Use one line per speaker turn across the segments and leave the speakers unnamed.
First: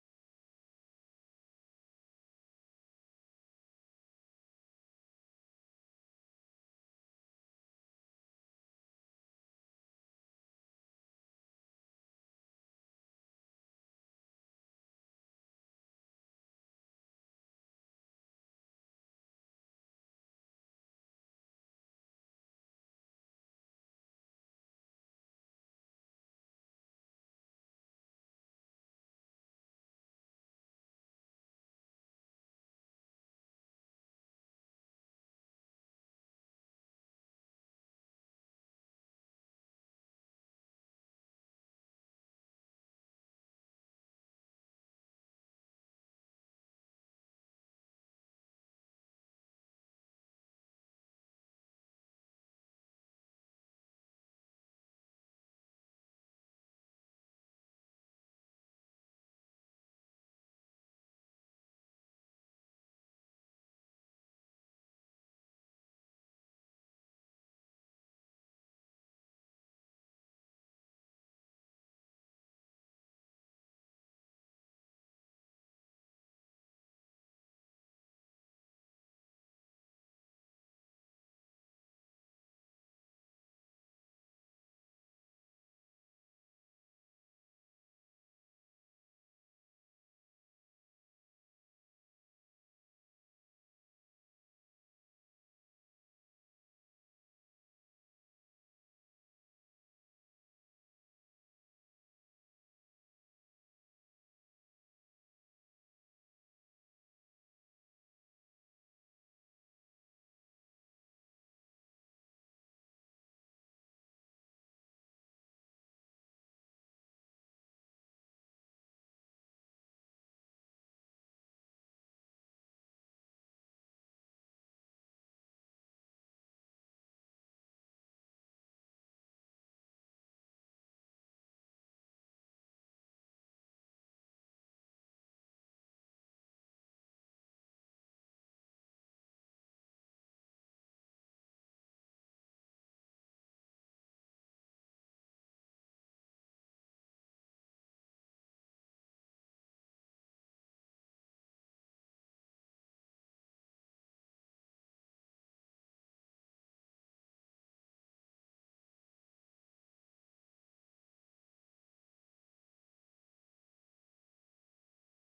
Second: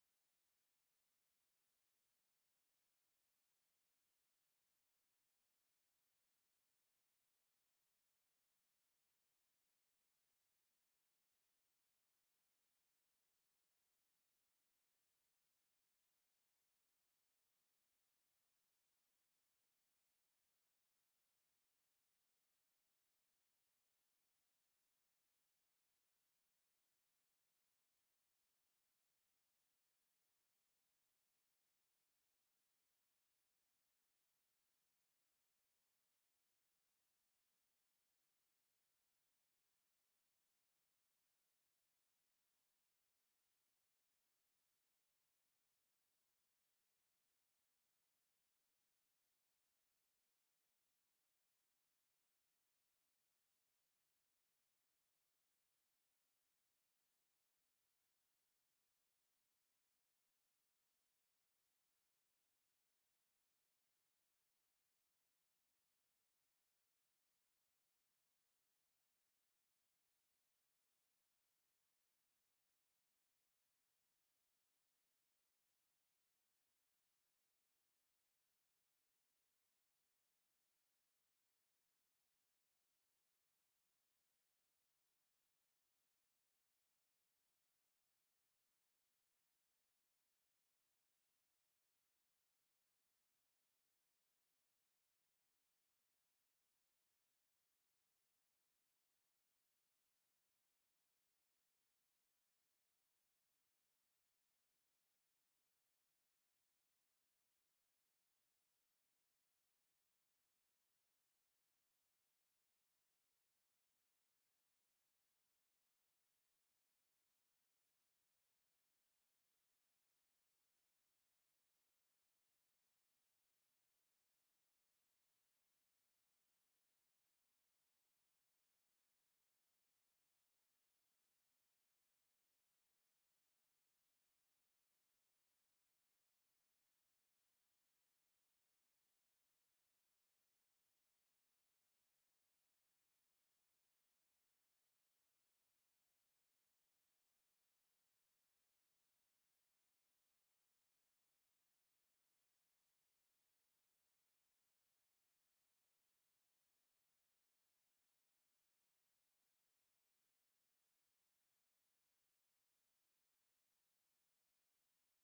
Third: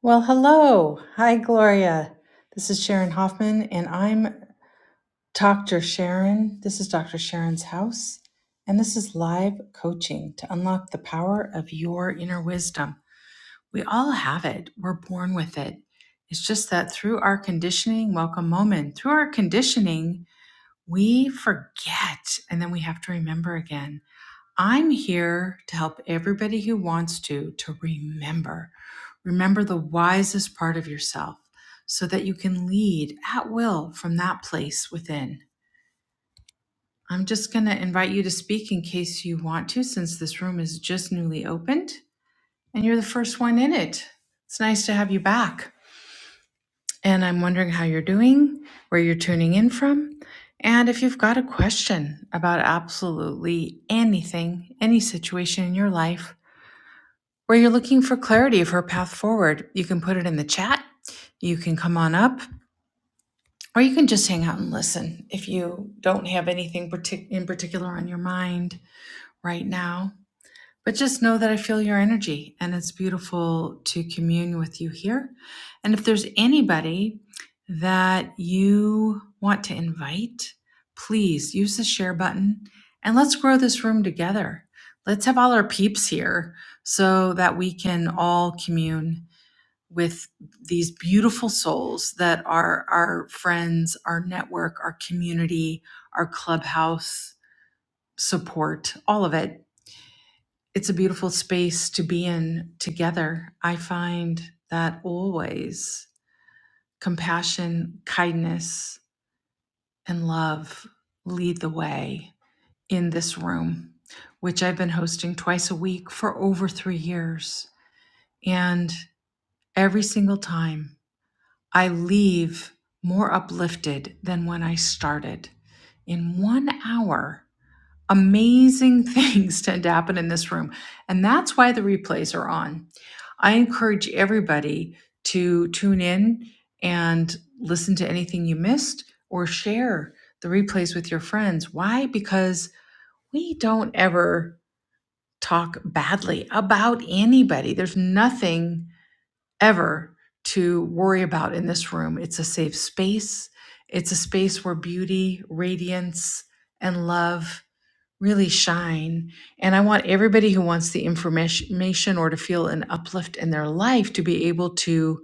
Well, hello. Hi, Gloria. This is Sharon Hoffman, and I'm Dr. Sharon. This is Dr. Sharon's house, and this is live coaching to unlock the power of your inner wisdom. We all have it, we're born with it. It's just that through our conditioning, welcome moment, through our conditioning, we forget and then we have to remember again. I'm here to help everybody who wants to to remember. Remember the wisest part of yourself so that you can lead at will from that place within. I'm just going to invite you to speak in case you want to, since this room is just newly opened and you're the first one in it. It's nice to have you back. And I'm wondering how you're doing, where you're tuning in from, and if you've got a question about absolutely anything, any situation in your life Where you're looking for clarity for a path forward, you can put it in the chat. You can come on up, or you can just hang out and listen if you don't have anything partic- in particular on your mind right now. But just know that I feel your energy and it's beautiful to commune with you here. And if there's anybody that you want to invite, please use the share button and let's grow this room together. Let's have all our peeps here so that we can all commune with these beautiful souls that are our friends, our network, our community, our clubhouse support, all of it it's a beautiful space to be in together. I find that always compassion, kindness, and love lead the way in this room, which I've been hosting twice a week for over three years. And every single time I leave more uplifted than when I started. In one hour, amazing things tend to happen in this room. And that's why the replays are on. I encourage everybody to tune in and listen to anything you missed or share the replays with your friends. Why? Because we don't ever talk badly about anybody. There's nothing ever to worry about in this room. It's a safe space. It's a space where beauty, radiance, and love really shine. And I want everybody who wants the information or to feel an uplift in their life to be able to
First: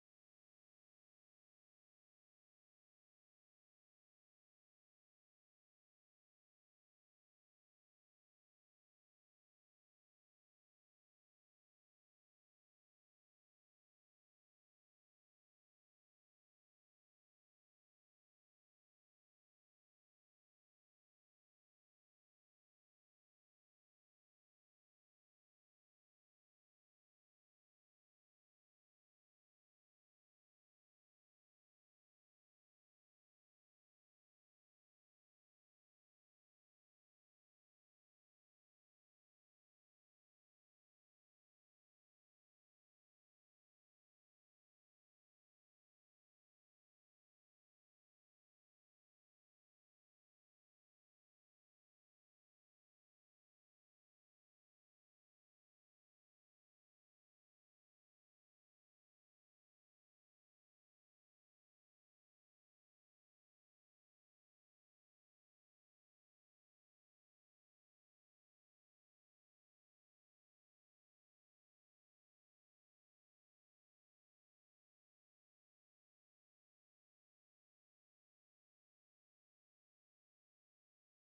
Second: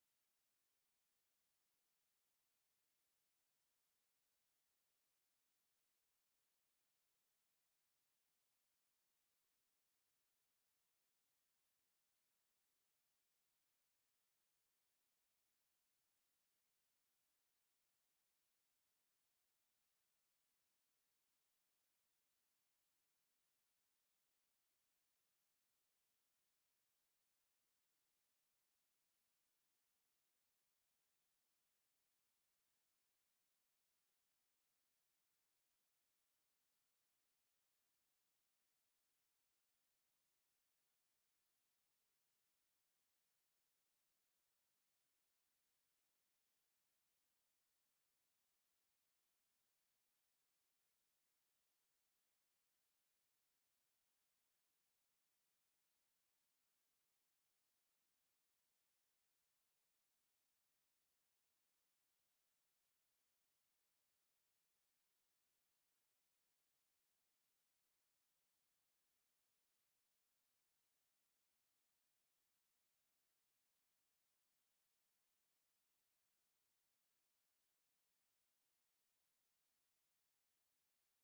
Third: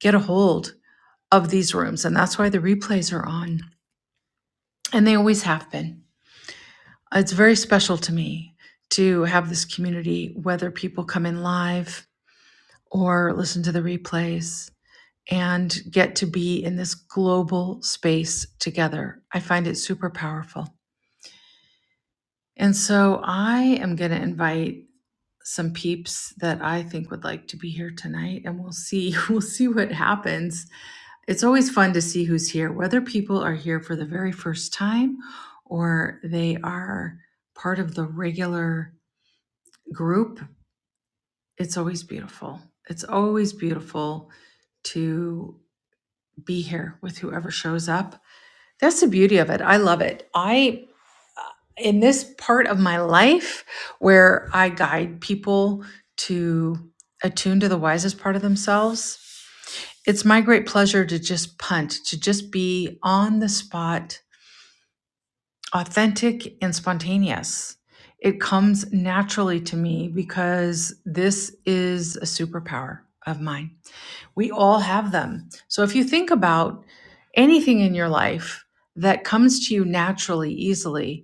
get a hold of these rooms. And that's why the replays are on, and they always have been. It's very special to me to have this community, whether people come in live or listen to the replays and get to be in this global space together. I find it super powerful. And so I am going to invite some peeps that I think would like to be here tonight and we'll see we'll see what happens. It's always fun to see who's here whether people are here for the very first time or they are part of the regular group. It's always beautiful. It's always beautiful to be here with whoever shows up. That's the beauty of it. I love it. I in this part of my life where I guide people to attune to the wisest part of themselves, it's my great pleasure to just punt, to just be on the spot, authentic and spontaneous. It comes naturally to me because this is a superpower of mine. We all have them. So if you think about anything in your life that comes to you naturally, easily,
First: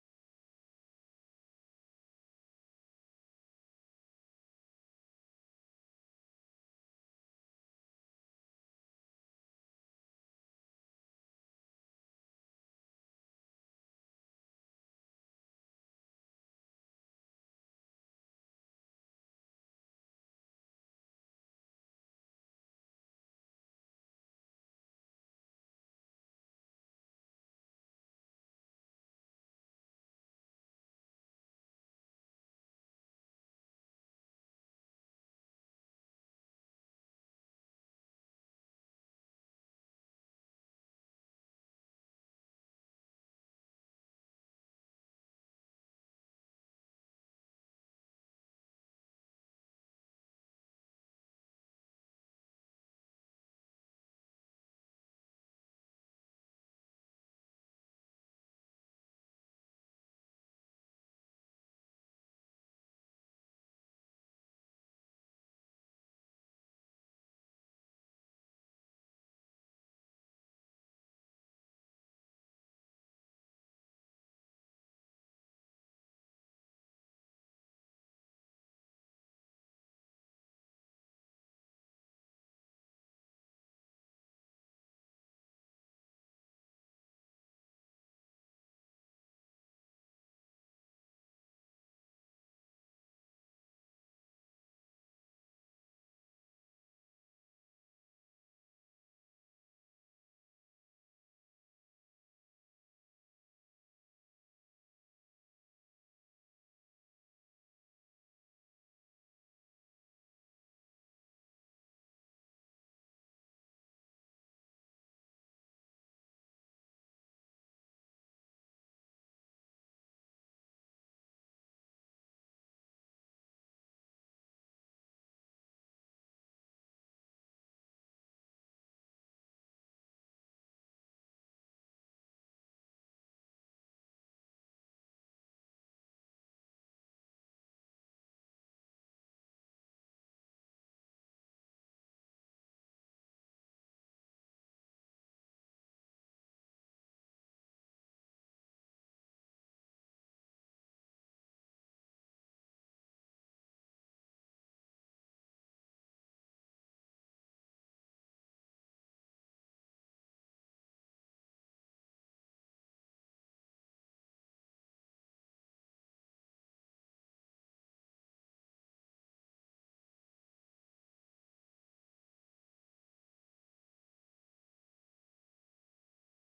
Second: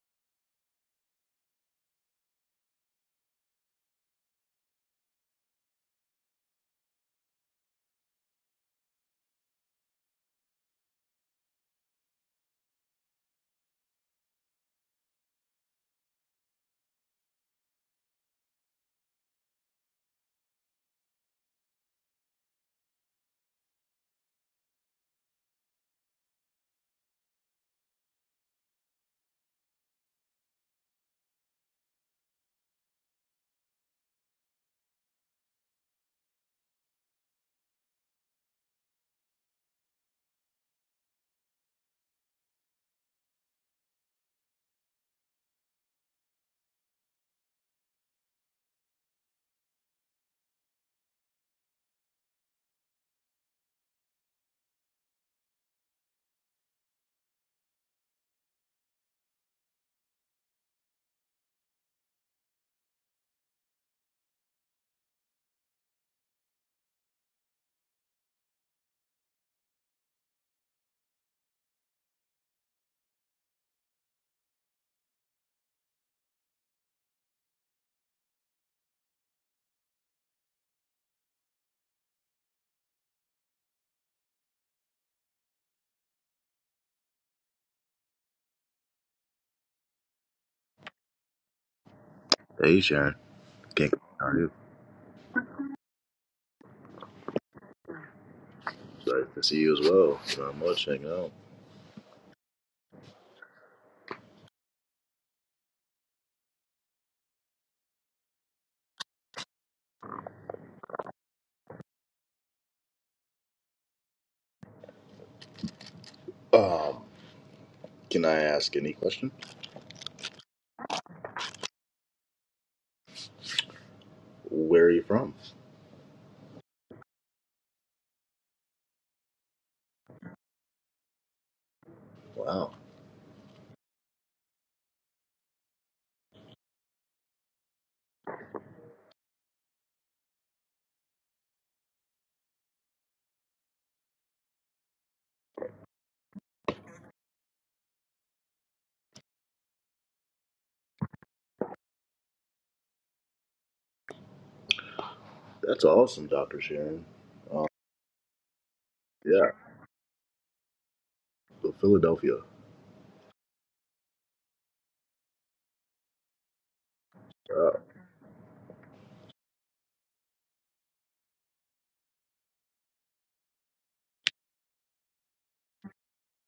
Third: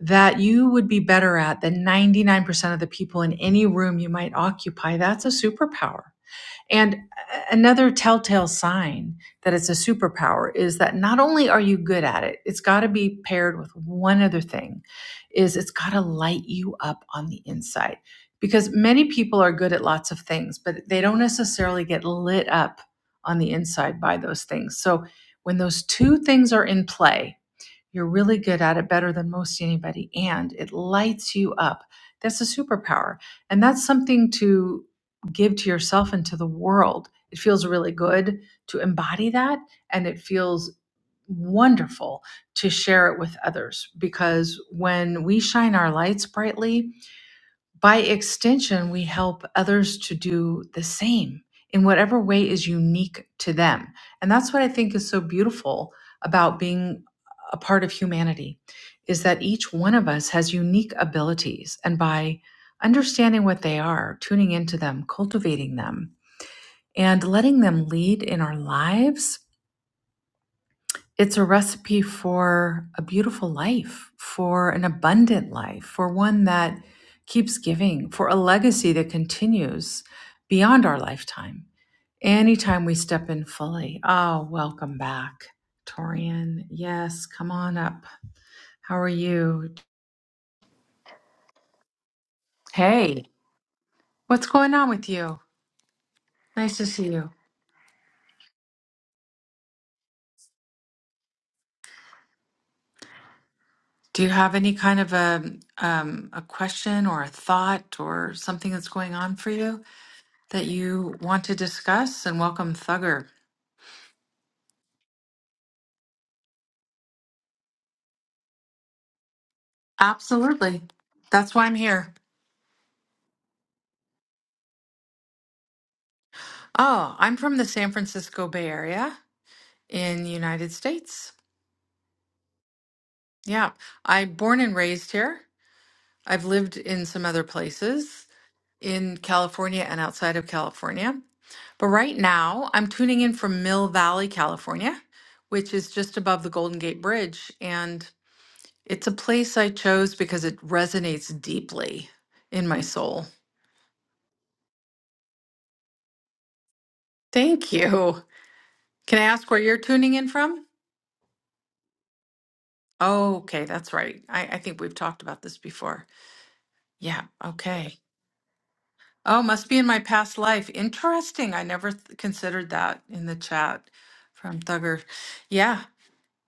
that you would be better at than 99% of the people in any room you might occupy, that's a superpower. And another telltale sign that it's a superpower is that not only are you good at it, it's got to be paired with one other thing is it's got to light you up on the inside. Because many people are good at lots of things, but they don't necessarily get lit up on the inside by those things. So when those two things are in play, you're really good at it better than most anybody, and it lights you up. That's a superpower. And that's something to give to yourself and to the world. It feels really good to embody that, and it feels wonderful to share it with others because when we shine our lights brightly, by extension, we help others to do the same in whatever way is unique to them. And that's what I think is so beautiful about being a part of humanity is that each one of us has unique abilities and by understanding what they are, tuning into them, cultivating them, and letting them lead in our lives, it's a recipe for a beautiful life, for an abundant life, for one that keeps giving, for a legacy that continues beyond our lifetime. Anytime we step in fully. Oh, welcome back, Torian. Yes, come on up. How are you?
Hey, Sharon.
Hey,
Can't how are
what's
you?
going on with you? Nice to see you.
Sorry to see you as well. Thank you very much hanging
Do you have any kind of a um, a question or a thought or something that's going on for you? that you want to discuss and welcome Thugger.
out. Um, can I ask any question?
Absolutely. That's why I'm here.
Where are you from?
Oh, I'm from the San Francisco Bay Area in the United States.
Wow,
Yeah. I am born and raised here. I've lived in some other places in California and outside of California. But right now, I'm tuning in from Mill Valley, California, which is just above the Golden Gate Bridge, and it's a place I chose because it resonates deeply in my soul.
that's awesome, Doctor Sharon. Um,
Thank you. Can I ask
yeah,
where you're tuning in from?
so Philadelphia.
Oh, okay, that's right. I, I think we've talked about this before. Yeah,
Wow.
okay. Oh, must be in my past life. Interesting. I never th- considered that in the chat from Thugger. Yeah,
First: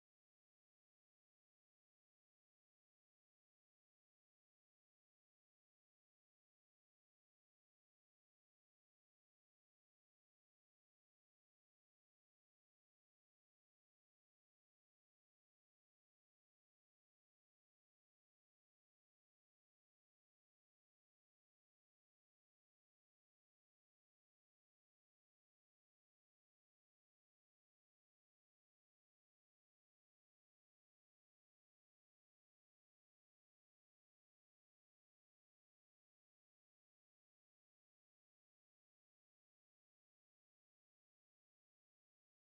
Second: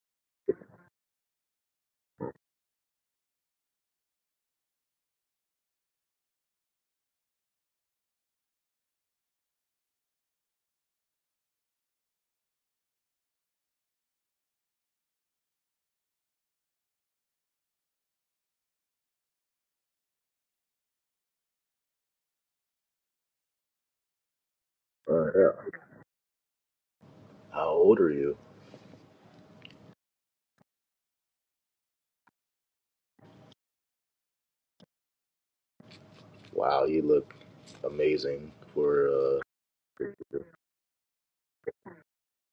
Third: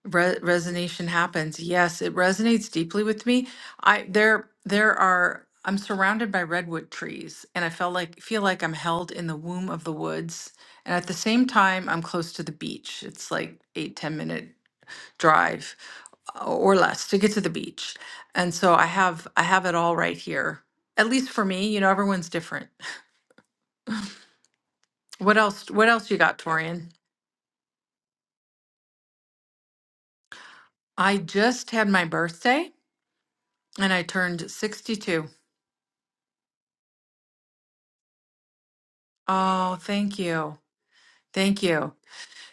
re- resonation happens. Yes, it resonates deeply with me. I there there are I'm surrounded by redwood trees and I felt like feel like I'm held in the womb of the woods. And at the same time, I'm close to the beach. It's like eight, ten minute drive uh, or less to get to the beach. And so I have I have it all right here. At least for me, you know, everyone's different.
Uh,
What
yeah.
else what else you got, Torian?
How old are you?
I just had my birthday and I turned 62.
Wow, you look amazing for. Uh,
Oh, thank you. Thank you.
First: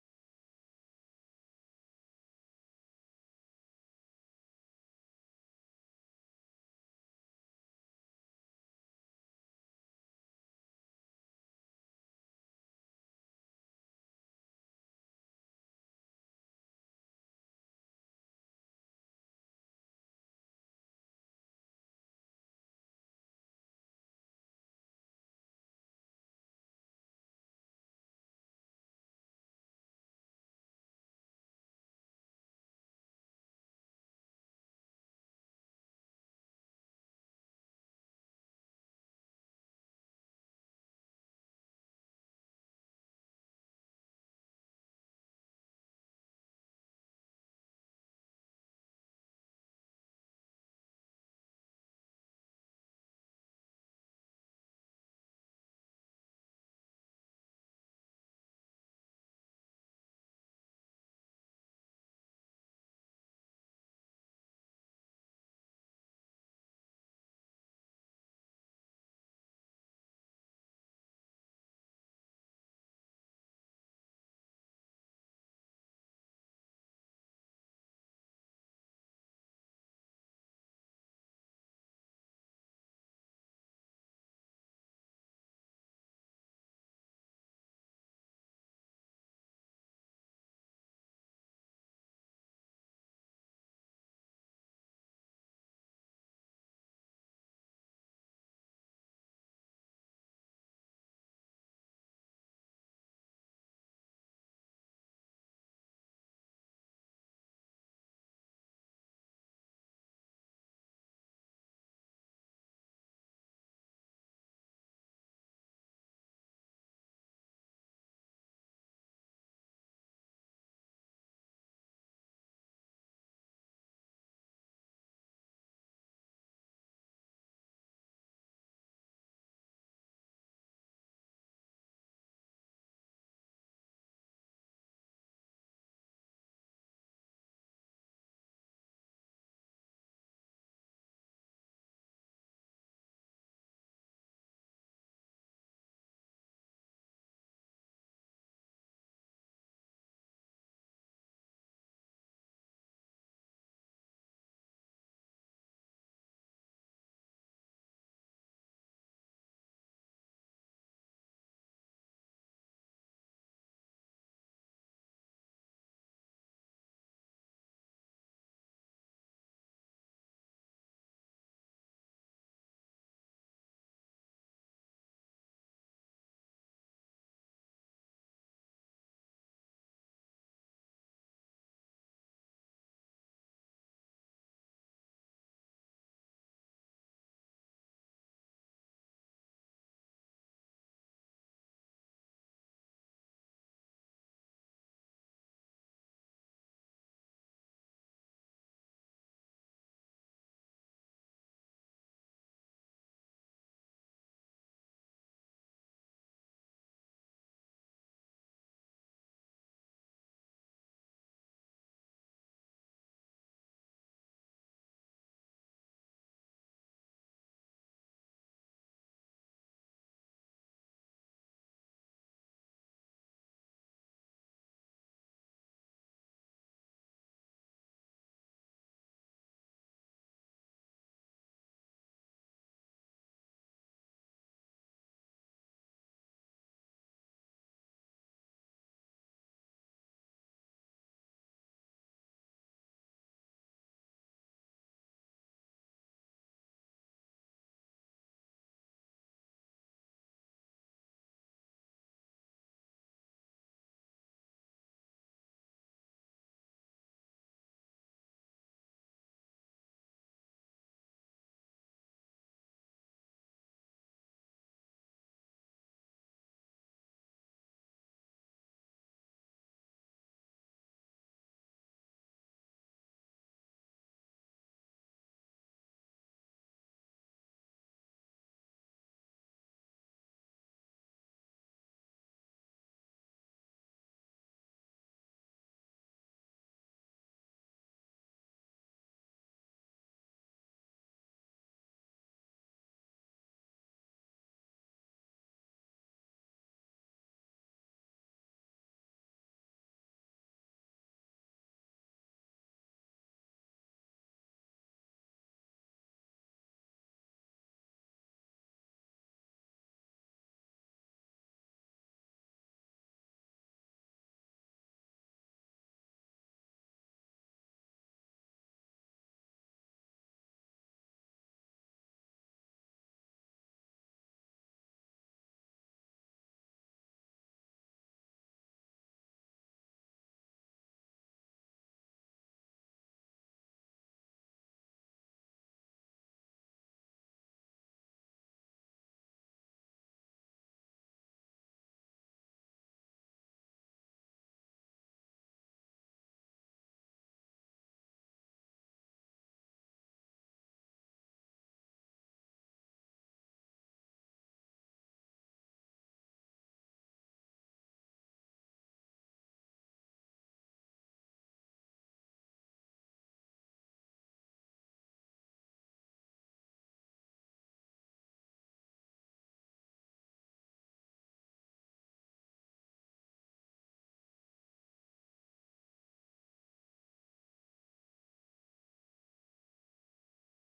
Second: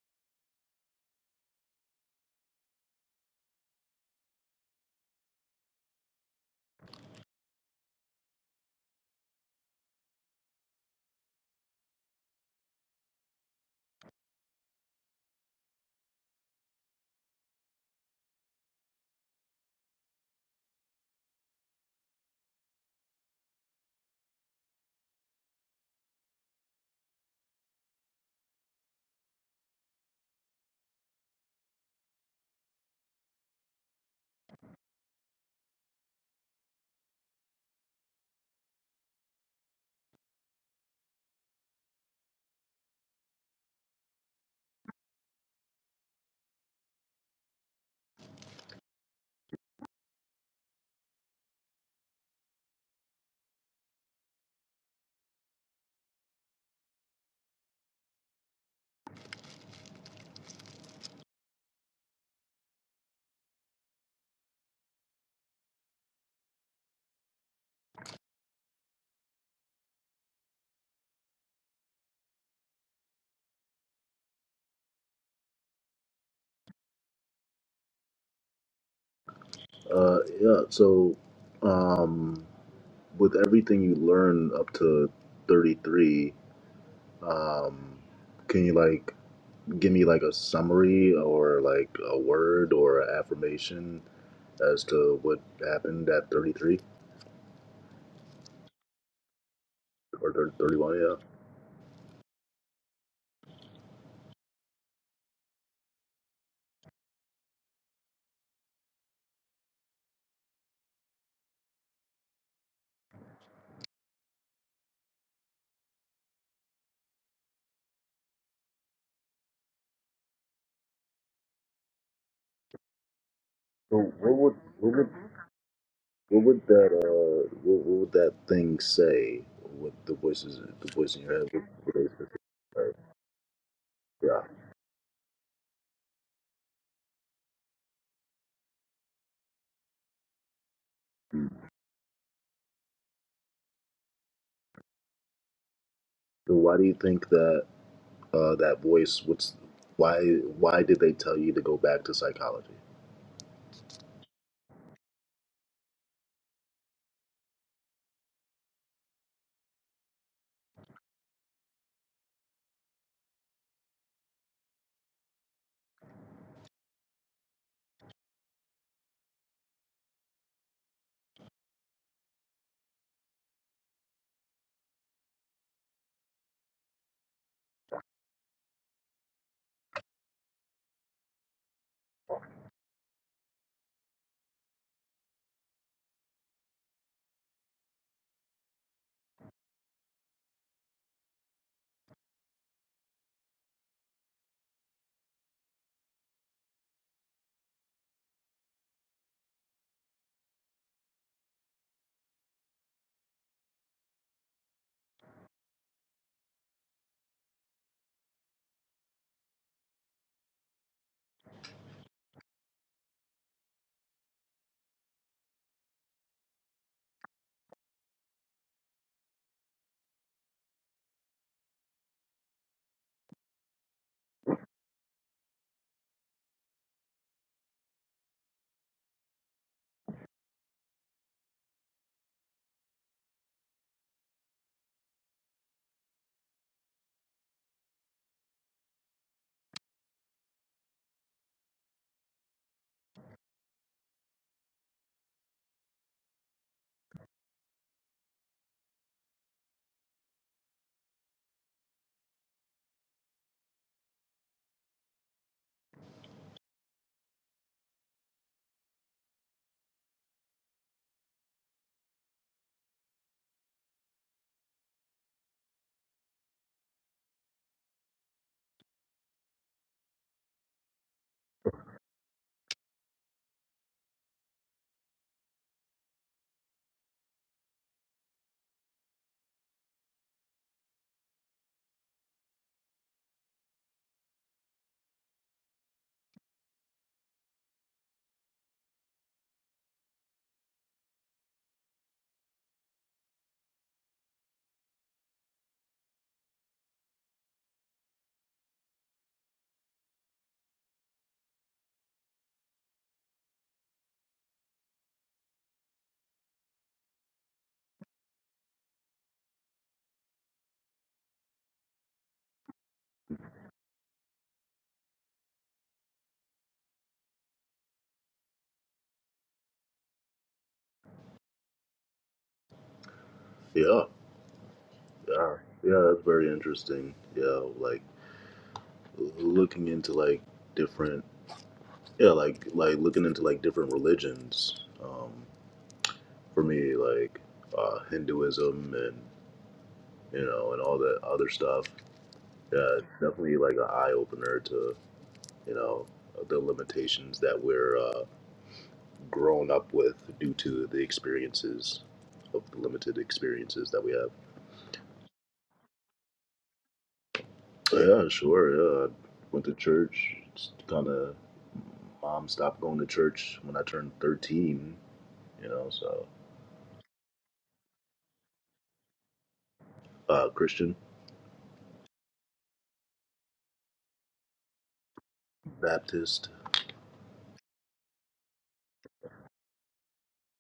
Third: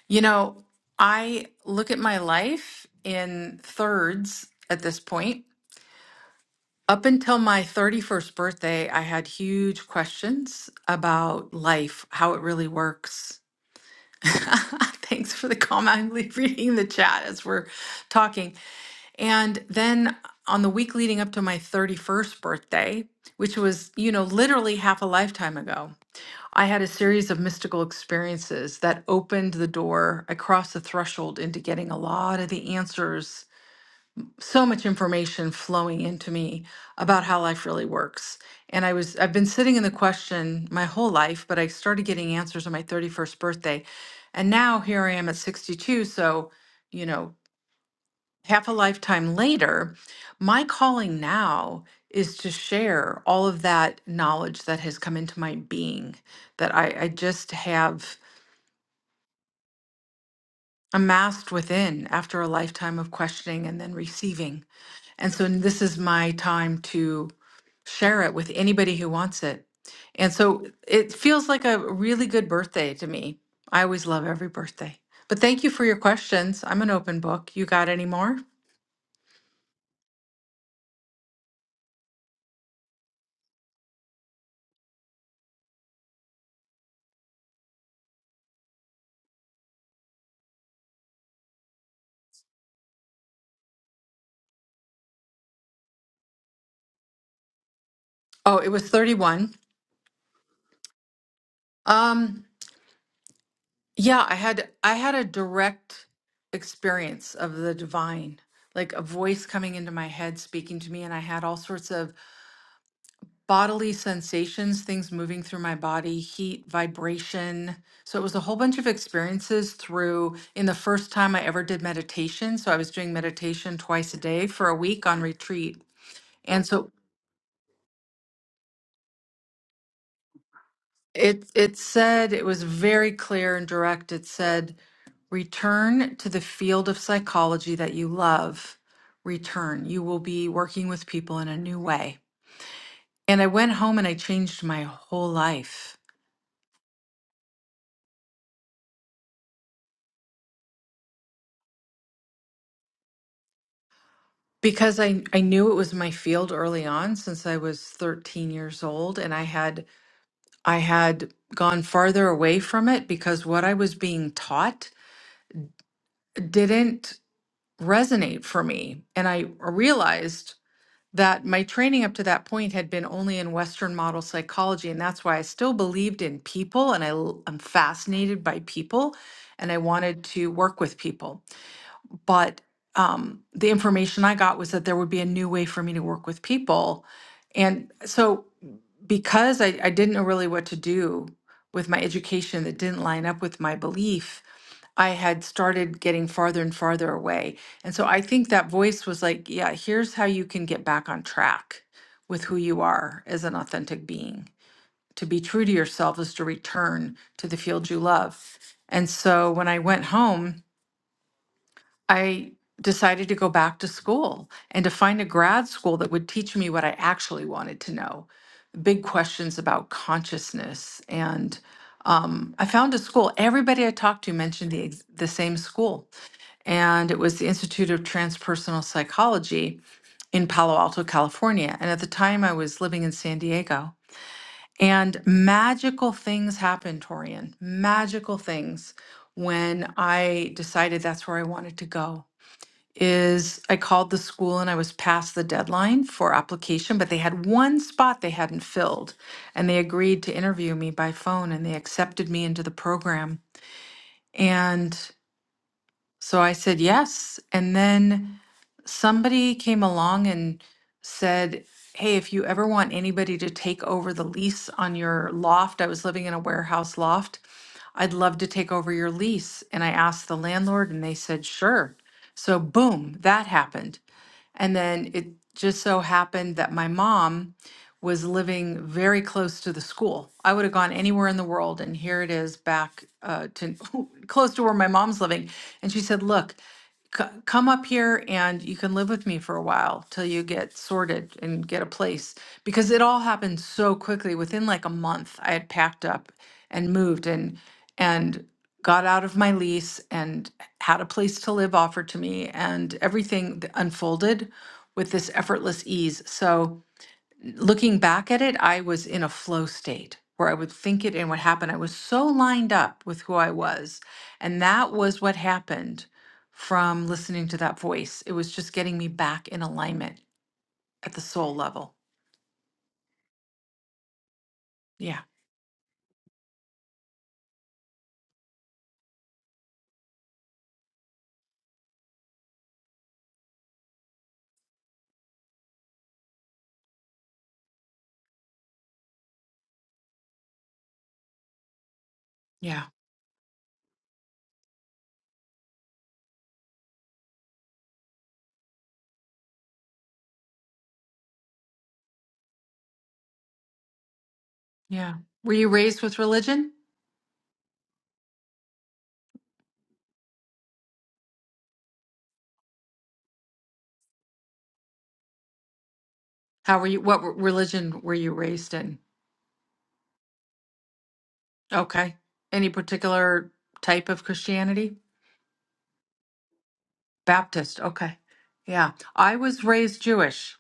You know, I look at my life in thirds at this point. Up until my 31st birthday, I had huge questions about life, how it really works, Thanks for the comment. I'm le- reading the chat as we're talking. And then on the week leading up to my 31st birthday, which was, you know, literally half a lifetime ago, I had a series of mystical experiences that opened the door. I crossed the threshold into getting a lot of the answers so much information flowing into me about how life really works. And I was I've been sitting in the question my whole life, but I started getting answers on my 31st birthday. And now here I am at 62, so you know, half a lifetime later, my calling now is to share all of that knowledge that has come into my being that I, I just have amassed within after a lifetime of questioning and then receiving. And so this is my time to share it with anybody who wants it. And so it feels like a really good birthday to me. I always love every birthday. But thank you for your questions. I'm an open book. You got any more?
uh, yeah. So, um, with everything you learn up to thirty three, um, can you like? give me like a summary or like a word or an affirmation as to what happened at 33
Oh, it was 31.
or 30, 31 yeah
Um yeah, I had I had a direct experience of the divine, like a voice coming into my head speaking to me and I had all sorts of bodily sensations, things moving through my body, heat, vibration. So it was a whole bunch of experiences through in the first time I ever did meditation. So I was doing meditation
so
twice a
what
day
would
for a
what
week
would
on retreat.
what
And
would that
so
uh what, what would that thing say with the voices the voice in your
it
head what,
it
what is it,
said it was
right?
very clear and direct. It
yeah
said, return to the field of psychology that you love. Return. You will be working with people in
Mm.
a new way. And I went home and I changed my whole life.
so why do you think that uh that voice what's why why did they tell you to go back to psychology
Because I, I knew it was my field early on since I was 13 years old and I had I had gone farther away from it because what I was being taught didn't resonate for me and I realized that my training up to that point had been only in western model psychology and that's why I still believed in people and I l- I'm fascinated by people and I wanted to work with people but um, the information I got was that there would be a new way for me to work with people. And so, because I, I didn't know really what to do with my education that didn't line up with my belief, I had started getting farther and farther away. And so, I think that voice was like, yeah, here's how you can get back on track with who you are as an authentic being. To be true to yourself is to return to the field you love. And so, when I went home, I decided to go back to school and to find a grad school that would teach me what I actually wanted to know big questions about consciousness. And um, I found a school, everybody I talked to mentioned the, ex- the same school, and it was the Institute of Transpersonal Psychology in Palo Alto, California. And at the time, I was living in San Diego. And magical things happened, Torian. Magical things when I decided that's where I wanted to go is I called the school and I was past the deadline for application, but they had one spot they hadn't filled. And they agreed to interview me by phone and they accepted me into the program. And so I said yes. And then somebody came along and said, Hey, if you ever want anybody to take over the lease on your loft, I was living in a warehouse loft, I'd love to take over your lease. And I asked the landlord, and they said, Sure. So, boom, that happened. And then it just so happened that my mom, was living very close to the school. I would have gone anywhere in the world, and here it is back uh, to close to where my mom's living. And she said, "Look, c- come up here, and you can live with me for a while till you get sorted and get a place." Because it all happened so quickly. Within like a month, I had packed up and moved, and and got out of my lease and had a place to live offered to me, and everything th- unfolded with this effortless ease. So looking back at it, I was in a flow state where I would think it and what happened. I was so lined up with who I was. And that was what happened from listening to that voice. It was just getting me back in alignment at the soul level.
yeah
Yeah.
yeah yeah that's very interesting yeah like looking into like different yeah like like looking into like different religions um for me like uh hinduism and you know and all that other stuff yeah
Yeah.
it's definitely like an eye-opener to you know the limitations that we're uh grown up with due to the experiences of the limited experiences that we have
Yeah. Were you raised with religion?
yeah sure yeah I went to church kind of mom stopped going to church when i turned 13 you know so
How were you? What re- religion were you raised in?
uh christian
Okay. Any particular type of Christianity?
baptist
Baptist. Okay. Yeah. I was raised Jewish.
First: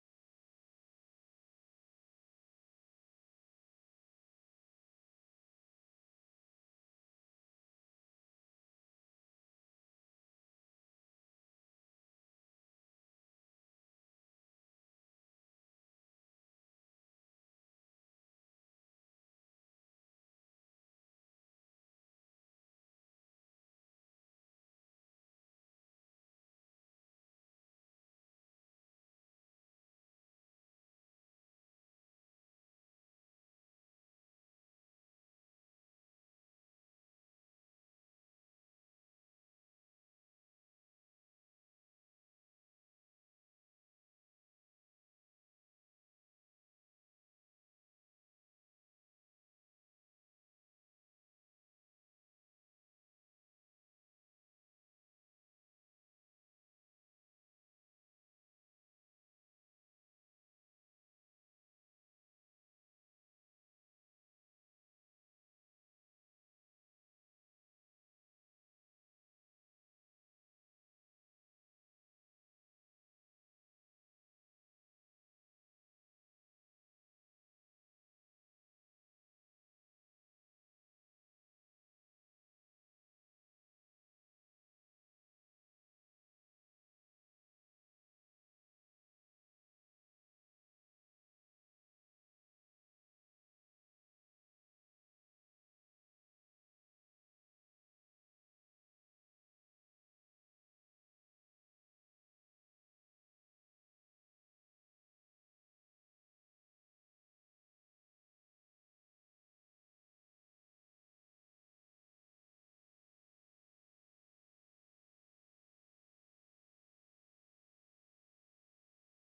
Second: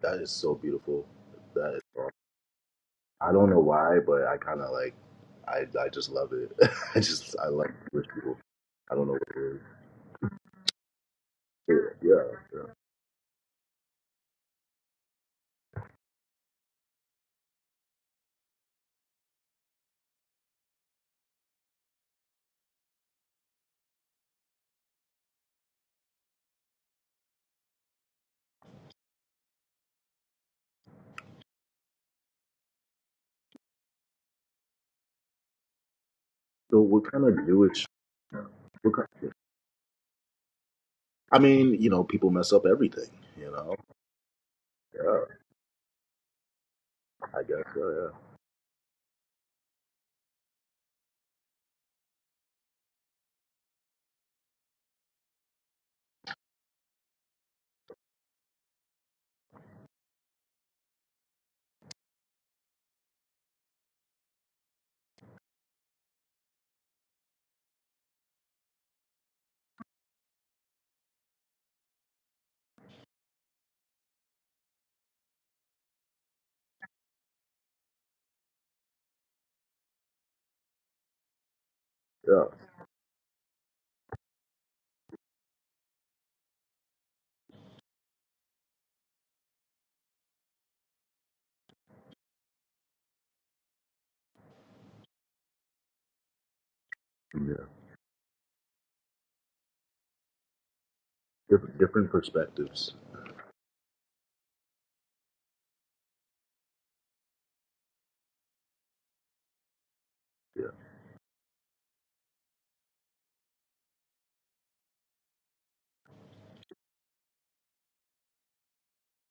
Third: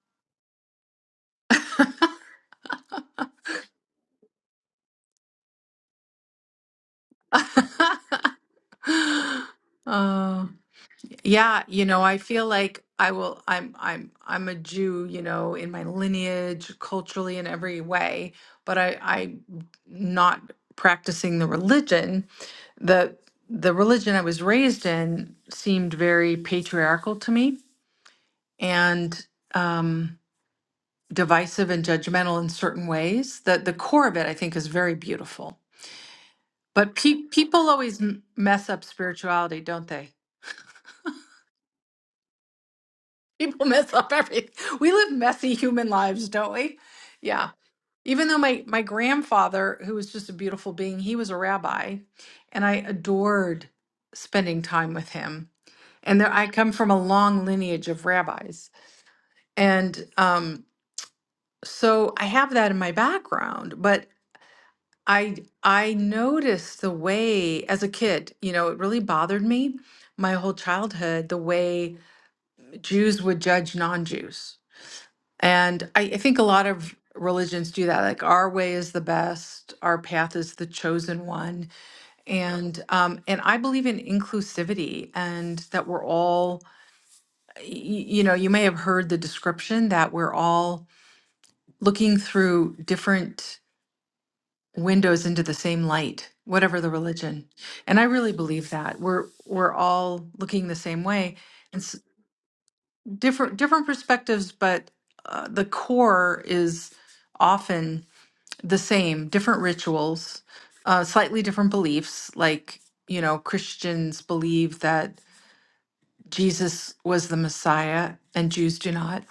That is so beautiful. That is awesome. I don't know why, but I kind of like. I I just love it. I just I like Jewish people. I don't know what it is.
Uh, yeah,
Yeah,
you know, I
yeah.
feel
yeah.
like I will I'm I'm I'm a Jew, you know, in my lineage, culturally in every way, but I I not practicing the religion. The the religion I was raised in seemed very patriarchal to me and um divisive and judgmental in certain ways. The the core of it I think is very beautiful.
So
But
what
pe
kind of
people
Jewish?
always m mess up
What kind,
spirituality, don't they?
I mean, you know, people mess up everything. You
People
know.
mess up everything. We live
Yeah,
messy human lives, don't we?
I
Yeah.
guess. so,
Even though my my grandfather, who was just a beautiful being, he was a rabbi, and I adored spending time with him. And there, I come from a long lineage of rabbis, and um, so I have that in my background. But I I noticed the way as a kid, you know, it really bothered me my whole childhood the way Jews would judge non-Jews And I, I think a lot of religions do that. Like our way is the best, our path is the chosen one.
yeah,
And um, and I believe in inclusivity and that we're all, y- you know, you may have heard the description that we're all looking through different windows into the same light, whatever the
yeah,
religion.
yeah.
And I really believe that we're we're all looking the same way,
Different,
and s-
different perspectives.
different different perspectives, but uh, the core is often. the same, different rituals,
Yeah,
uh, slightly different beliefs. Like, you know, Christians believe that Jesus was the Messiah and Jews do not.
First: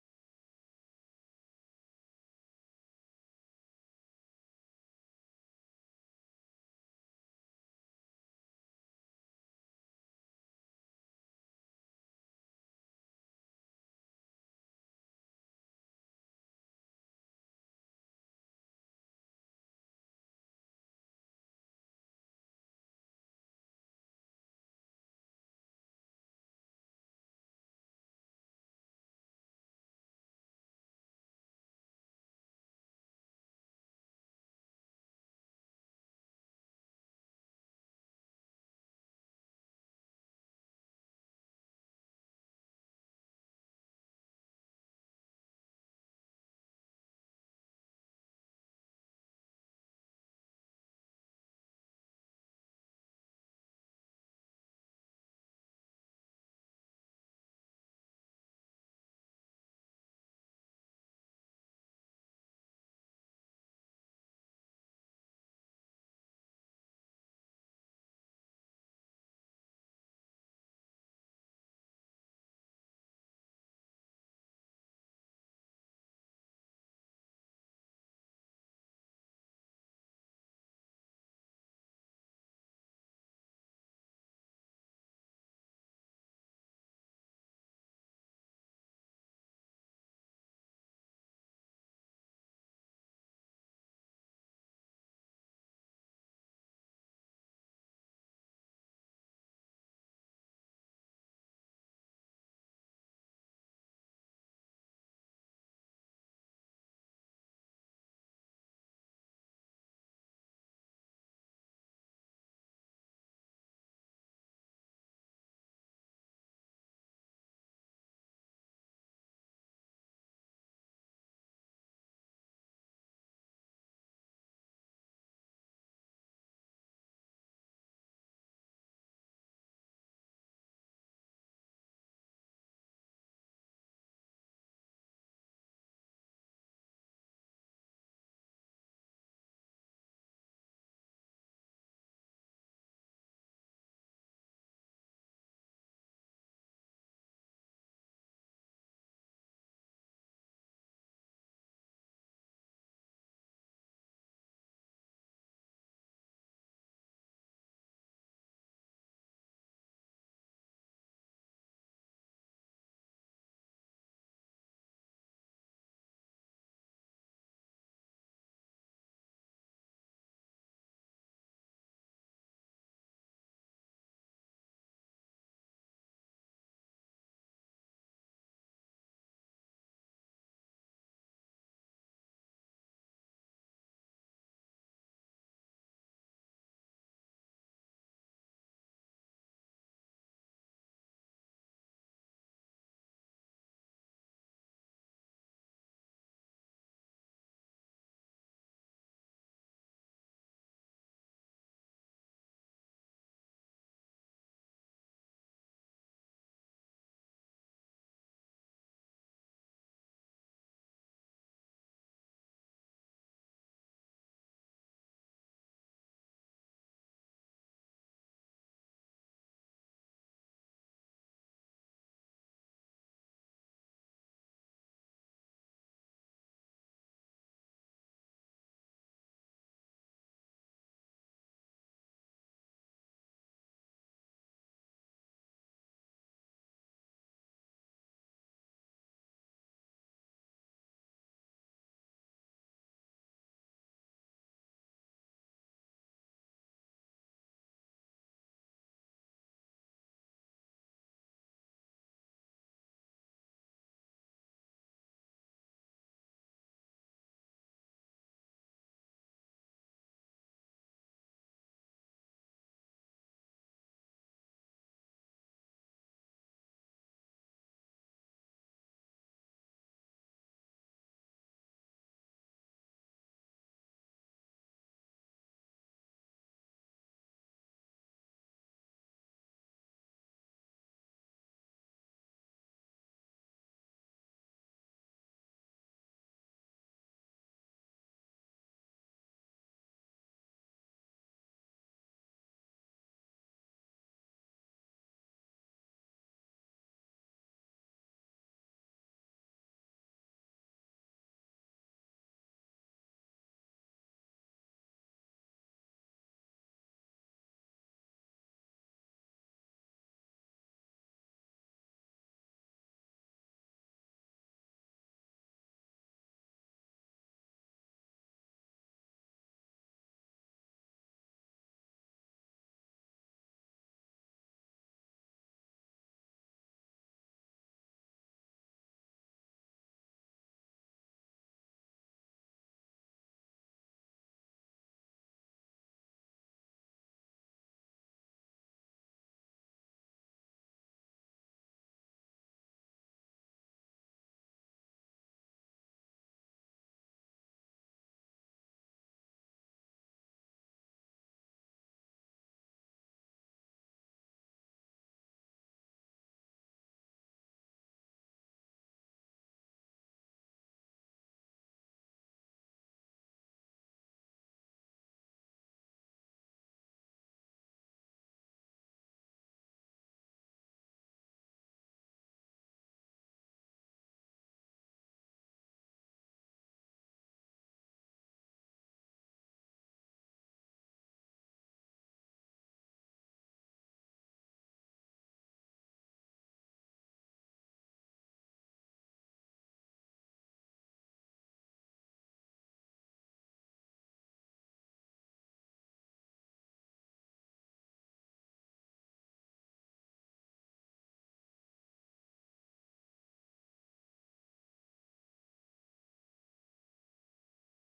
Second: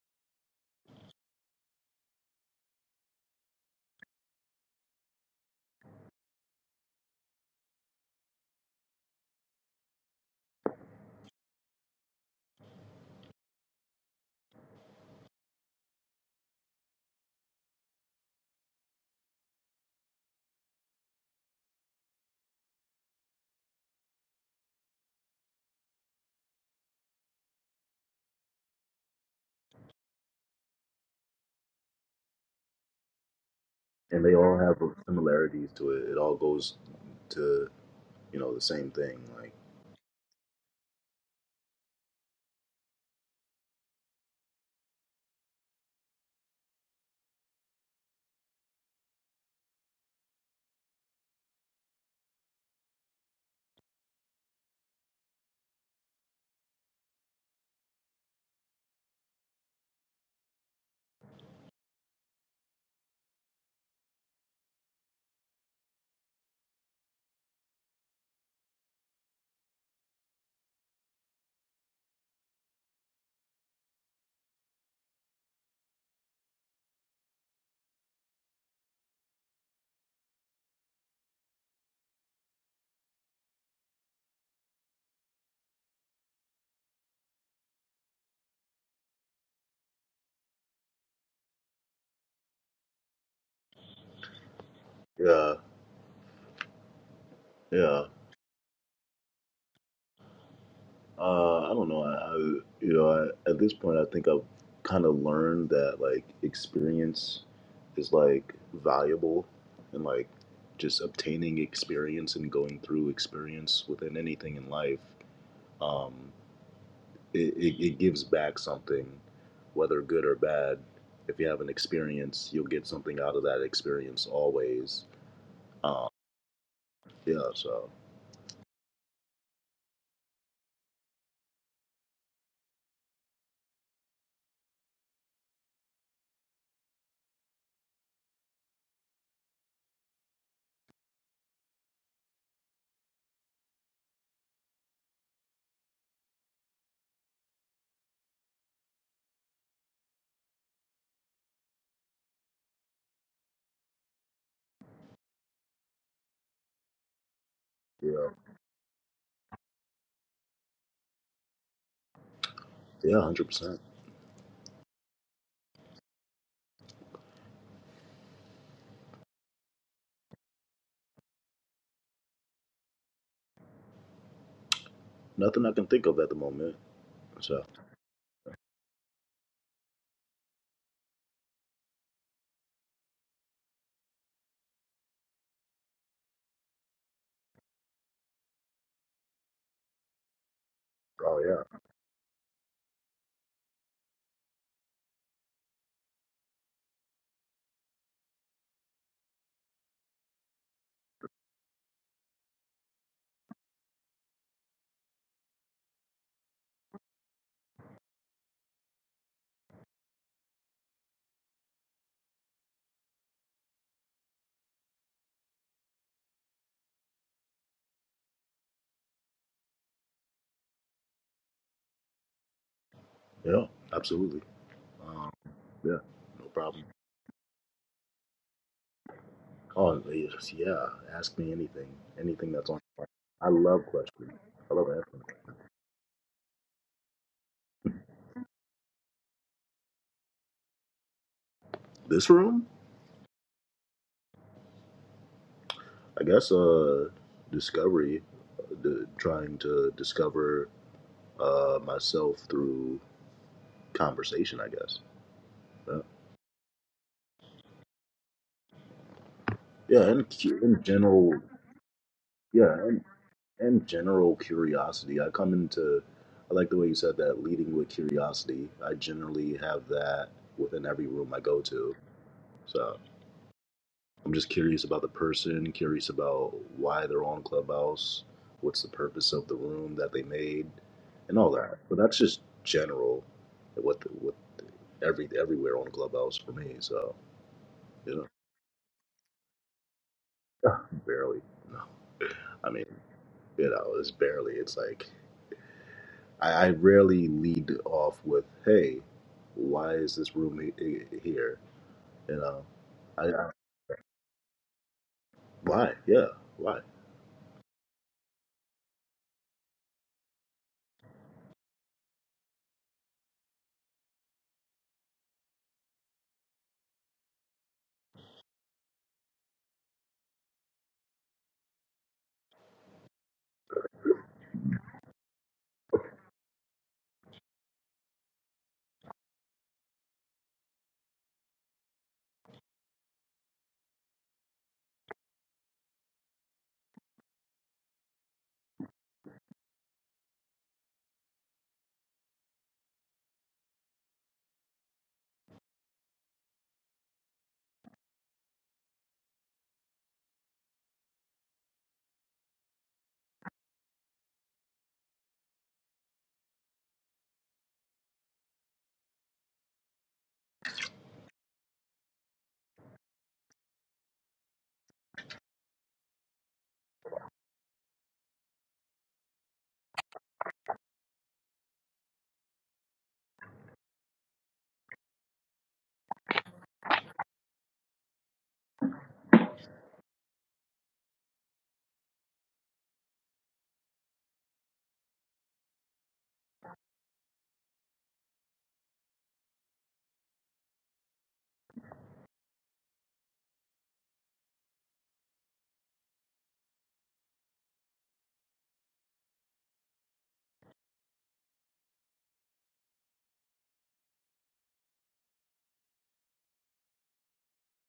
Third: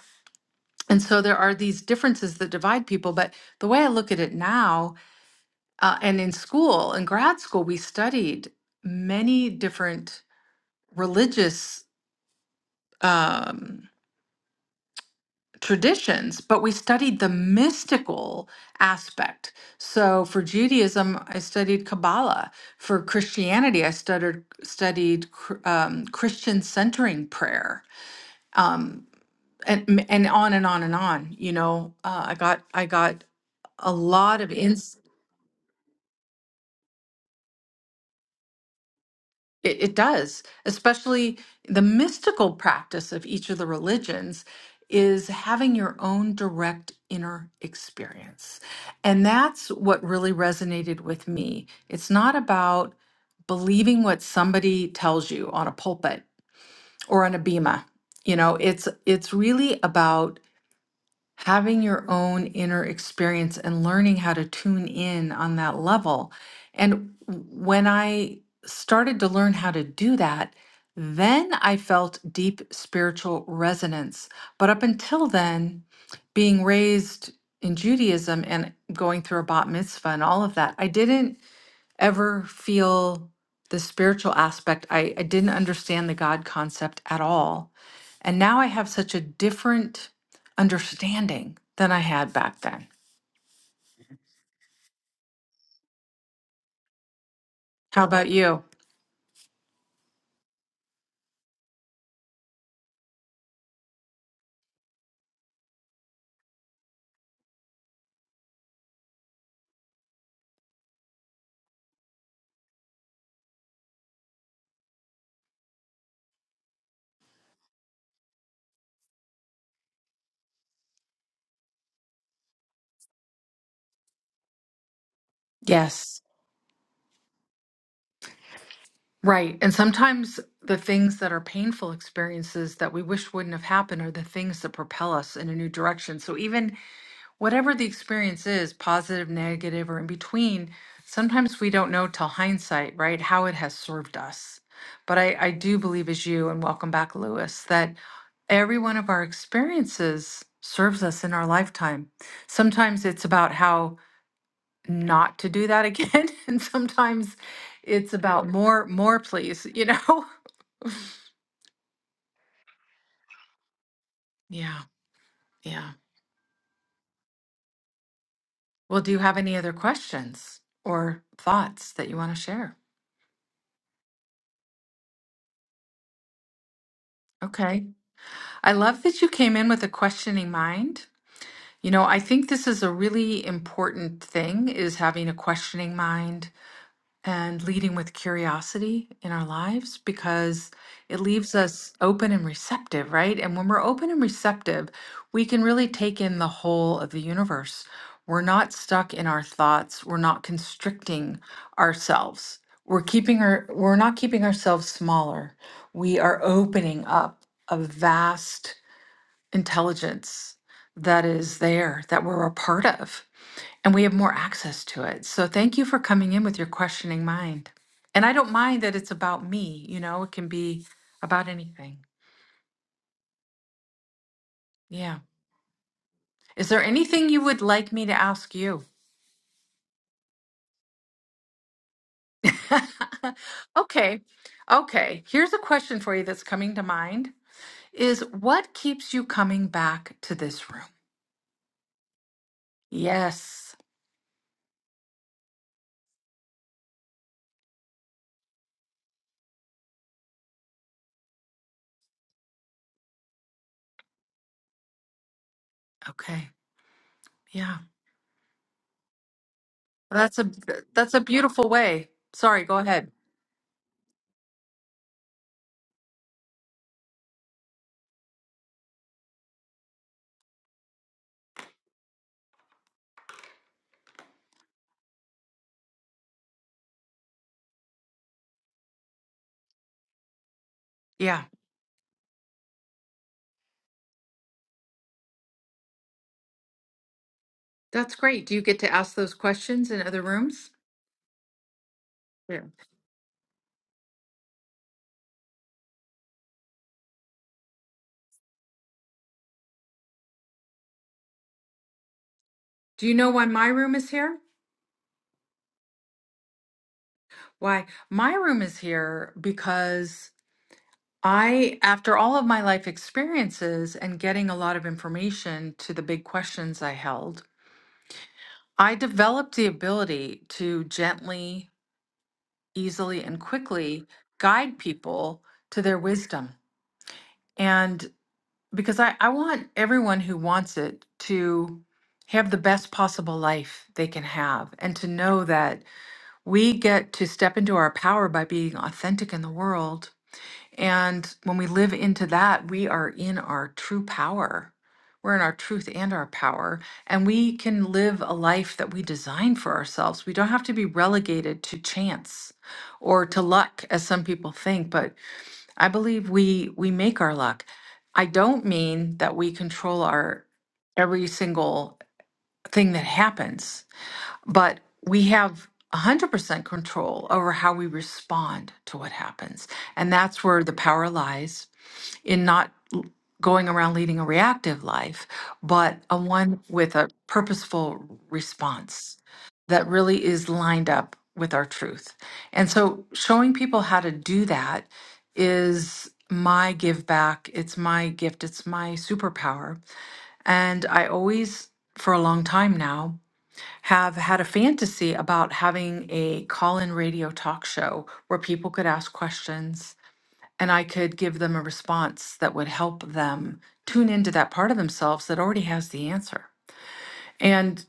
And so there are these differences that divide people. But the way I look at it now, uh, and in school, in grad school, we studied many different religious. Um, traditions, but we studied the mystical aspect. So for Judaism, I studied Kabbalah. For Christianity, I studied studied cr- um, Christian centering prayer, um, and and on and on and on. You know, uh, I got I got a
and they
lot of
all have
ins.
similarities to it. It all goes to you know the same thing. Like
It, it does, especially the mystical practice of each of the religions is having your own direct inner experience. And that's what really resonated with me. It's not about believing what somebody tells you on a pulpit or on a bema. You know, it's it's really about having your own inner experience and learning how to tune in on that level. And when I started to learn how to do that, then I felt deep spiritual resonance. But up until then, being raised in Judaism and going through a bat mitzvah and all of that, I didn't ever feel the spiritual aspect. I, I didn't understand the God concept at all. And now I have such a different understanding than I had back then.
yeah, yeah.
How about you?
Uh, I don't know. I, I you know, I, at this point, I think I've kind of learned that like experience is like valuable, and like just obtaining experience and going through experience within anything in life, um, it, it, it gives back something, whether good or bad. If you have an experience, you'll get something out of that experience always. Um,
Yes.
yeah. So
Right. And sometimes the things that are painful experiences that we wish wouldn't have happened are the things that propel us in a new direction. So even whatever the experience is, positive, negative, or in between, sometimes we don't know till hindsight, right, how it has served us. But I, I do believe, as you, and welcome back, Lewis, that every one of our experiences serves us in our lifetime. Sometimes it's about how not to do that again, and sometimes it's
yeah,
about more, more, please, you know?
yeah, hundred percent.
Yeah, yeah. Well, do you have any other questions or thoughts that you want to share?
Nothing I can think of at the moment. So.
Okay. I love that you came in with a questioning mind. You know, I think this is a really important thing is having a questioning mind and leading with curiosity in our lives because it
Oh
leaves
yeah.
us open and receptive, right? And when we're open and receptive, we can really take in the whole of the universe. We're not stuck in our thoughts. We're not constricting ourselves. We're keeping our we're not keeping ourselves smaller. We are opening up a vast intelligence that is there that we're a part of and we have more access to it so thank you for coming in with your questioning mind and i don't mind that it's about me you know it can be about anything
Yeah, absolutely.
yeah
Um, yeah, no
is there
problem.
anything you would like me to ask you
Oh, yes, yeah. Ask me anything, anything that's on your mind. I love
okay
questions. I love asking.
okay here's a question for you that's coming to mind is what keeps you coming back to this room
This room,
yes
I guess, uh, discovery, uh, the, trying to discover uh, myself through conversation. I guess. Yeah,
okay yeah
yeah and
that's a
cu- in
that's a
general,
beautiful way sorry
yeah,
go
and,
ahead
and general curiosity. I come into. I like the way you said that, leading with curiosity. I generally have that within every room I go to. So I'm just curious about the person, curious about why they're on Clubhouse, what's the purpose of the room that they made, and
Yeah,
all that. But that's just general, what what every everywhere on Clubhouse for me. So
that's
you
great. Do you get to ask those questions in other rooms?
know, barely. No,
Yeah.
I mean, you know, it's barely. It's like I, I rarely lead off with, "Hey, why is this room he- he- here?" You know,
Do you
I,
know why
I
my room is here?
why? Yeah, why?
Why my room is here because I, after all of my life experiences and getting a lot of information to the big questions I held, I developed the ability to gently, easily, and quickly guide people to their wisdom. and. because I, I want everyone who wants it to have the best possible life they can have and to know that we get to step into our power by being authentic in the world. And when we live into that, we are in our true power. We're in our truth and our power. And we can live a life that we design for ourselves. We don't have to be relegated to chance or to luck, as some people think, but I believe we we make our luck. I don't mean that we control our every single thing that happens but we have 100% control over how we respond to what happens. And that's where the power lies in not l- going around leading a reactive life, but a one with a purposeful response that really is lined up with our truth. And so showing people how to do that is my give back. It's my gift. It's my superpower. And I always, for a long time now, have had a fantasy about having a call-in radio talk show where people could ask questions and I could give them a response that would help them tune into that part of themselves that already has the answer. And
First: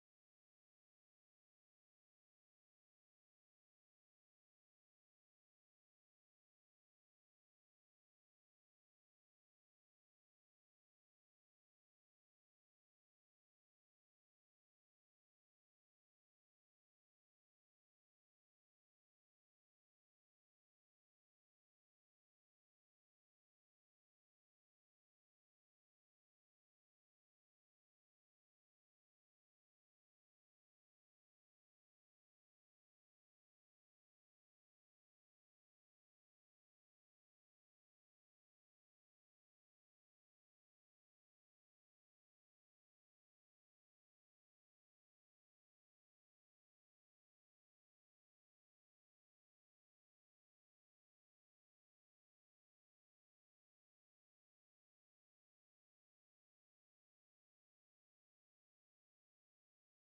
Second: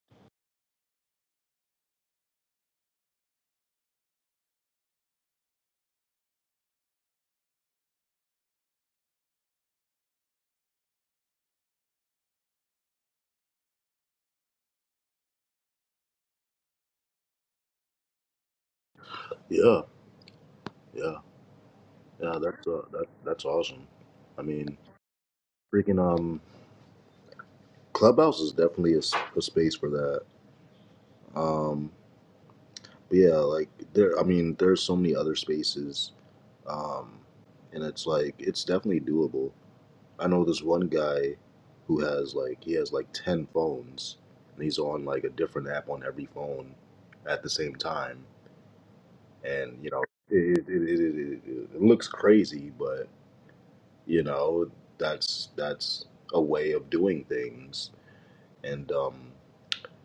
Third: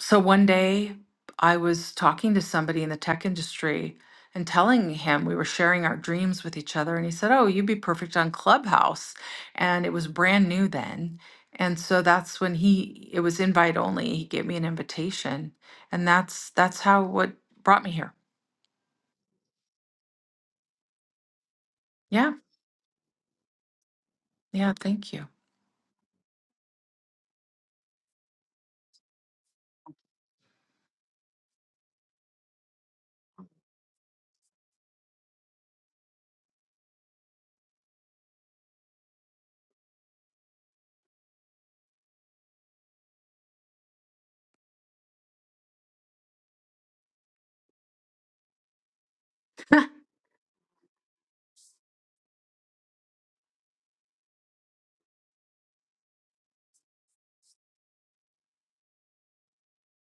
so one day I was talking to somebody in the tech industry and telling him we were sharing our dreams with each other. And he said, Oh, you'd be perfect on Clubhouse. And it was brand new then. And so that's when he it was invite only. He gave me an invitation. And that's that's how what brought me here.
Yeah, yeah.
Yeah.
Yeah, that's uh, that, that's awesome. I
Yeah.
mean,
Thank you.
freaking um, Clubhouse is definitely a, s- a space for that. Um, but yeah, like there, I mean, there's so many other spaces. Um, and it's like it's definitely doable. I know this one guy who has like he has like ten phones, and he's on like a different app on every phone at the same time. And you know, it it, it, it, it, it looks crazy, you know that's that's a way of doing things and um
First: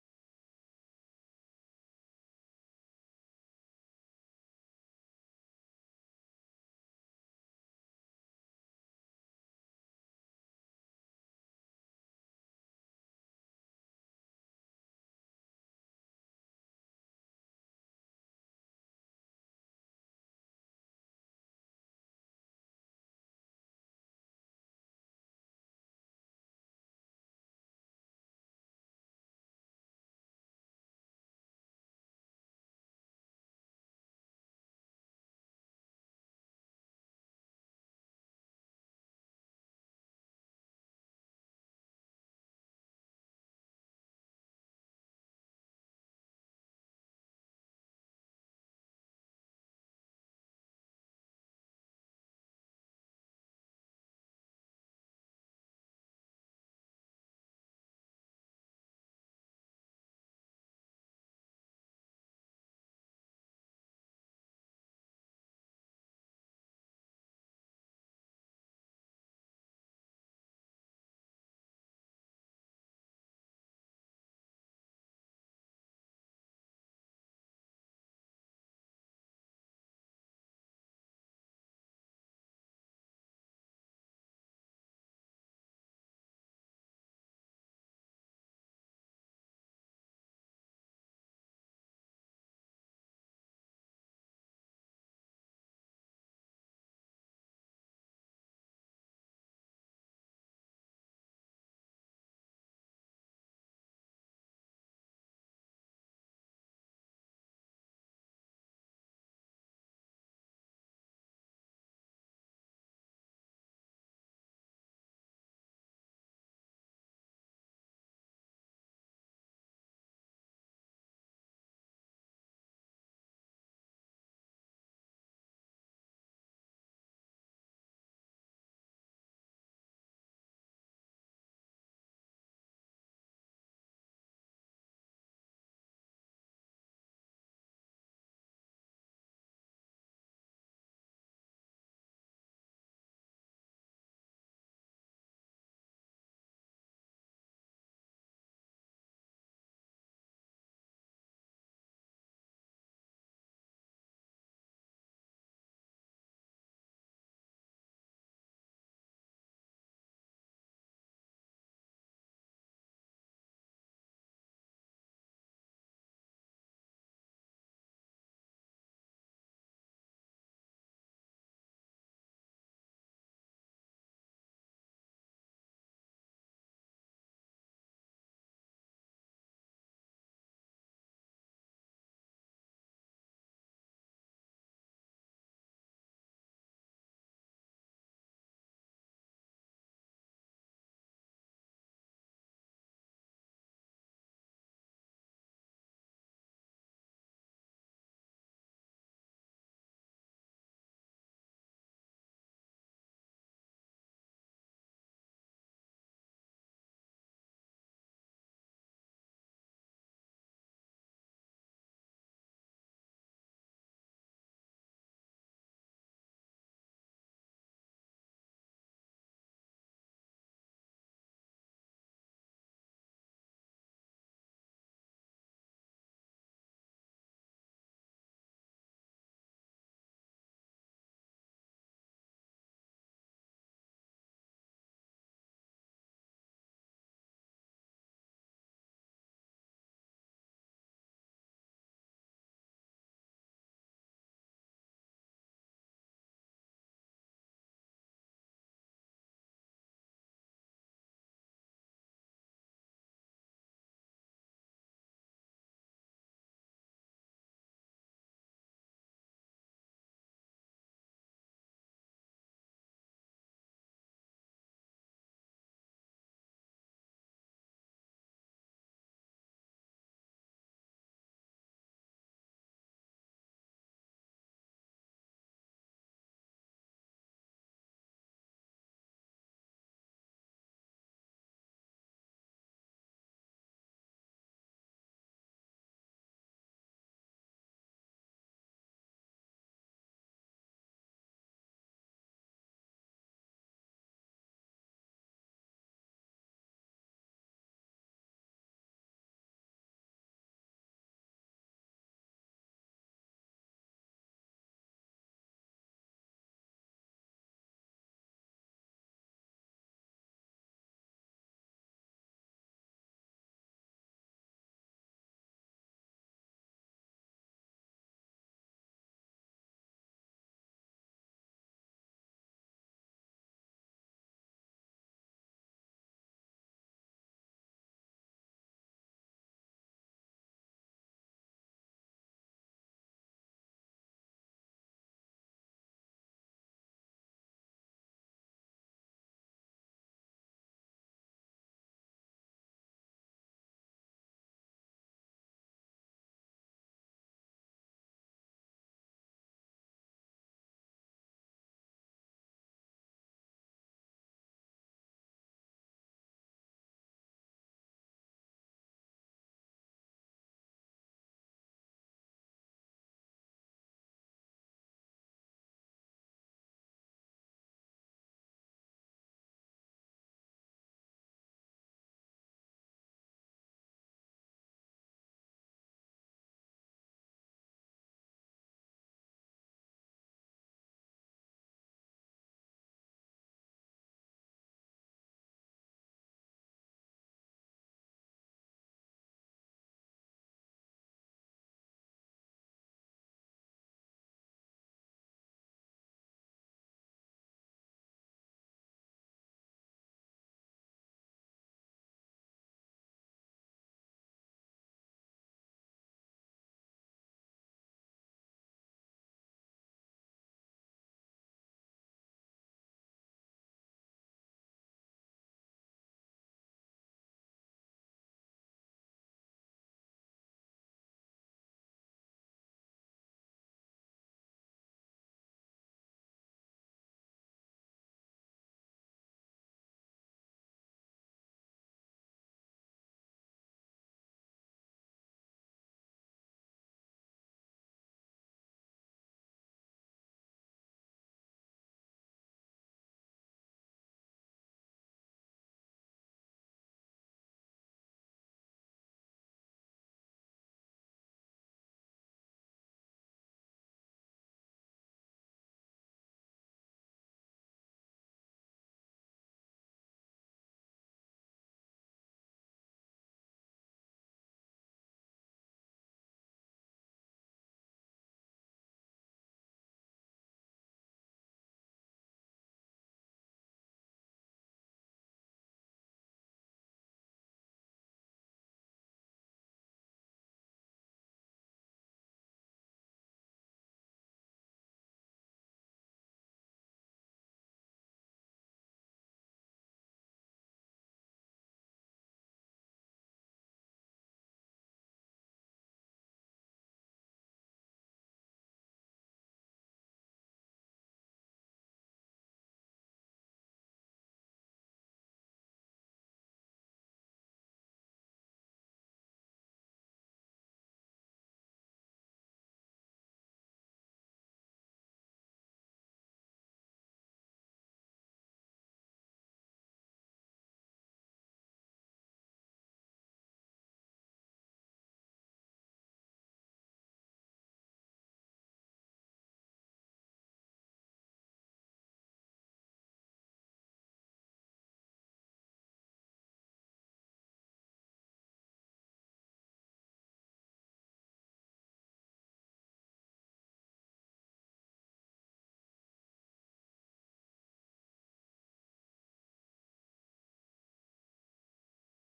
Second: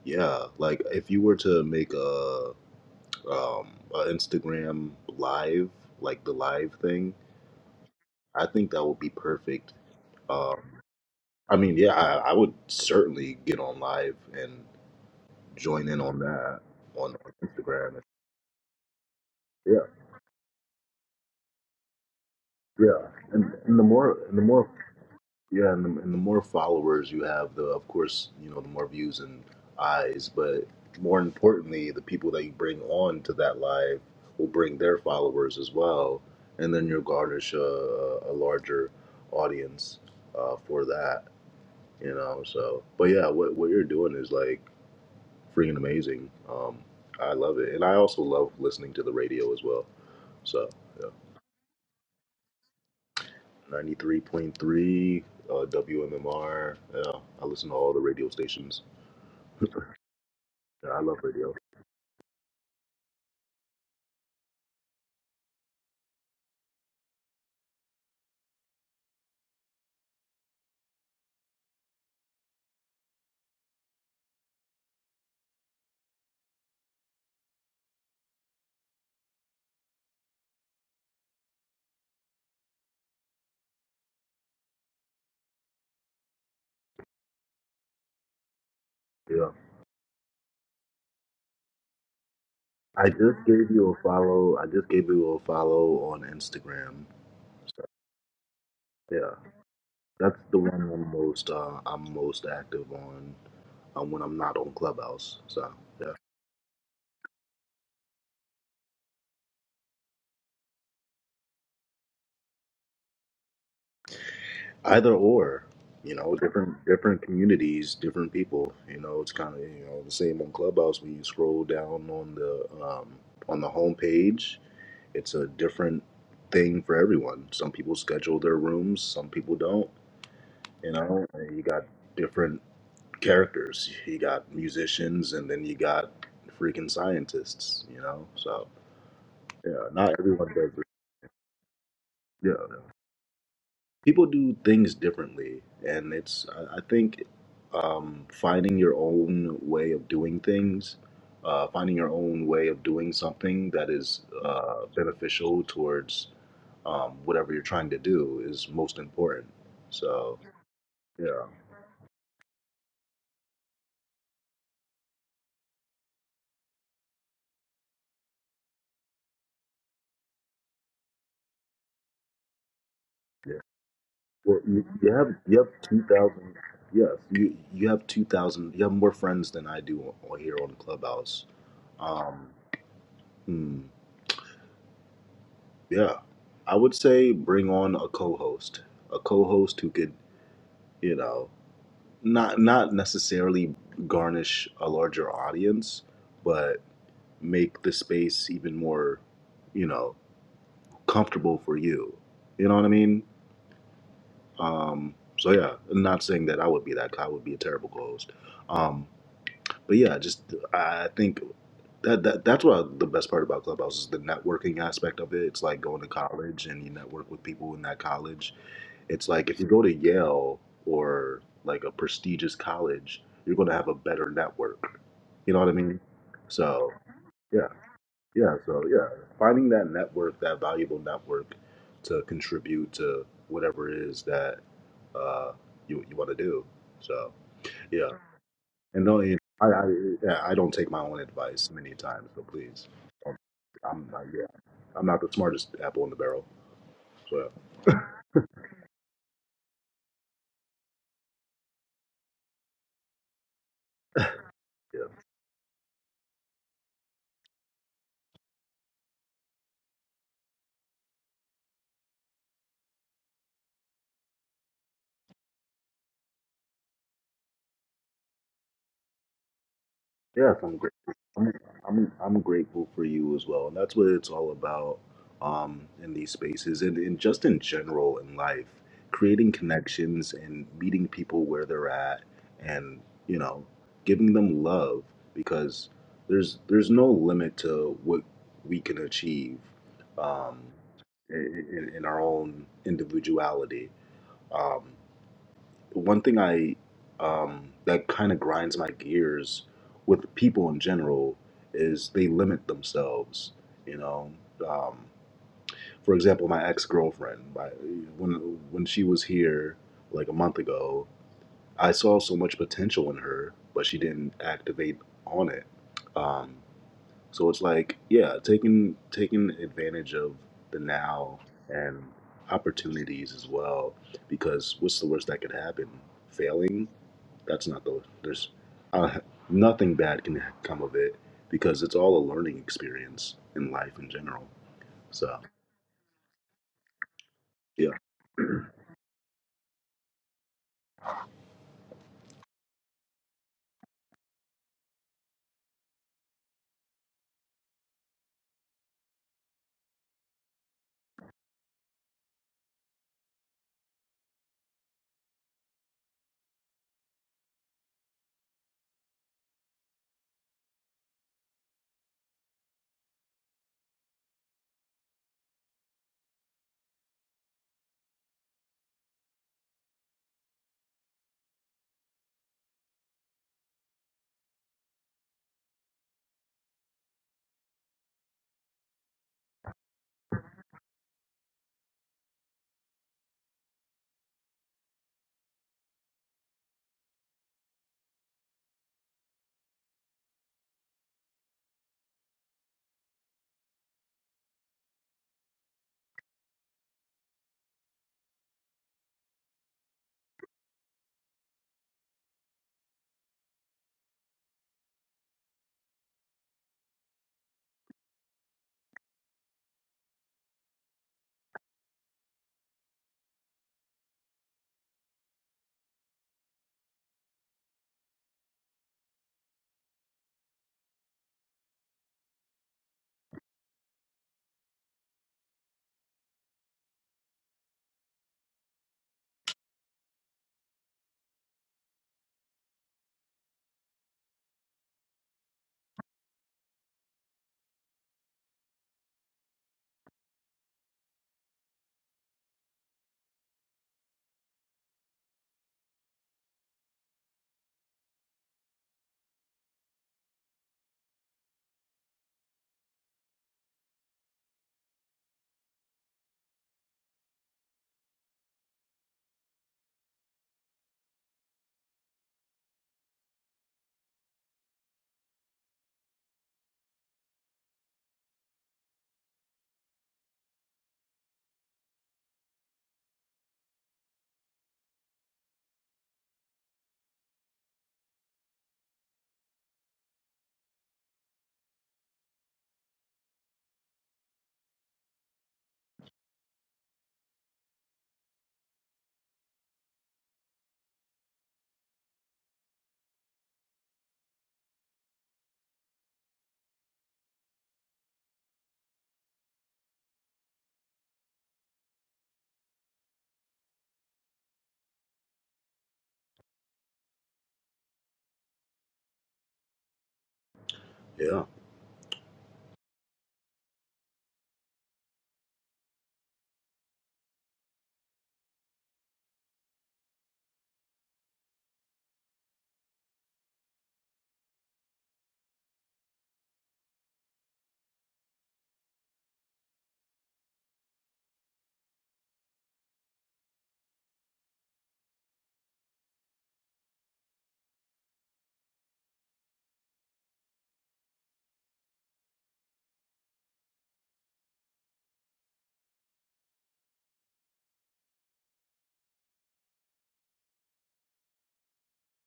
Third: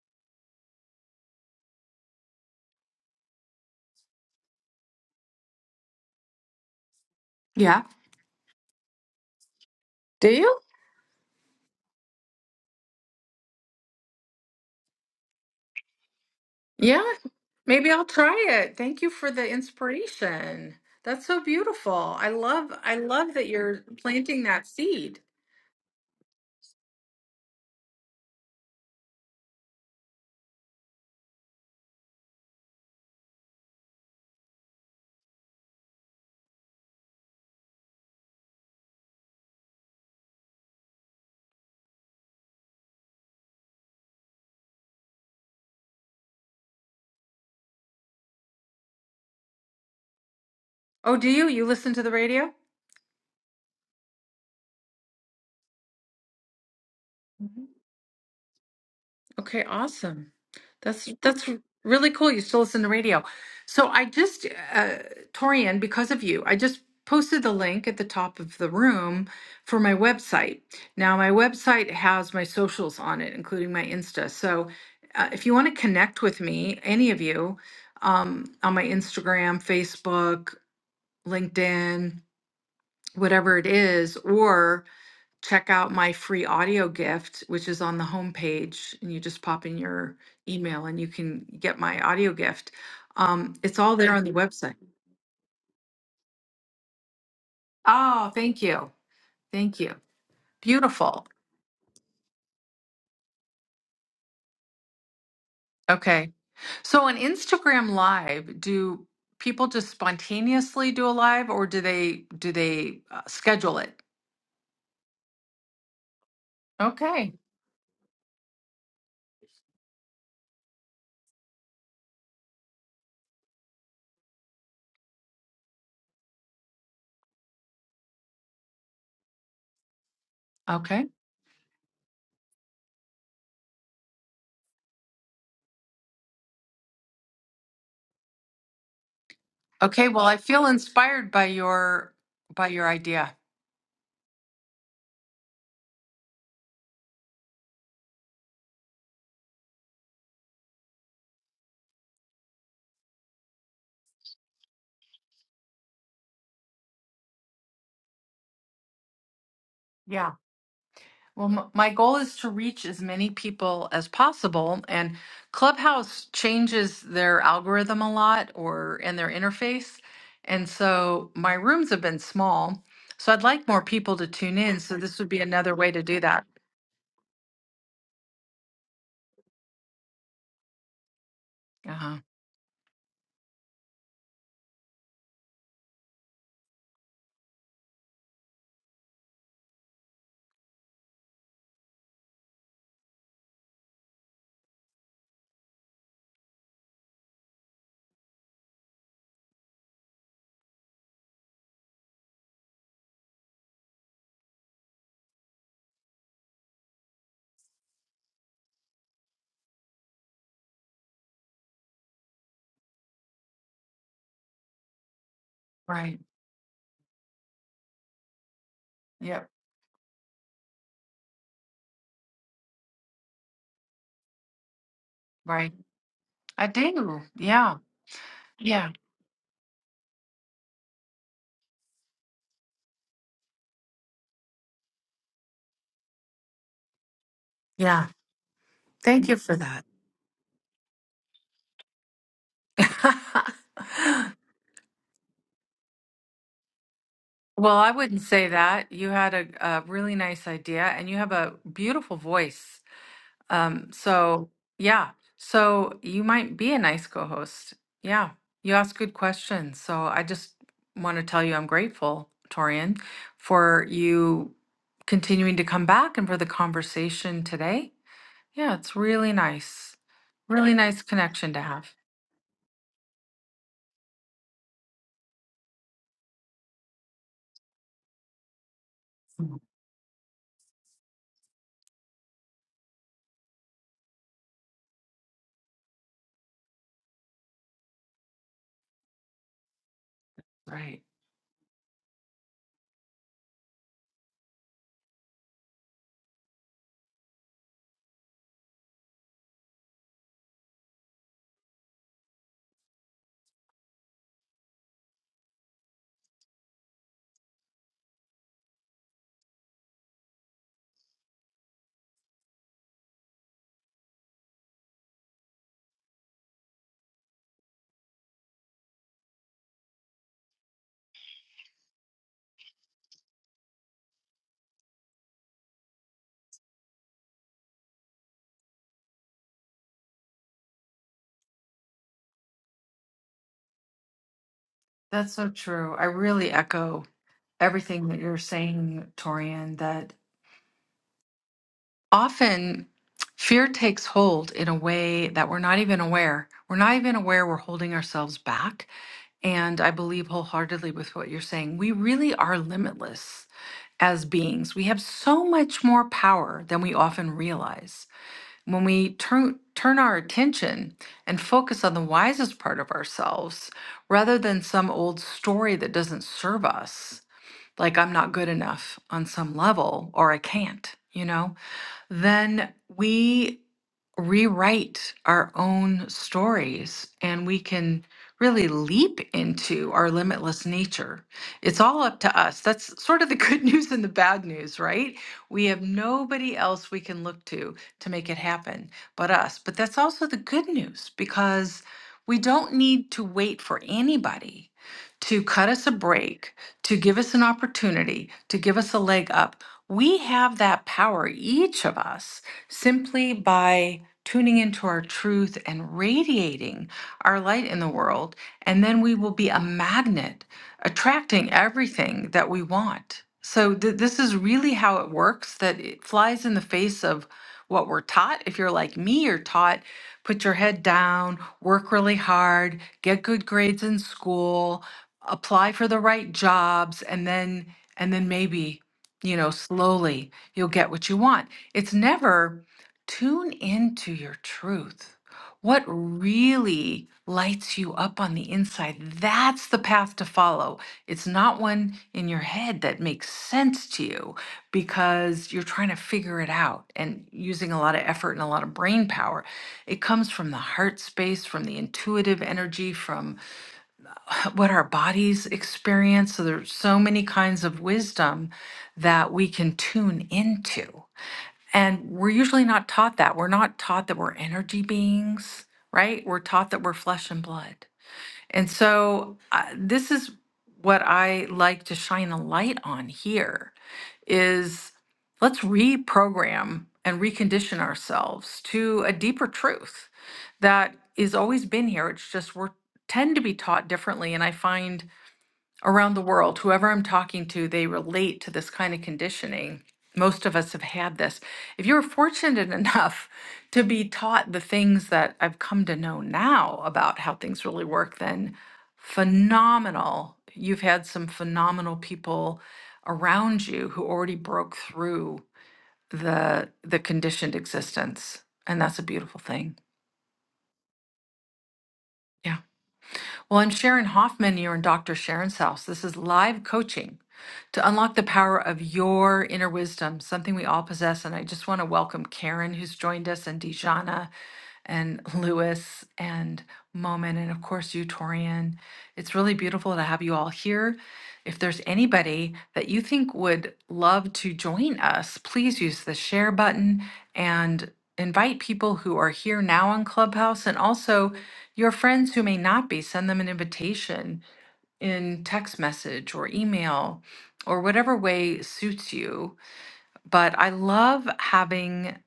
yeah like if you were to make a um a instagram live like the live thing
Yeah.
i think that would be perfect
Do
um
you?
i mean yeah i, I would certainly get on live and join in on that
Yeah.
on, on
Maybe
instagram
I'll try it. Thank you for the
yeah
inspiration. That's so beautiful. I love I
yeah
love that
and, and the
you're
more and the
planting that
more
seed.
Yeah, and the, and the more followers you have, the of course you know the more views and eyes, but more importantly, the people that you bring on to that live will bring their followers as well, and then you'll garnish a, a larger audience uh, for that. You know, so but yeah, what what you're doing is like freaking amazing. Um, I love it, and I also love listening to the radio as well. So. yeah.
Oh, do you? You listen to the radio?
93.3 uh, WMMR. Yeah, I
Mhm.
listen to all the radio stations.
Okay, awesome.
Yeah, I
That's
love
that's
radio.
really cool. You still listen to radio. So I just, uh, Torian, because of you, I just posted the link at the top of the room for my website. Now my website has my socials on it, including my Insta. So uh, if you want to connect with me, any of you, um, on my Instagram, Facebook, LinkedIn, whatever it is, or check out my free audio gift, which is on the homepage, and you just
Yeah.
pop in your email and you can get my audio gift.
I just
Um,
gave
it's
you
all
a
there on the
follow. I
website.
just gave you a follow on Instagram. So,
Oh, thank you.
yeah,
Thank you.
that's the one I'm
Beautiful.
most uh, I'm most active on um, when I'm not on Clubhouse. So yeah,
Okay. So on Instagram Live, do people just spontaneously do a live or do they do they uh, schedule it?
either or, you know, different different
Okay.
communities, different people. You know, it's kind of you know the same on Clubhouse when you scroll down on the um, on the homepage. it's a different thing for everyone. Some people schedule their rooms, some people don't. You
Okay.
know, and you got different characters. You got musicians, and then you got freaking scientists. You know, so yeah,
Okay,
not
well I
everyone
feel
does. It.
inspired by your
Yeah,
by your idea.
people do things differently and it's i, I think um, finding your own way of doing things uh, finding your own way of doing something that is uh, beneficial towards um, whatever you're trying to do is most important
Yeah.
so yeah
Well, m- my goal is to reach as many people as possible, and Clubhouse changes their algorithm a lot or and their interface. And so my rooms have been small, so I'd
yeah
like more people to tune
well
in.
you,
So
you
this would
have
be
you have
another way to do that.
2000 yes you you have 2000 you have more friends than i do on here on clubhouse
Uh-huh.
um hmm. Yeah, I would say bring on a co-host, a co-host who could, you know, not not necessarily garnish a larger audience, but make the space even more, you know, comfortable for you. You know what I mean? Um, so yeah, I'm not saying that I would be that guy. I would be a terrible co-host. Um, but yeah, just I think that, that that's what I, the best part about Clubhouse is the networking aspect of it. It's like going to
Right.
college and you network with people in that college It's
Yep.
like if you go to Yale or like a prestigious college, you're going to have a better network. You know what
Right.
I mean?
I
So,
do.
yeah.
Yeah.
Yeah. So,
Yeah.
yeah. Finding that network, that valuable network to contribute to whatever it is that uh, you, you want to do. So,
Yeah.
yeah. And no,
Thank
I,
you for that.
I, yeah, I don't take my own advice many times. So please, don't- I'm not, yeah, I'm not the smartest apple in the barrel. So,
Well, I wouldn't say that. You had a, a really nice idea, and you have a beautiful voice. Um, so
yeah.
yeah, so you might be a nice co-host. Yeah, you ask good questions. So I just want to tell you I'm grateful, Torian, for you continuing to come back and for the conversation today. Yeah, it's really nice.
Yes,
Really
I'm
nice
grateful.
connection
I'm,
to have.
I'm I'm grateful for you as well, and that's what it's all about um, in these spaces, and, and just in general in life, creating
Mm,
connections and meeting people where they're at, and you know, giving them love because there's there's no limit to what we can achieve um,
Right.
in, in in our own individuality. Um, one thing I um, that kind of grinds my gears with people in general is they limit themselves. You know, um, for example, my ex girlfriend. My when when she was here like a month ago, I saw so much potential in her, but she didn't activate on it. Um, so it's like, yeah, taking taking advantage of the now and opportunities as well, because what's the worst that could happen? Failing that's not the there's uh, nothing bad can come of it because it's all a learning experience in life in general.
That's
So
so true. I really echo
yeah,
everything that you're saying, Torian, that often fear takes hold in a way that we're not even aware. We're not even aware we're holding ourselves back. And I believe wholeheartedly with what you're saying. We really are limitless as beings. We have so much more power than we often realize. When we turn turn our attention and focus on the wisest part of ourselves rather than some old story that doesn't serve us, like I'm not good enough on some level or I can't, you know? Then we rewrite our own stories and we can really leap into our limitless nature. It's all up to us. That's sort of the good news and the bad news, right? We have nobody else we can look to to make it happen but us. But that's also the good news because we don't need to wait for anybody to cut us a break, to give us an opportunity, to give us a leg up. We have that power, each of us, simply by tuning into our truth and radiating our light in the world. And then we will be a magnet, attracting everything that we want. So, th- this is really how it works that it flies in the face of what we're taught. If you're like me, you're taught put your head down, work really hard, get good grades in school, apply for the right jobs, and then, and then maybe, you know, slowly you'll get what you want. It's never Tune into your truth. What really lights you up on the inside? That's the path to follow. It's not one in your head that makes sense to you because you're trying to figure it out and using a lot of effort and a lot of brain power. It comes from the heart space, from the intuitive energy, from what our bodies experience. So there's so many kinds of wisdom that we can tune into. And we're usually not taught that. We're not taught that we're energy beings, right? We're taught that we're flesh and blood. And so uh, this is what I like to shine a light on here is let's reprogram and recondition ourselves to a deeper truth that is always been here. It's just we're tend to be taught differently and I find around the world, whoever I'm talking to, they relate to this kind of conditioning. Most of us have had this. If you were fortunate enough to be taught the things that I've come to know now about how things really work, then phenomenal. You've had some phenomenal people around you who already broke through the the conditioned existence. And that's a beautiful thing.
yeah,
Yeah. Well, I'm Sharon Hoffman. You're in Dr. Sharon's house. This is live coaching. to unlock the power of your inner wisdom, something we all possess. And I just want to welcome Karen, who's joined us, and Dijana, and Lewis, and Moment, and of course, you, Torian. It's really beautiful to have you all here. If there's anybody that you think would love to join us, please use the share button and invite people who are here now on Clubhouse and also your friends who may not be. Send them an invitation in text message or email or whatever way suits you. But I love having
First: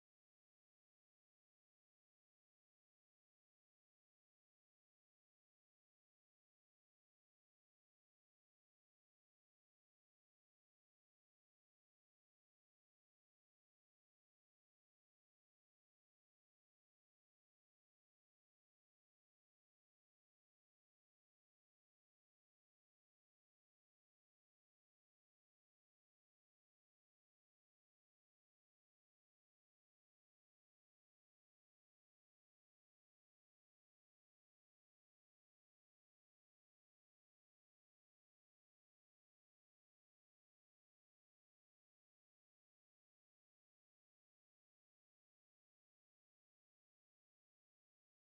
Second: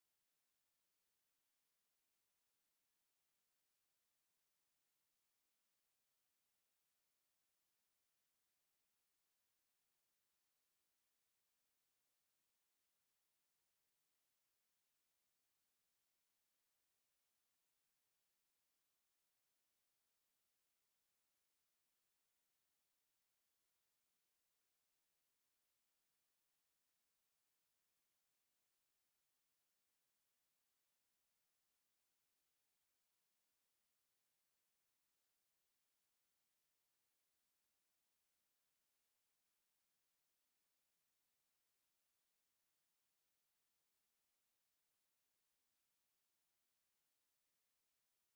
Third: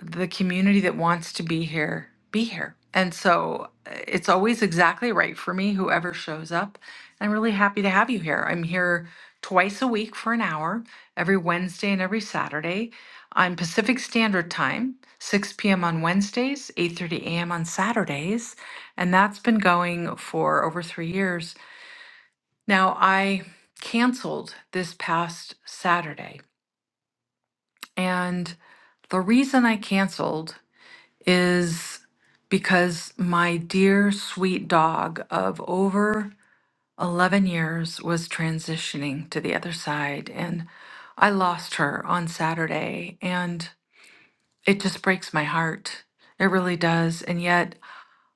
the community that wants to be here be here. And so uh, it's always exactly right for me, whoever shows up. I'm really happy to have you here. I'm here twice a week for an hour, every Wednesday and every Saturday. I'm Pacific Standard Time, 6 p.m. on Wednesdays, 8:30 a.m. on Saturdays, and that's been going for over 3 years. Now, I canceled this past Saturday, and the reason I canceled is because my dear sweet dog of over 11 years was transitioning to the other side, and I lost her on Saturday, and it just breaks my heart. It really does. And yet,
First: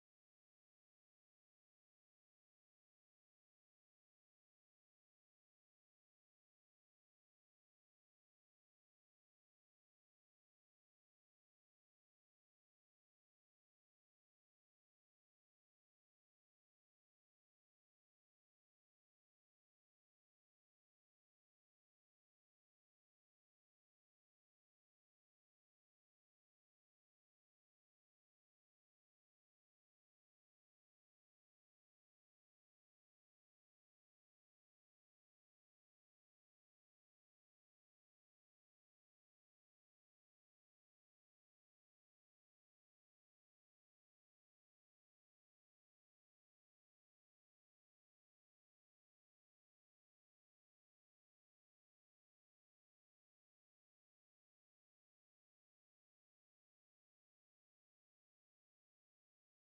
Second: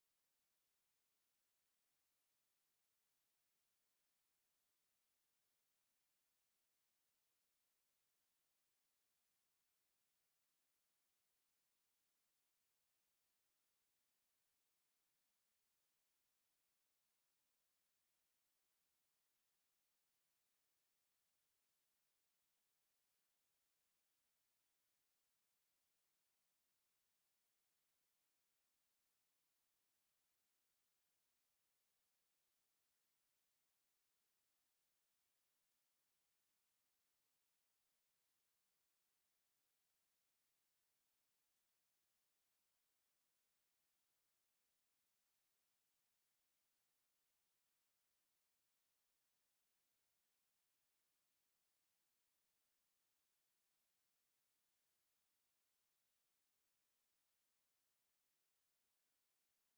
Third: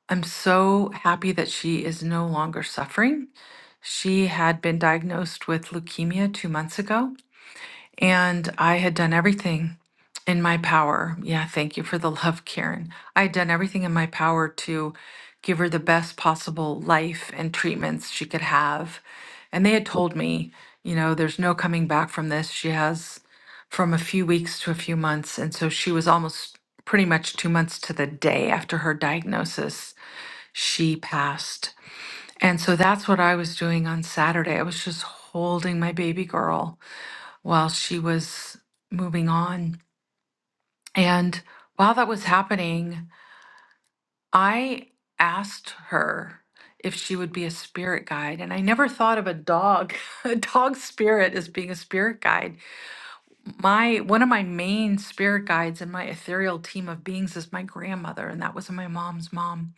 I'm so happy that she is no longer suffering. She had been diagnosed with leukemia two months ago, And I had done everything in my power. Yeah, thank you for the love, Karen. I had done everything in my power to give her the best possible life and treatments she could have. And they had told me, you know, there's no coming back from this. She has from a few weeks to a few months. And so she was almost pretty much two months to the day after her diagnosis, she passed. And so that's what I was doing on Saturday. I was just holding my baby girl while she was moving on. And while that was happening, I asked her if she would be a spirit guide. And I never thought of a dog, a dog spirit as being a spirit guide. My one of my main spirit guides in my ethereal team of beings is my grandmother, and that was my mom's mom.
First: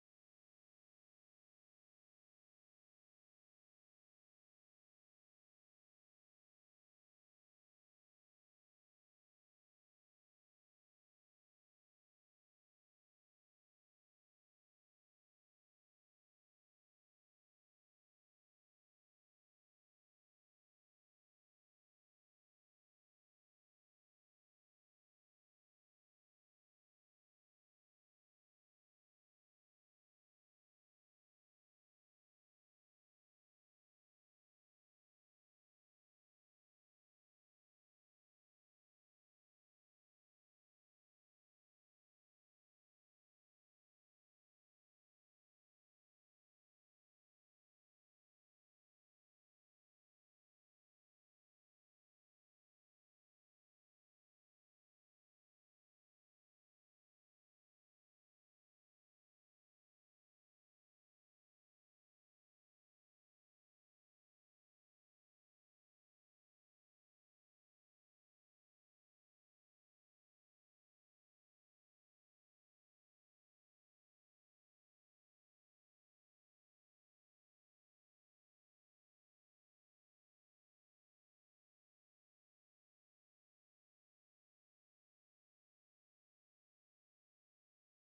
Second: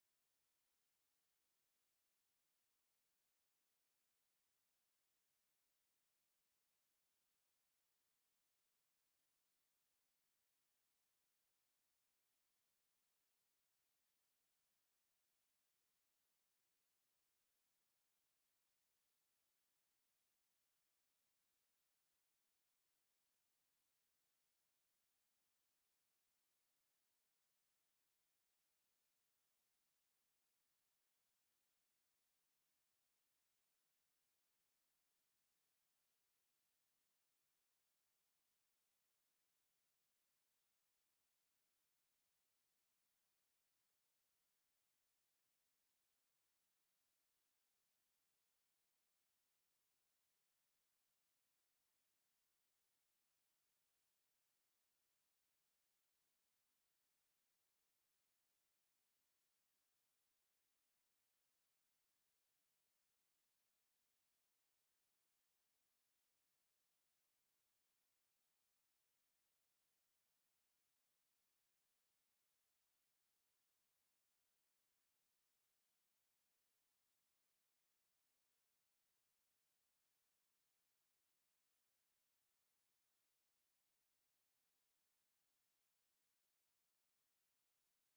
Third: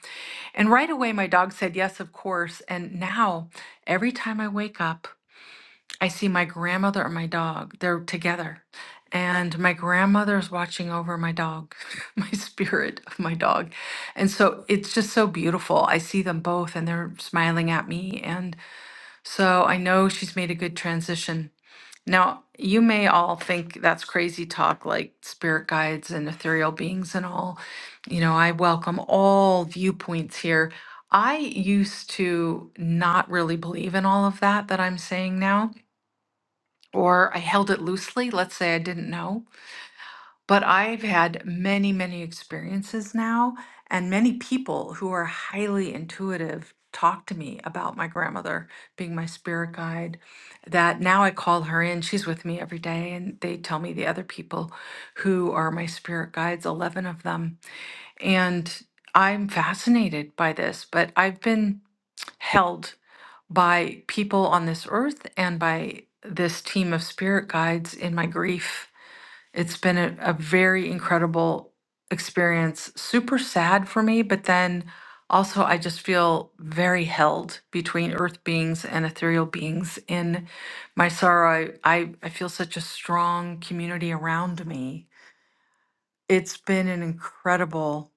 And right away my dog said yes, of course. And now every time I wake up, I see my grandmother and my dog. They're together. And my grandmother is watching over my dog, my spirit of my dog. And so it's just so beautiful. I see them both and they're smiling at me. And so I know she's made a good transition. Now, you may all think that's crazy talk, like spirit guides and ethereal beings and all. You know, I welcome all viewpoints here. I used to not really believe in all of that that I'm saying now or I held it loosely. Let's say I didn't know. But I've had many, many experiences now, and many people who are highly intuitive talk to me about my grandmother being my spirit guide. That now I call her in, she's with me every day, and they tell me the other people who are my spirit guides, 11 of them. And I'm fascinated by this, but I've been held by people on this earth and by this team of spirit guides in my grief. It's been a, a very incredible experience, super sad for me, but then also I just feel very held between earth beings and ethereal beings in my sorrow. I, I, I feel such a strong community around me. It's been an incredible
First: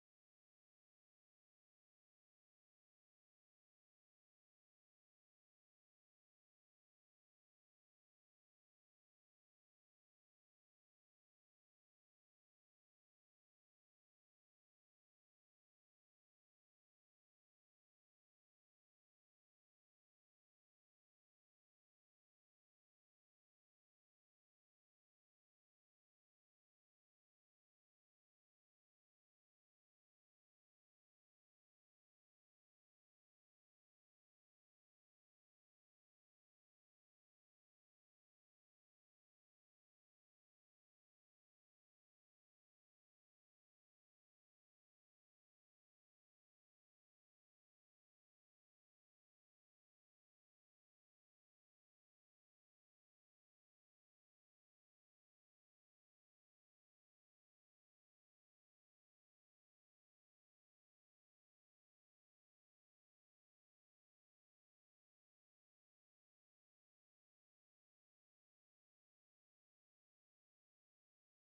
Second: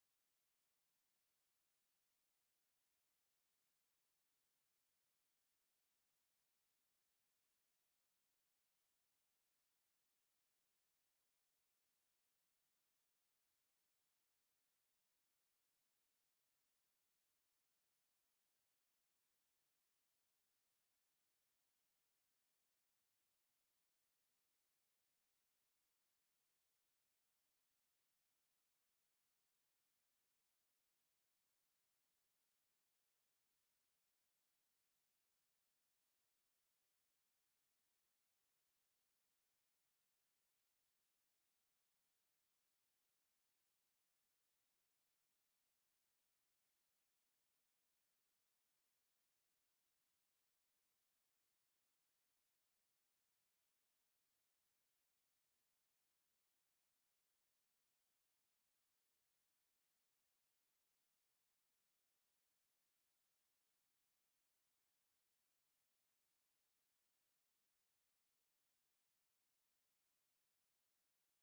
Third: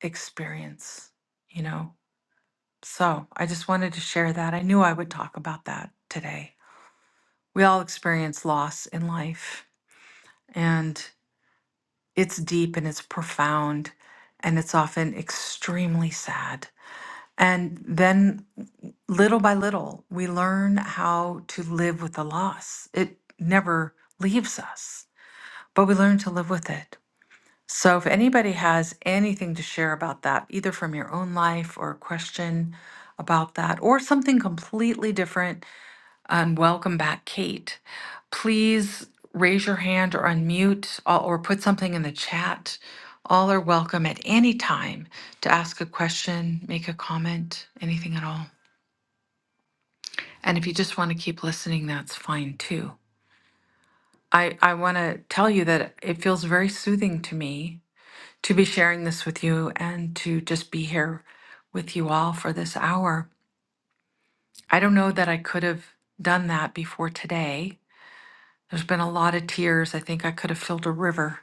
experience, you know. So I just wanted to share that. I knew I would talk about that today. We all experience loss in life, and it's deep and it's profound, and it's often extremely sad. And then, little by little, we learn how to live with the loss. It never leaves us, but we learn to live with it. So, if anybody has anything to share about that, either from your own life or a question about that, or something completely different, and welcome back, Kate. Please raise your hand or unmute or or put something in the chat. All are welcome at any time to ask a question, make a comment, anything at all. And if you just want to keep listening, that's fine too. I, I want to tell you that it feels very soothing to me to be sharing this with you and to just be here with you all for this hour. I don't know that I could have done that before today. There's been a lot of tears. I think I could have filled a river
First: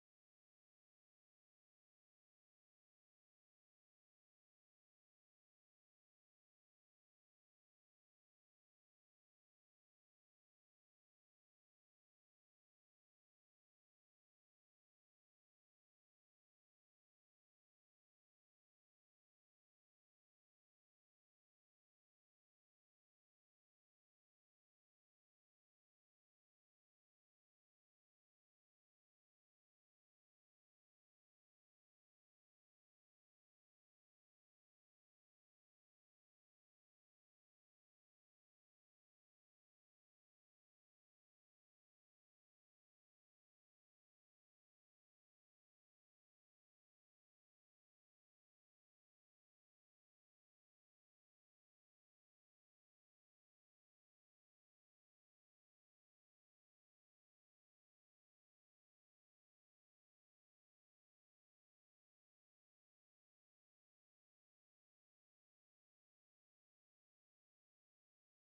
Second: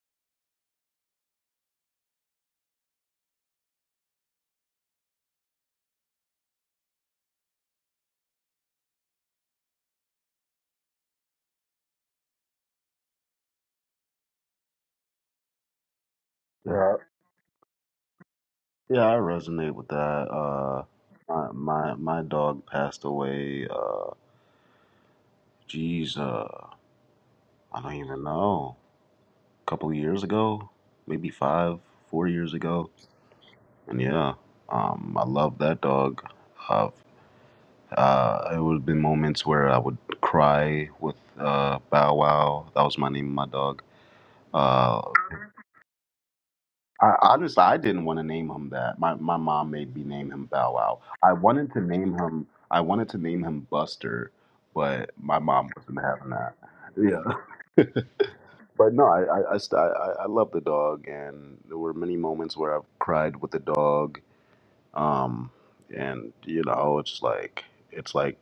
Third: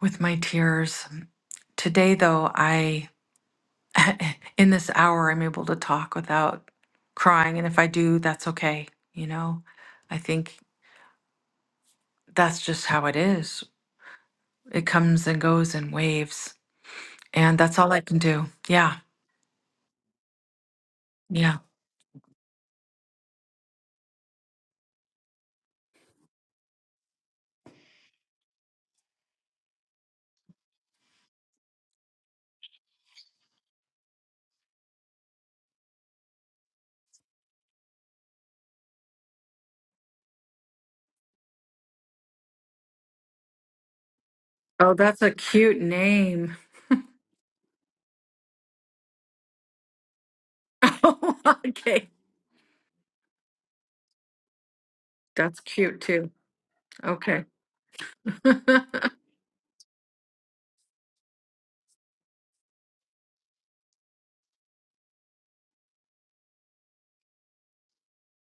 with my tears. Today, though, I, in this hour, I'm able to talk without crying. And if I do, that's okay. You know, I think that's just how it is. It comes and goes in waves.
yeah,
And that's all I can do. Yeah.
yeah. I resonate with that. Uh, my
Yeah.
my my dog passed away. Uh, geez, uh, I don't even know. A couple of years ago, maybe five, four years ago, and yeah, um, I love that dog. Uh, Uh, it would have been moments where I would cry with uh, Bow Wow. That was my name, my dog.
Oh,
Uh,
that's a cute name.
I, honestly, I didn't want to name him that. My my mom made me name him Bow Wow. I
Oh,
wanted to
okay.
name him. I wanted to name him Buster, but my
That's
mom wasn't
cute
having
too.
that. Yeah,
Okay.
but no, I I I, st- I, I love the dog, and there were many moments where I've cried with the dog. Um, and you know, it's like it's like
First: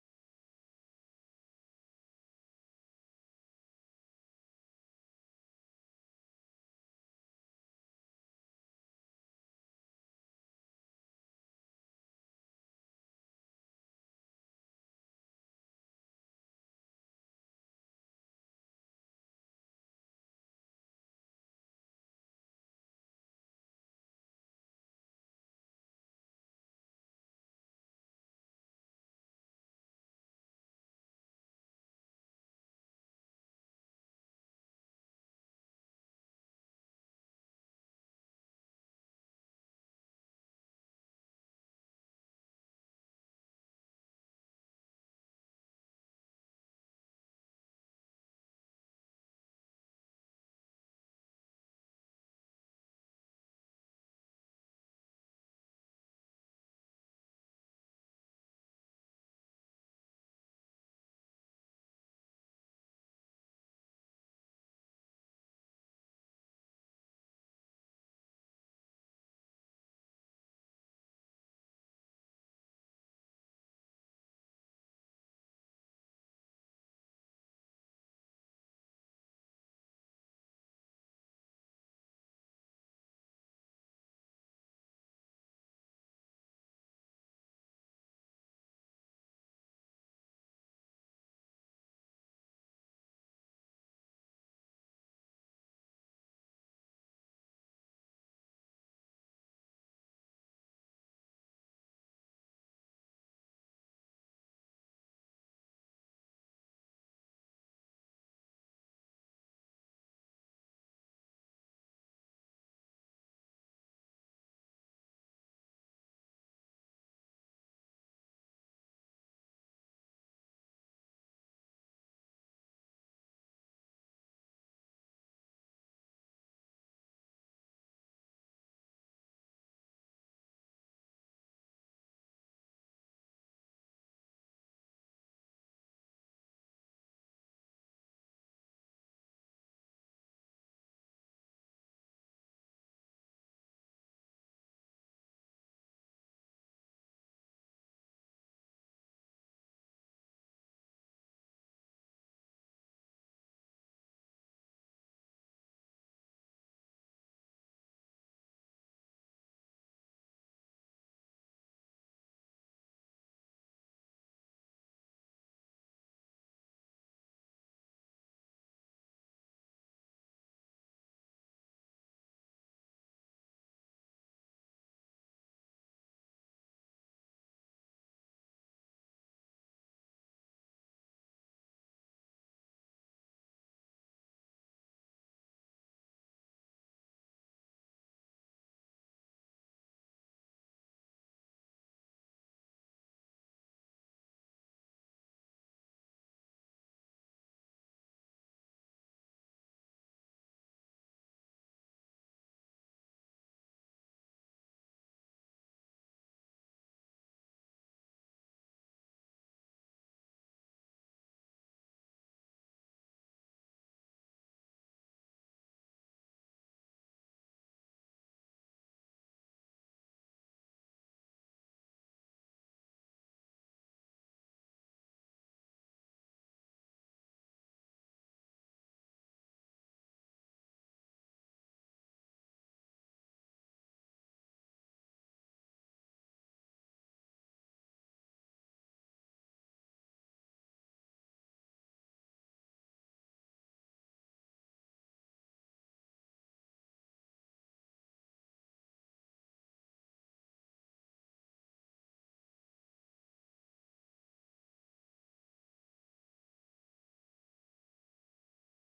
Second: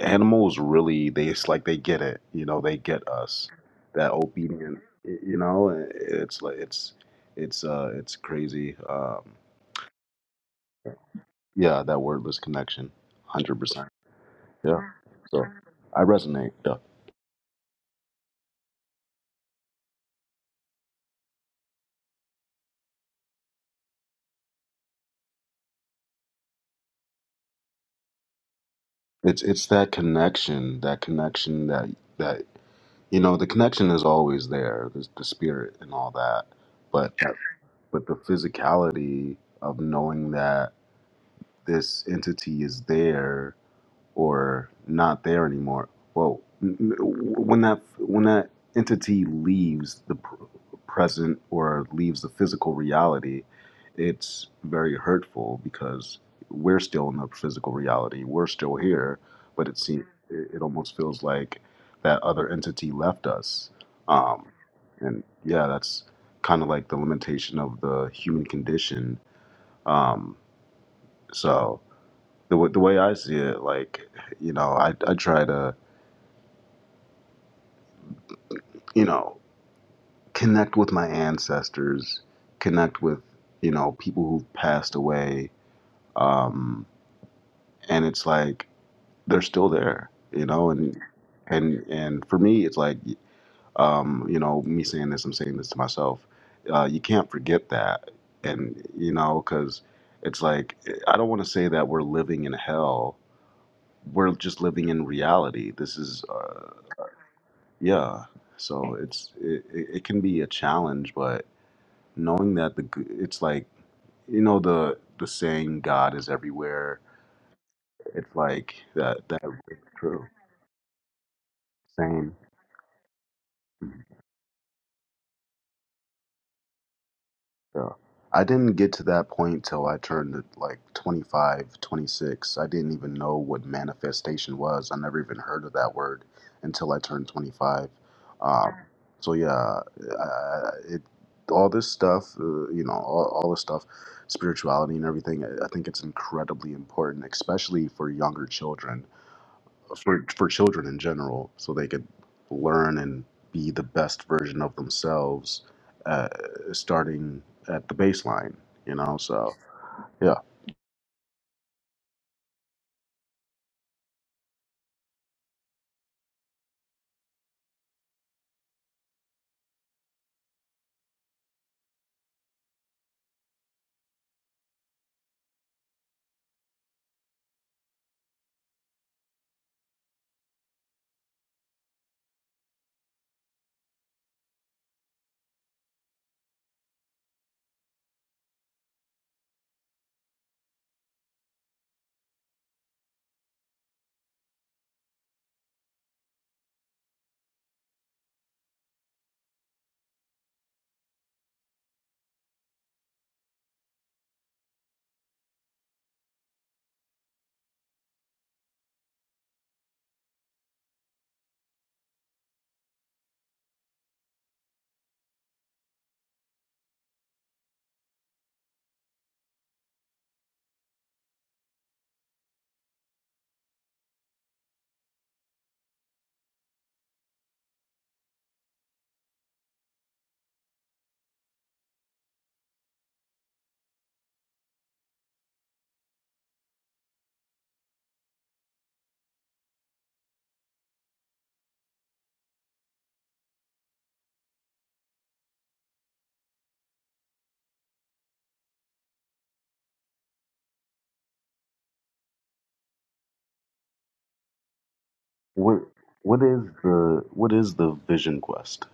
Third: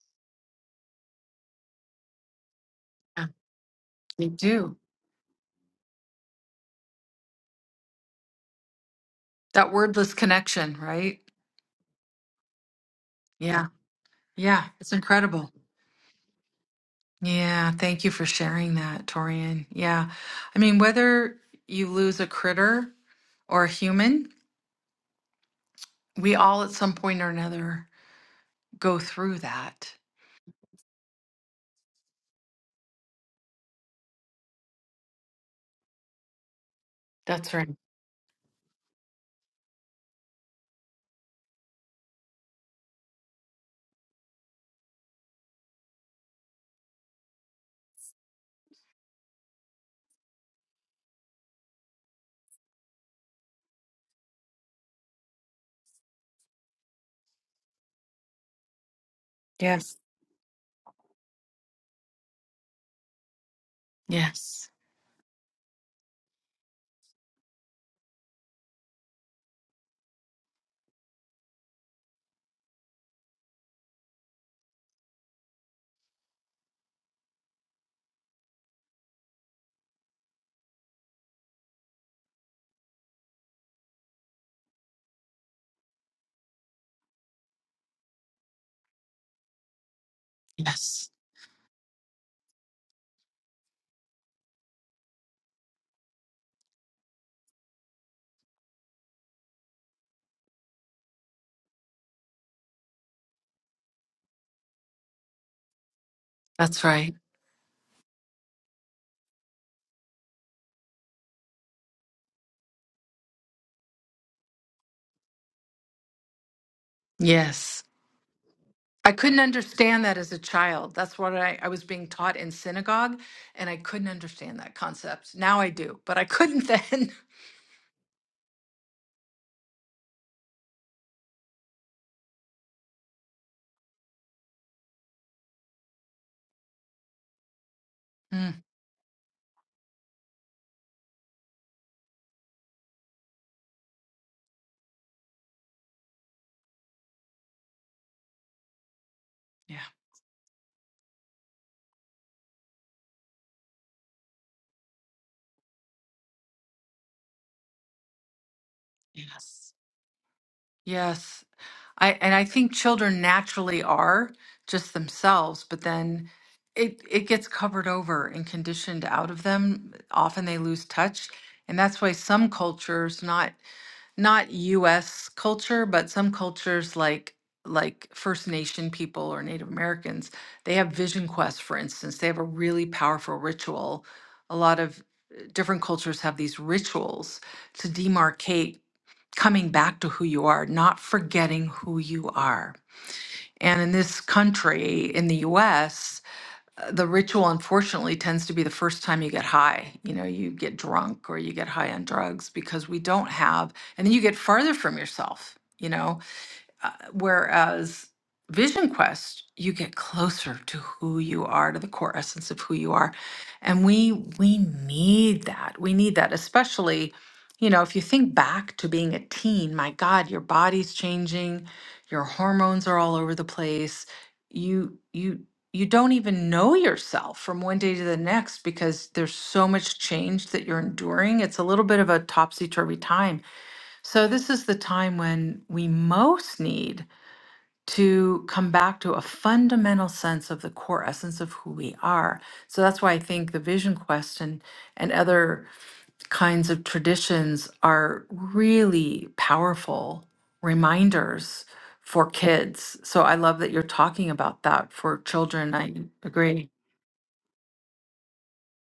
animals really they it's like they get it you know they get
Yeah,
us that
you do.
obedient y- you know it's like it's it's uh it's crazy um
That wordless connection, right?
yeah that wordless connection
Yeah.
100%
Yeah,
yeah
it's
so
incredible.
i resonate yeah
Yeah, thank you for sharing that, Torian. Yeah. I mean, whether you lose a critter or a human, we all at some point or another go through
it's it's that
that.
connection that connection that that you know the connection is always there there's the spirit and all that but
That's right.
but the physicality of knowing that this entity is there or not there anymore. Well, n- n- when that when that entity leaves the pr- present or leaves the physical reality, it's very hurtful because we're still in the physical reality. We're still here, but it
Yes.
seems it, it almost feels like that other entity left us. Um,
Yes.
and yeah, that's kind of like the limitation of the human condition. Um, so the wa- the way I see it, like you know, I I try to you know connect with my ancestors, connect with you know people who've passed away, um, and it's like they're still there, you know, and
Yes.
and and for me, it's like um, you know, me saying this, I'm saying this to myself. Uh, you can't forget that, and you know, because it's like I don't want to say that we're living in hell. We're just living in reality. This is uh,
That's right.
Yeah. So it's it, it it can be a challenge, but knowing that the g- it's like you know the the saying God is everywhere.
Yes.
It's like
I
that
couldn't
that rings
understand that
true.
as a child. That's what I, I was being taught
Same.
in synagogue, and I couldn't understand that concept. Now I do, but I couldn't then.
Yeah. I didn't get to that point till I turned like 25, 26. I didn't even know what manifestation was. I never even heard of that word until I turned 25.
Mm,
Um, so yeah, uh, it all this stuff, uh, you know, all, all this stuff, spirituality and everything. I I think it's incredibly important, especially for younger children
yeah.
for for children in general, so they could learn and be the best version of themselves, uh, starting at the baseline. You know, so
Yes.
yeah.
Yes. I and I think children naturally are just themselves, but then it it gets covered over and conditioned out of them. Often they lose touch, and that's why some cultures, not not U.S. culture, but some cultures like like First Nation people or Native Americans, they have vision quests. For instance, they have a really powerful ritual. A lot of uh, different cultures have these rituals to demarcate coming back to who you are, not forgetting who you are. And in this country, in the US, uh, the ritual unfortunately tends to be the first time you get high. You know, you get drunk or you get high on drugs because we don't have, and then you get farther from yourself. You know, uh, whereas Vision Quest, you get closer to who you are, to the core essence of who you are. And we we need that. We need that, especially, you know, if you think back to being a teen, my God, your body's changing, your hormones are all over the place. You you you don't even know yourself from one day to the next because there's so much change that you're enduring. It's a little bit of a topsy-turvy time. So this is the time when we most need to come back to a fundamental sense of the core essence of who we are. So that's why I think the vision quest and, and other kinds of traditions are really powerful reminders for kids. So I love that you're talking about that for children.
What
I
what is
agree.
the what is the Vision Quest?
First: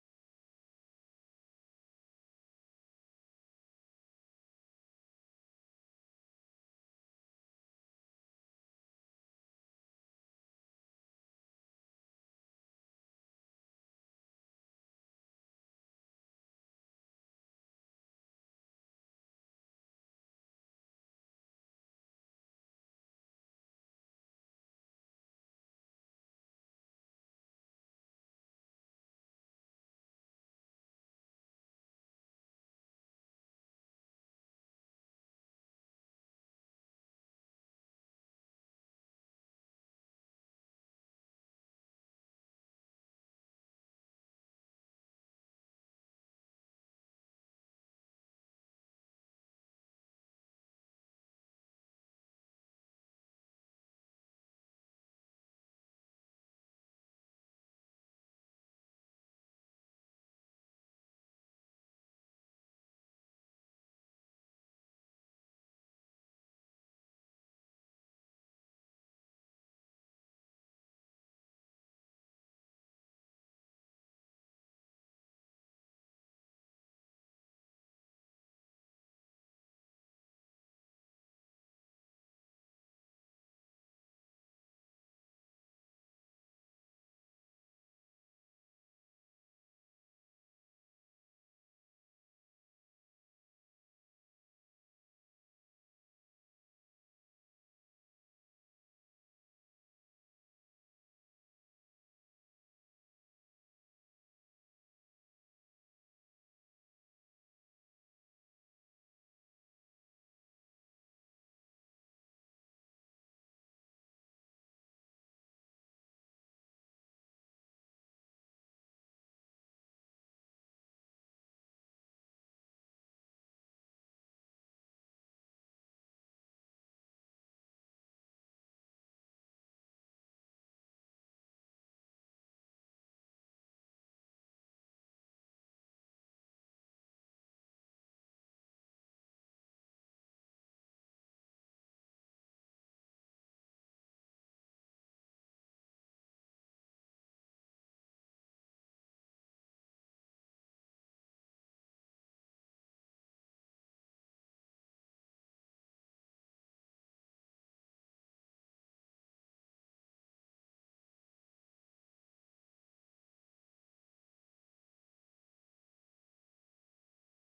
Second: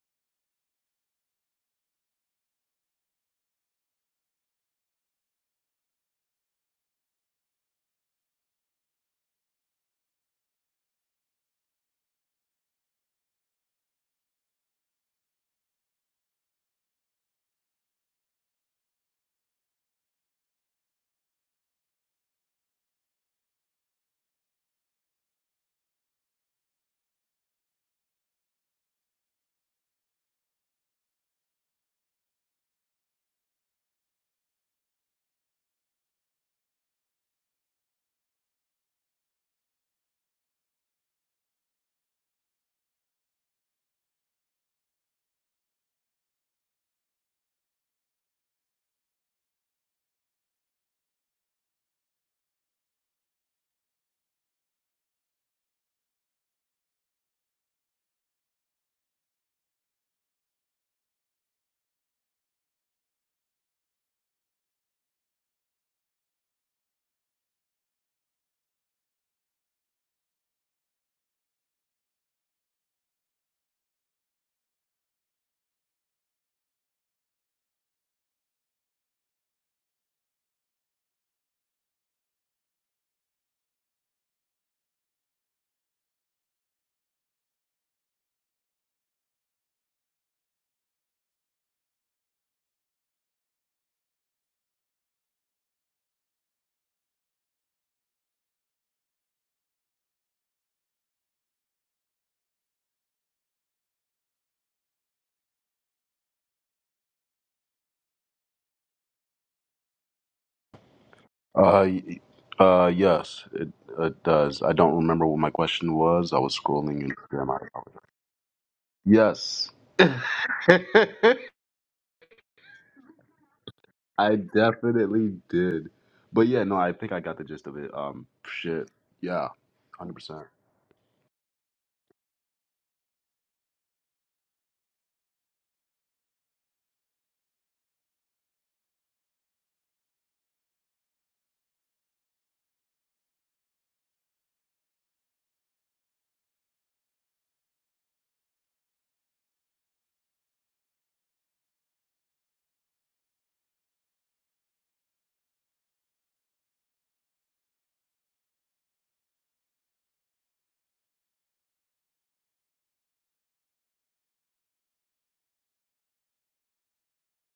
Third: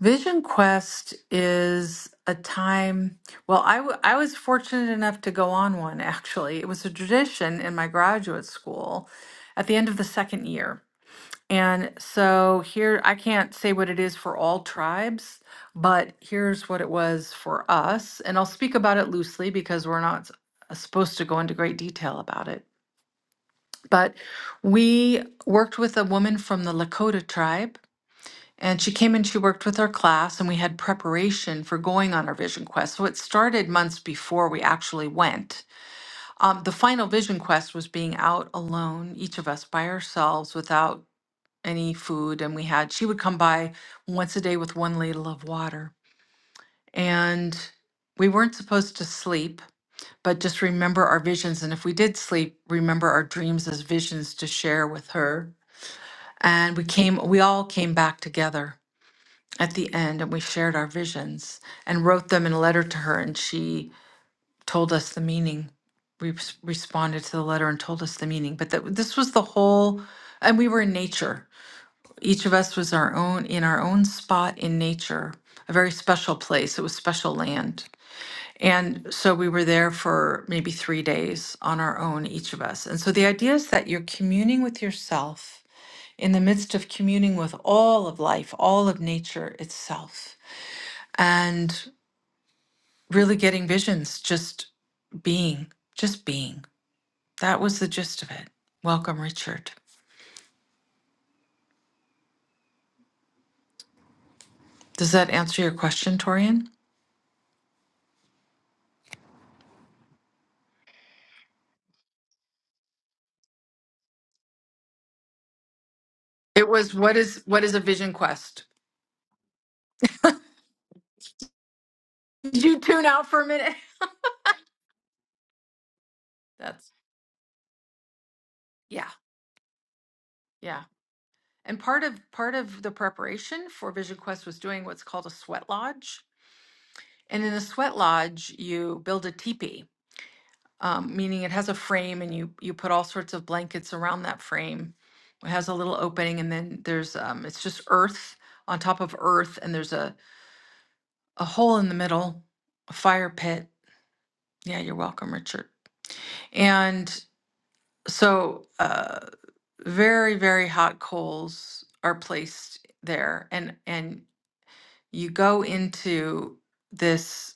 Vision Quest is a time, well, I, w- I was fortunate enough to go on one actually. It was a tradition in my graduate school at the end of the second year. And so here, I can't say what it is for all tribes, but here's what it was for us. And I'll speak about it loosely because we're not s- supposed to go into great detail about it. But we worked with a woman from the Lakota tribe, and she came and she worked with our class, and we had preparation for going on our vision quest. So it started months before we actually went. Um, the final vision quest was being out alone, each of us by ourselves, without any food and we had she would come by once a day with one ladle of water and we weren't supposed to sleep but just remember our visions and if we did sleep remember our dreams as visions to share with her and we came we all came back together at the end and we shared our visions and wrote them in a letter to her and she told us the meaning we res- responded to the letter and told us the meaning but that this was the whole and we were in nature Each of us was our own in our own spot in nature, a very special place. It was special land. And so we were there for maybe three days on our own, each of us. And so the idea is that you're communing with yourself in the midst of communing with all of life, all of nature itself, and really getting visions, just being, just being. That was the gist of it. Welcome, Richard. Does that answer your question, Torian?
Uh, y- uh, yes, it, it does. I don't remember what my question was. I was
It was
scrolling
what is
Instagram.
what
I
is a
apologize.
vision quest?
Yes,
Did you tune out for a minute?
I definitely did. But yeah, no,
That's
I think I got the gist of it. Um, shit,
yeah,
yeah, hundred percent.
yeah. And part of part of the preparation for Vision Quest was doing what's called a sweat lodge. And in the sweat lodge, you build a teepee, um, meaning it has a frame, and you you put all sorts of blankets around that frame. It has a little opening, and then there's um, it's just earth on top of earth, and there's a a hole in the middle, a fire pit. Yeah, you're welcome, Richard. And so. uh. very very hot coals are placed there and and you go into this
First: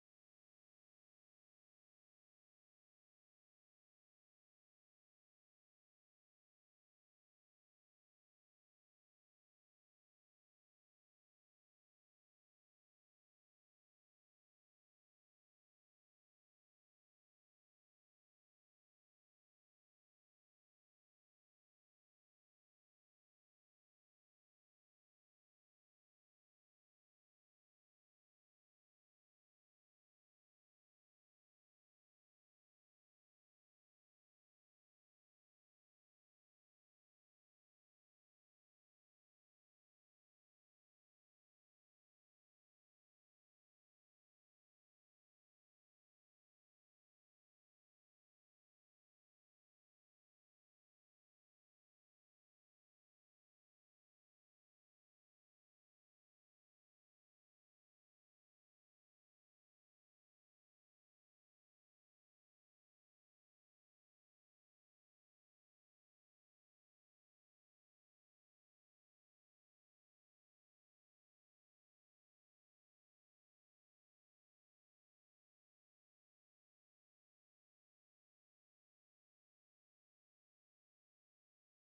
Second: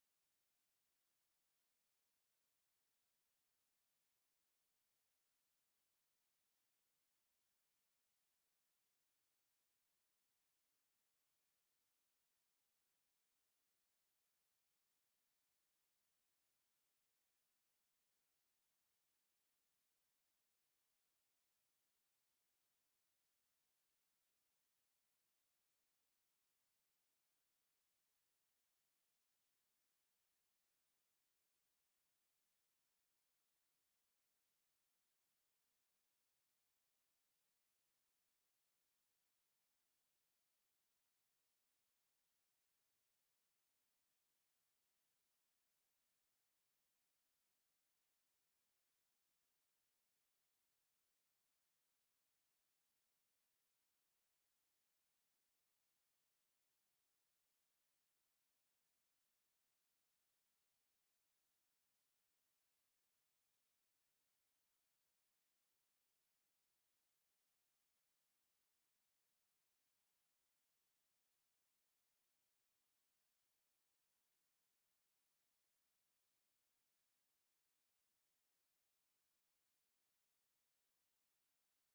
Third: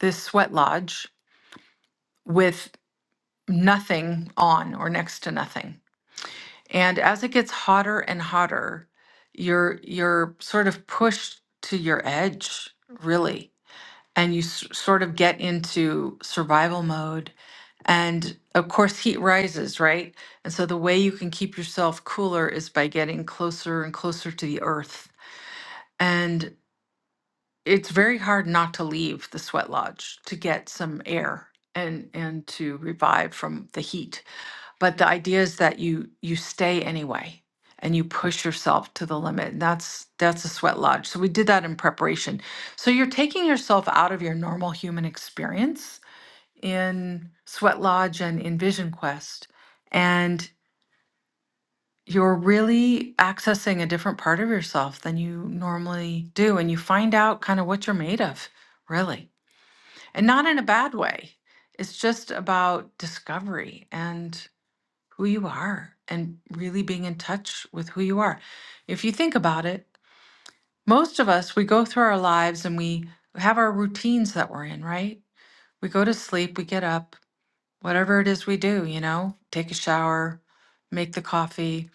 this sweat lodge with nothing on or next to nothing and as it gets hotter and hotter you're you're sort of pushed to your edge really and you s- sort of get into survival mode And of course, heat rises, right? And so the way you can keep yourself cooler is by getting closer and closer to the earth. And it's very hard not to leave the sweat lodge to get some air and and to revive from the heat. But the idea is that you you stay anyway and you push yourself to the limit. And that's that's a sweat lodge. So we did that in preparation. So you're taking yourself out of your normal human experience in Sweat Lodge and in Vision Quest, and you're really accessing a different part of yourself than you normally do. And you find out kind of what you're made of, really, and not in a bad way. It's just about discovery and who you are and really being in touch with who you are. If you think about it, most of us, we go through our lives and we have our routines that we're in, right? We go to sleep, we get up, whatever it is we do, you know, take a shower, make the coffee,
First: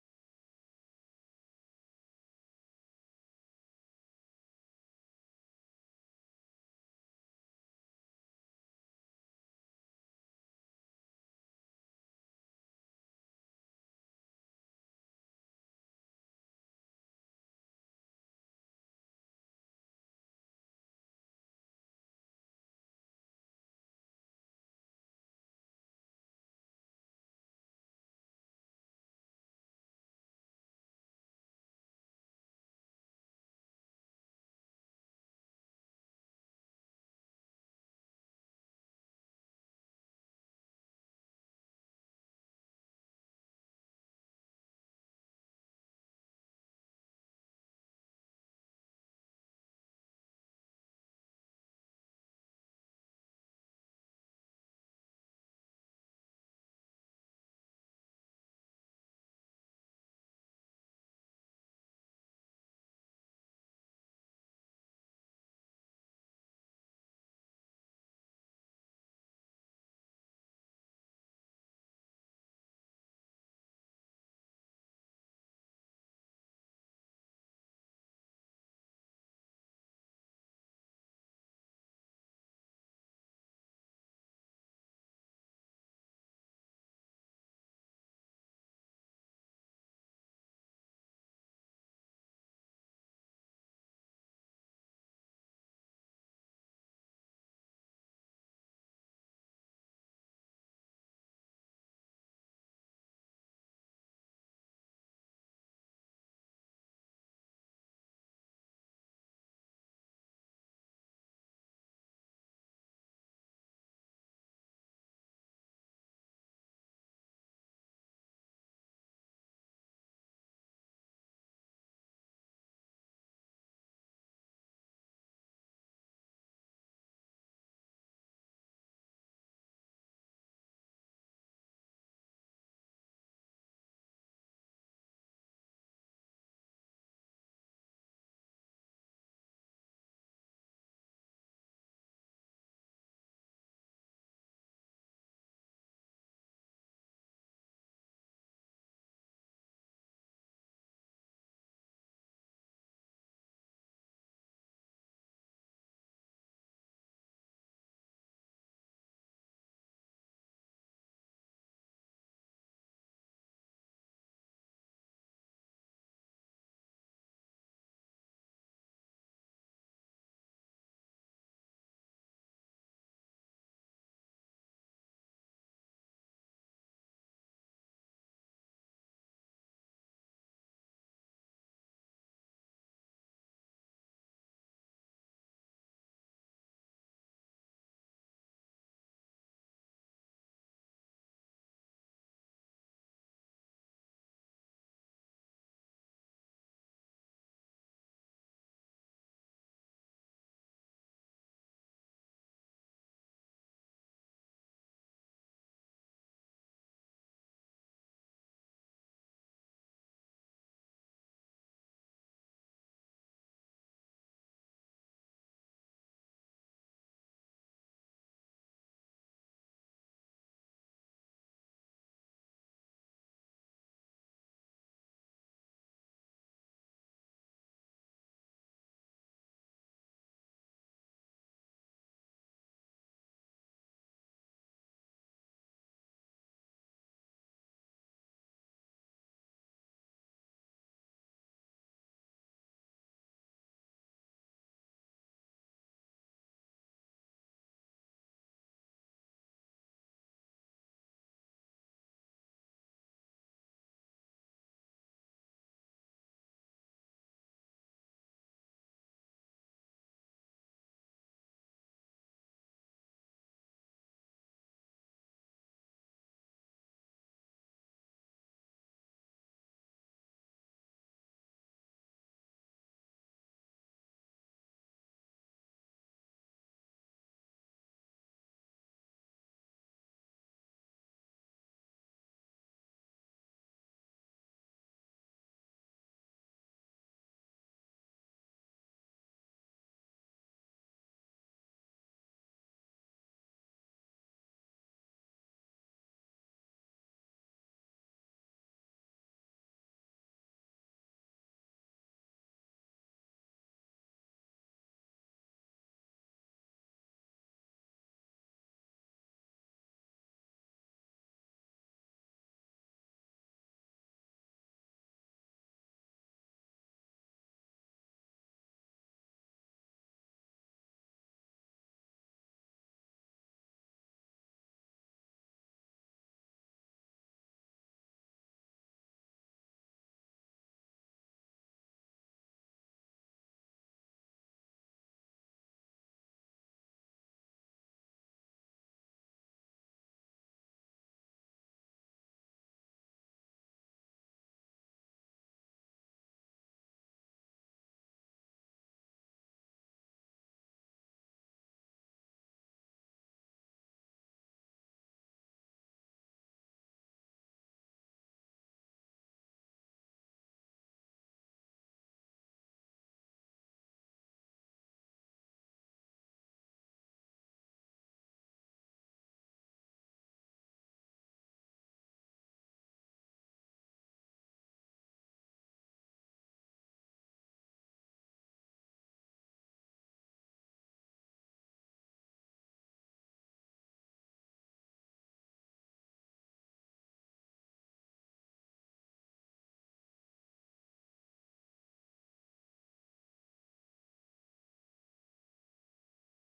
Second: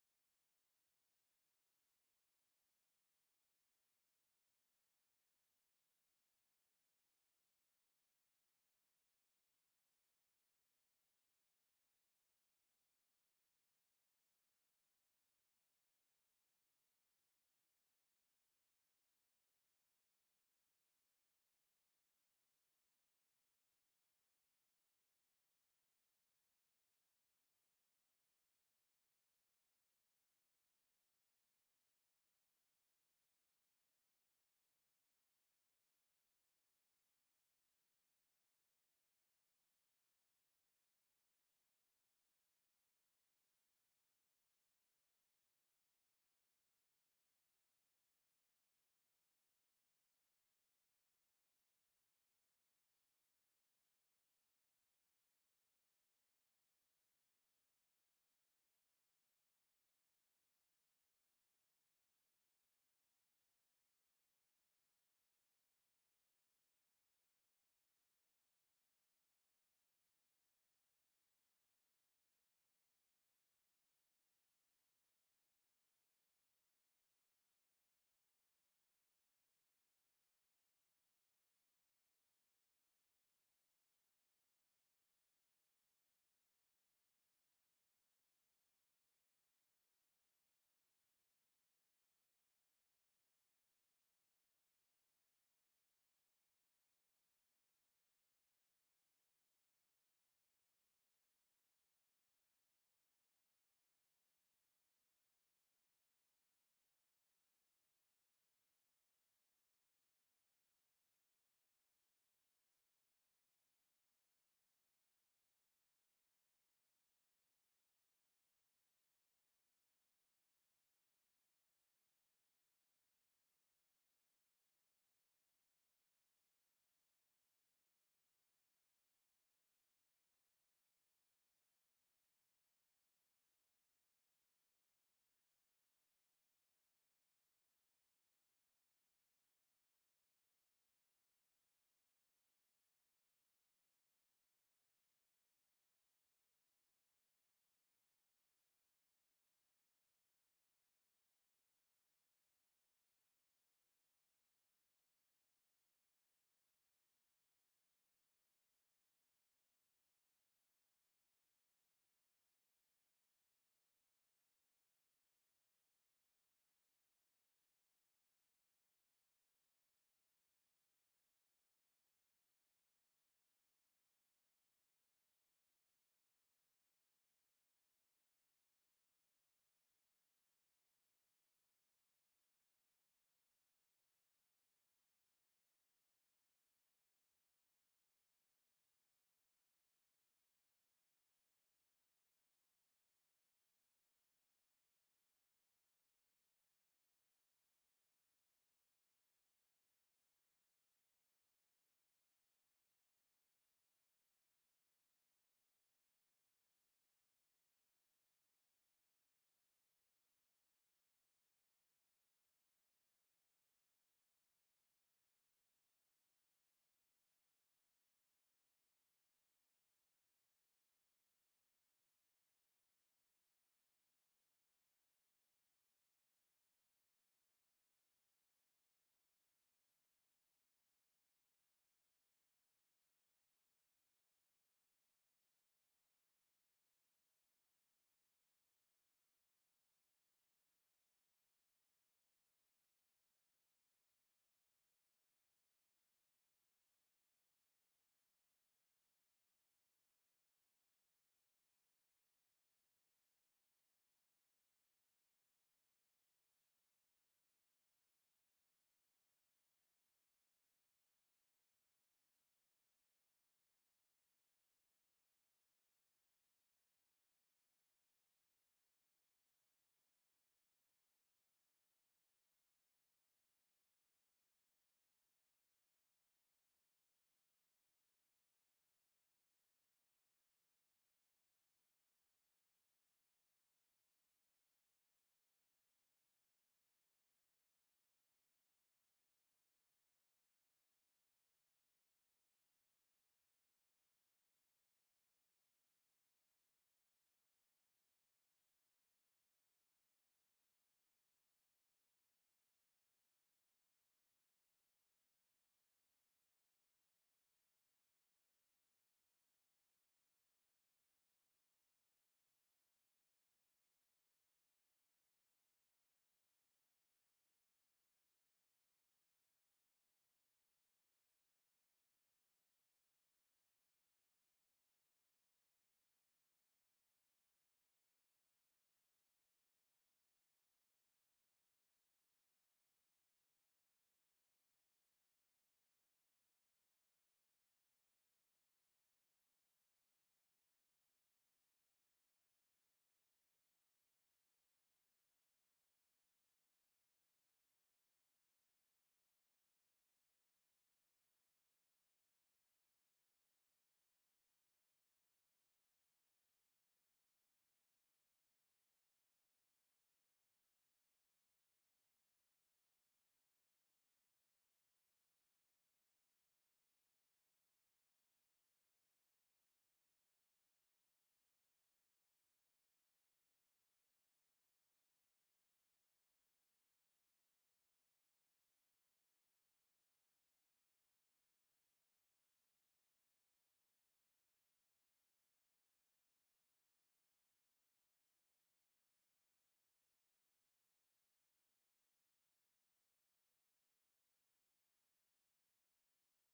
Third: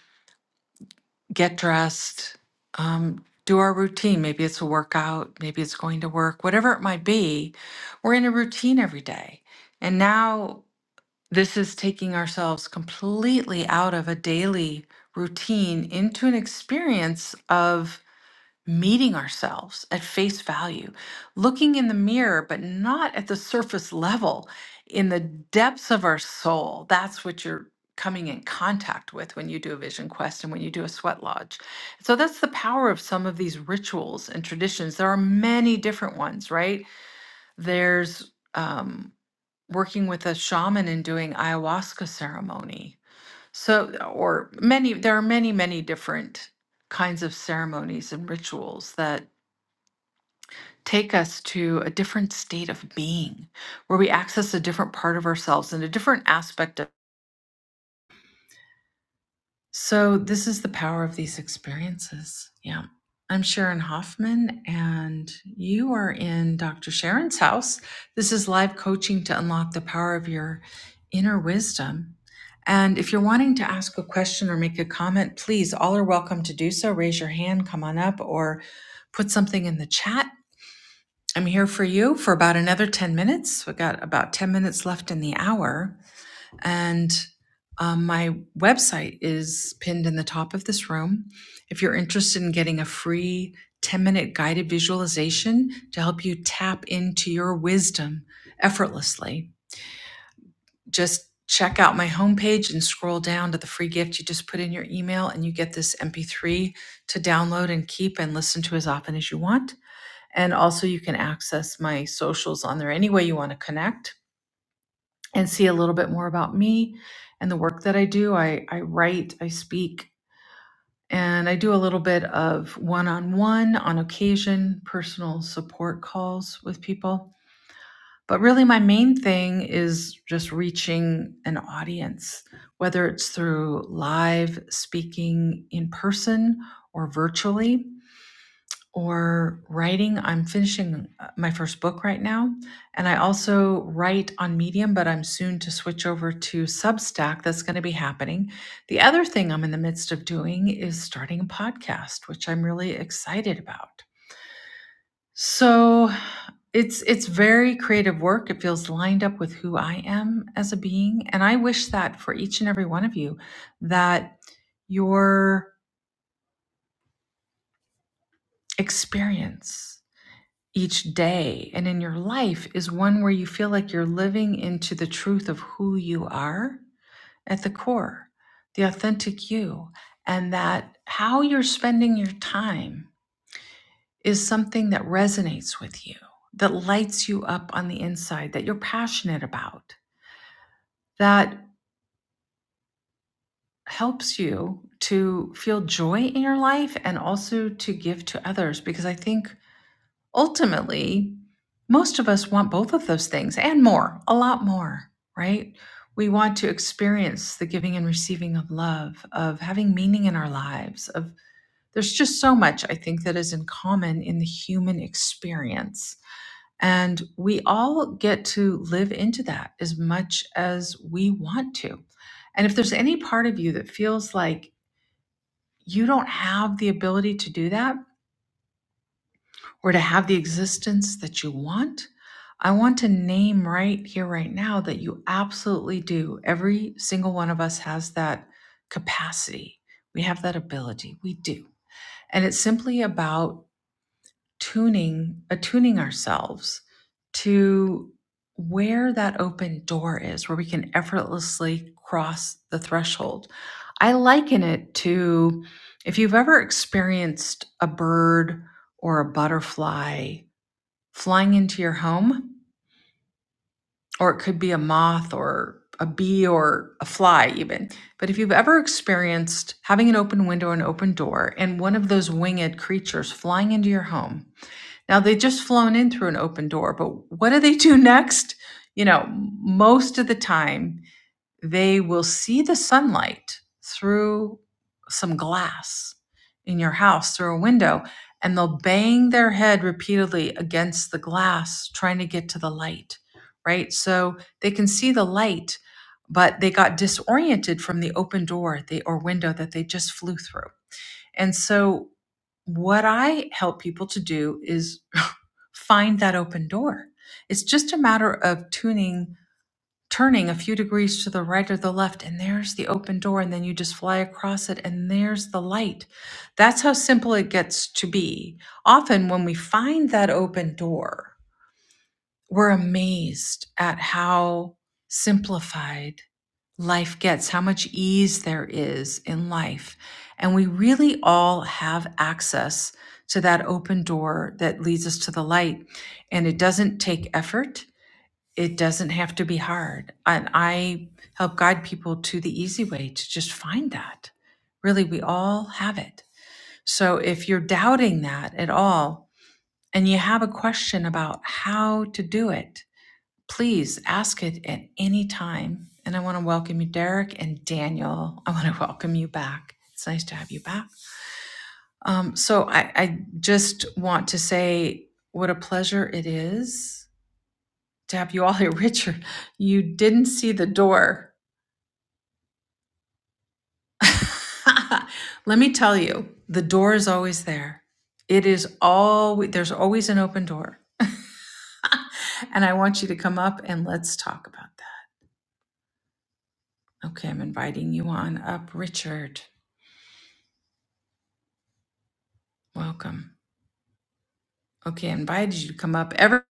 get dressed, um, do our routine. Maybe it's a workout, maybe it's going to work, whatever it might be. We're in a routine every day. And now this is taking ourselves completely out of a daily routine into an experience of meeting ourselves at face value, looking in the mirror, but not at the surface level, in the depths of our soul. That's what you're coming in contact with when you do a vision quest and when you do a sweat lodge. So that's the power of some of these rituals and traditions. There are many different ones, right? There's um, working with a shaman and doing ayahuasca ceremony. So, or many, there are many, many different kinds of ceremonies and rituals that take us to a different state of being where we access a different part of ourselves and a different aspect of so this is the power of these experiences yeah i'm sharon hoffman and you are in dr sharon's house this is live coaching to unlock the power of your inner wisdom and if you're wanting to ask a question or make a comment please all are welcome to do so raise your hand come on up or put something in the chat I'm here for you for about another 10 minutes. We've got about 10 minutes left in the hour. And um, my website is pinned in the top of this room. If you're interested in getting a free 10 minute guided visualization to help you tap into your wisdom effortlessly, just check out my homepage and scroll down to the free gift. You just put in your email and you get this MP3 to download and keep and listen to as often as you want. And also, you can access my socials on there any way you want to connect and see a little bit more about me and the work that I do. I, I write, I speak, and I do a little bit of one on one on occasion personal support calls with people. But really, my main thing is just reaching an audience, whether it's through live speaking in person or virtually. or writing. I'm finishing uh, my first book right now. And I also write on Medium, but I'm soon to switch over to Substack. That's going to be happening. The other thing I'm in the midst of doing is starting a podcast, which I'm really excited about. So it's it's very creative work. It feels lined up with who I am as a being. And I wish that for each and every one of you that your experience each day and in your life is one where you feel like you're living into the truth of who you are at the core, the authentic you, and that how you're spending your time is something that resonates with you, that lights you up on the inside, that you're passionate about, that helps you to feel joy in your life and also to give to others. Because I think ultimately, most of us want both of those things and more, a lot more, right? We want to experience the giving and receiving of love, of having meaning in our lives, of there's just so much I think that is in common in the human experience. And we all get to live into that as much as we want to. And if there's any part of you that feels like you don't have the ability to do that, or to have the existence that you want, I want to name right here, right now, that you absolutely do. Every single one of us has that capacity. We have that ability. We do. And it's simply about tuning, attuning ourselves to where that open door is, where we can effortlessly cross the threshold. I liken it to if you've ever experienced a bird or a butterfly flying into your home, or it could be a moth or a bee or a fly, even. But if you've ever experienced having an open window, an open door, and one of those winged creatures flying into your home, now they just flown in through an open door, but what do they do next? You know, most of the time, they will see the sunlight through some glass in your house through a window and they'll bang their head repeatedly against the glass trying to get to the light right so they can see the light but they got disoriented from the open door they, or window that they just flew through and so what i help people to do is find that open door it's just a matter of tuning turning a few degrees to the right or the left, and there's the open door, and then you just fly across it, and there's the light. That's how simple it gets to be. Often, when we find that open door, we're amazed at how simplified life gets, how much ease there is in life. And we really all have access to that open door that leads us to the light. And it doesn't take effort it doesn't have to be hard. And I help guide people to the easy way to just find that. Really, we all have it. So if you're doubting that at all and you have a question about how to do it, please ask it at any time. And I want to welcome you, Derek and Daniel. I want to welcome you back. It's nice to have you back. Um, so I, I just want to say what a pleasure it is tap you all here, Richard, you didn't see the door. Let me tell you, the door is always there. It is always there's always an open door. and I want you to come up and let's talk about that. Okay, I'm inviting you on up, Richard. Welcome. Okay, I invited you to come up ever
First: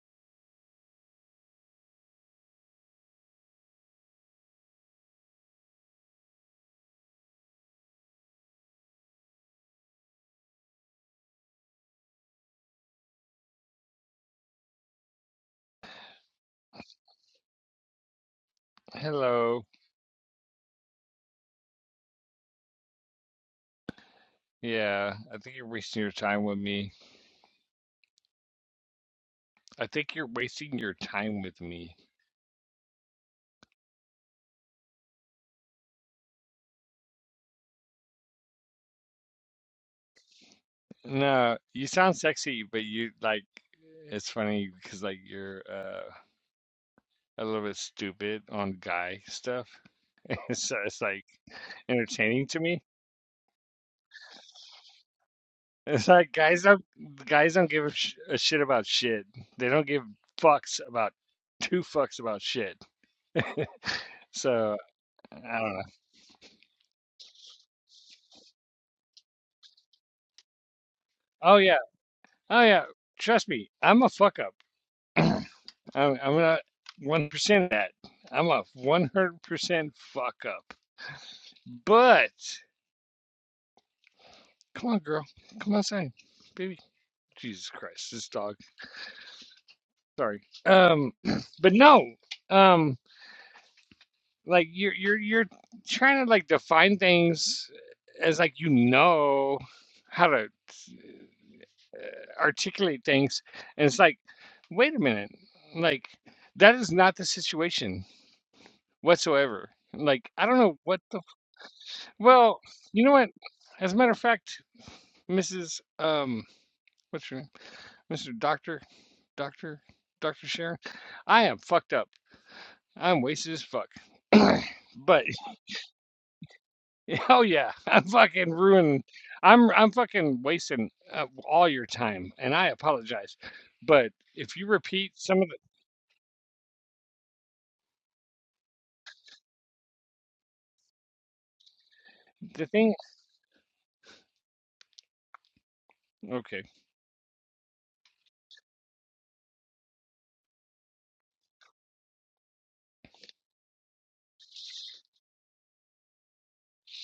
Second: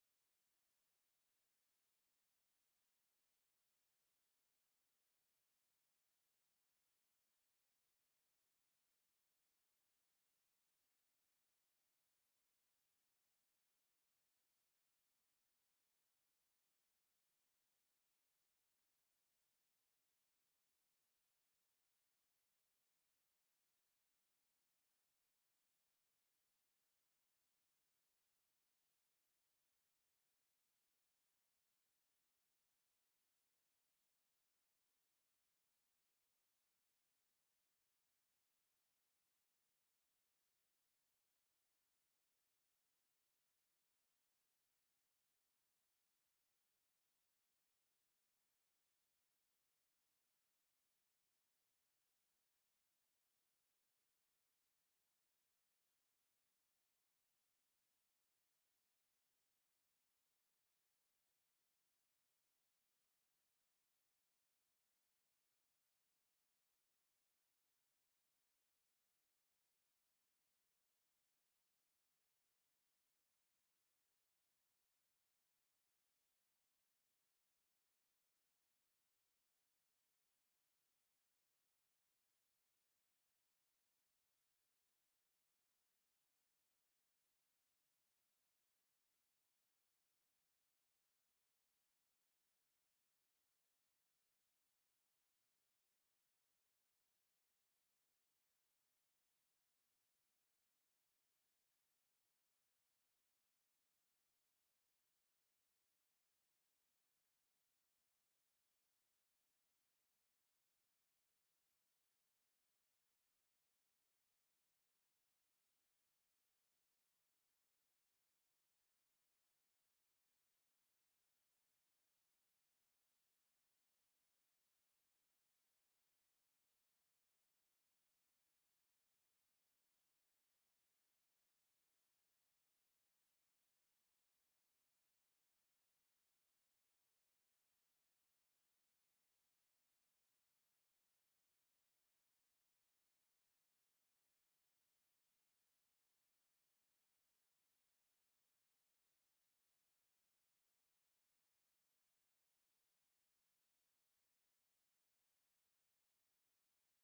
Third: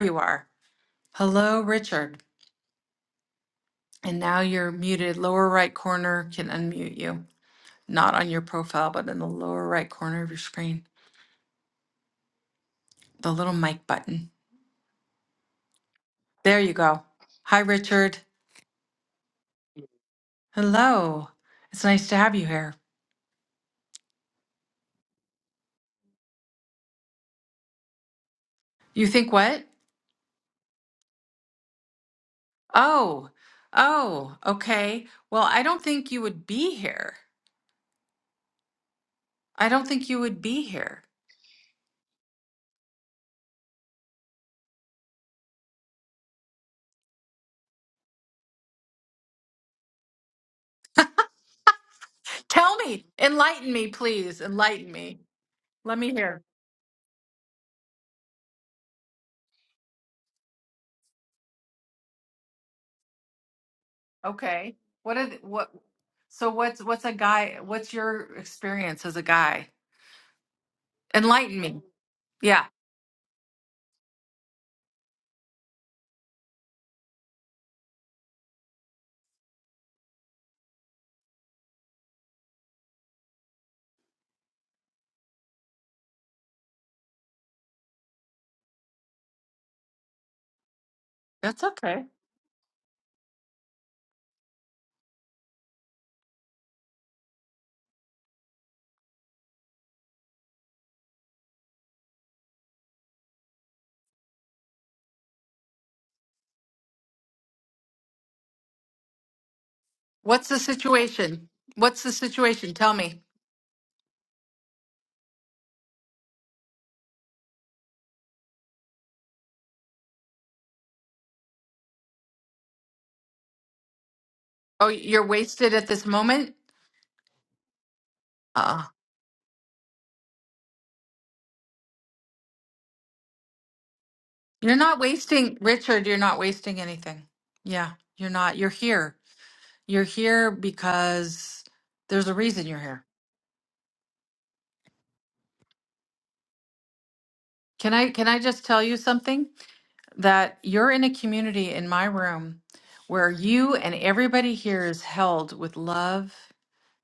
you are. Hello, Richard. And now you're muted. Lower right corner can unmute you. Not on your profile, but in the lower right corner of your screen. The little mic button. There you go. Hi, Richard.
Hello.
Hello. It's nice to have you here.
Yeah, I think you're wasting your time with me.
You think what?
I think you're wasting your time with me.
Oh, oh, okay. Well, I don't think you would be here. I don't think you would be here.
No, you sound sexy, but you like it's funny because like you're uh a little bit stupid on guy stuff. So it's like entertaining to
Tell
me.
me, enlighten me, please. Enlighten me. Let
It's
me
like
hear.
guys don't guys don't give a, sh a shit about shit. They don't give fucks about two fucks about shit.
Okay.
So
What are
I
the, what?
don't know.
So what's what's a guy? What's your experience as a guy?
Oh
Enlighten
yeah.
me.
Oh
Yeah,
yeah. Trust me, I'm a fuck up. I'm, I'm not one percent of that. I'm a one hundred percent fuck up. But come on, girl, come outside, baby. Jesus Christ, this dog. Sorry. Um,
that's
but
okay.
no. Um, like you're you're you're trying to like define things as like you know how to articulate things, and it's like, wait a minute, like that is not the situation whatsoever. Like I
What's the
don't know what the
situation? What's the
Well,
situation? Tell
you know
me.
what? As a matter of fact, Mrs. Um, what's your name? Mr. Doctor, Doctor, Doctor Sharon. I am fucked up. I'm wasted as fuck.
Oh,
But
you're wasted at this moment.
hell yeah, I'm fucking
Uh,
ruining. I'm I'm fucking wasting uh, all your time, and I apologize. But if you
you're not
repeat some of
wasting,
the,
Richard, you're not wasting anything. Yeah, you're not. You're here. You're here because there's a reason
the
you're
thing,
here.
okay.
Can I can I just tell you something? That you're in a community in my room where you and everybody here is held with love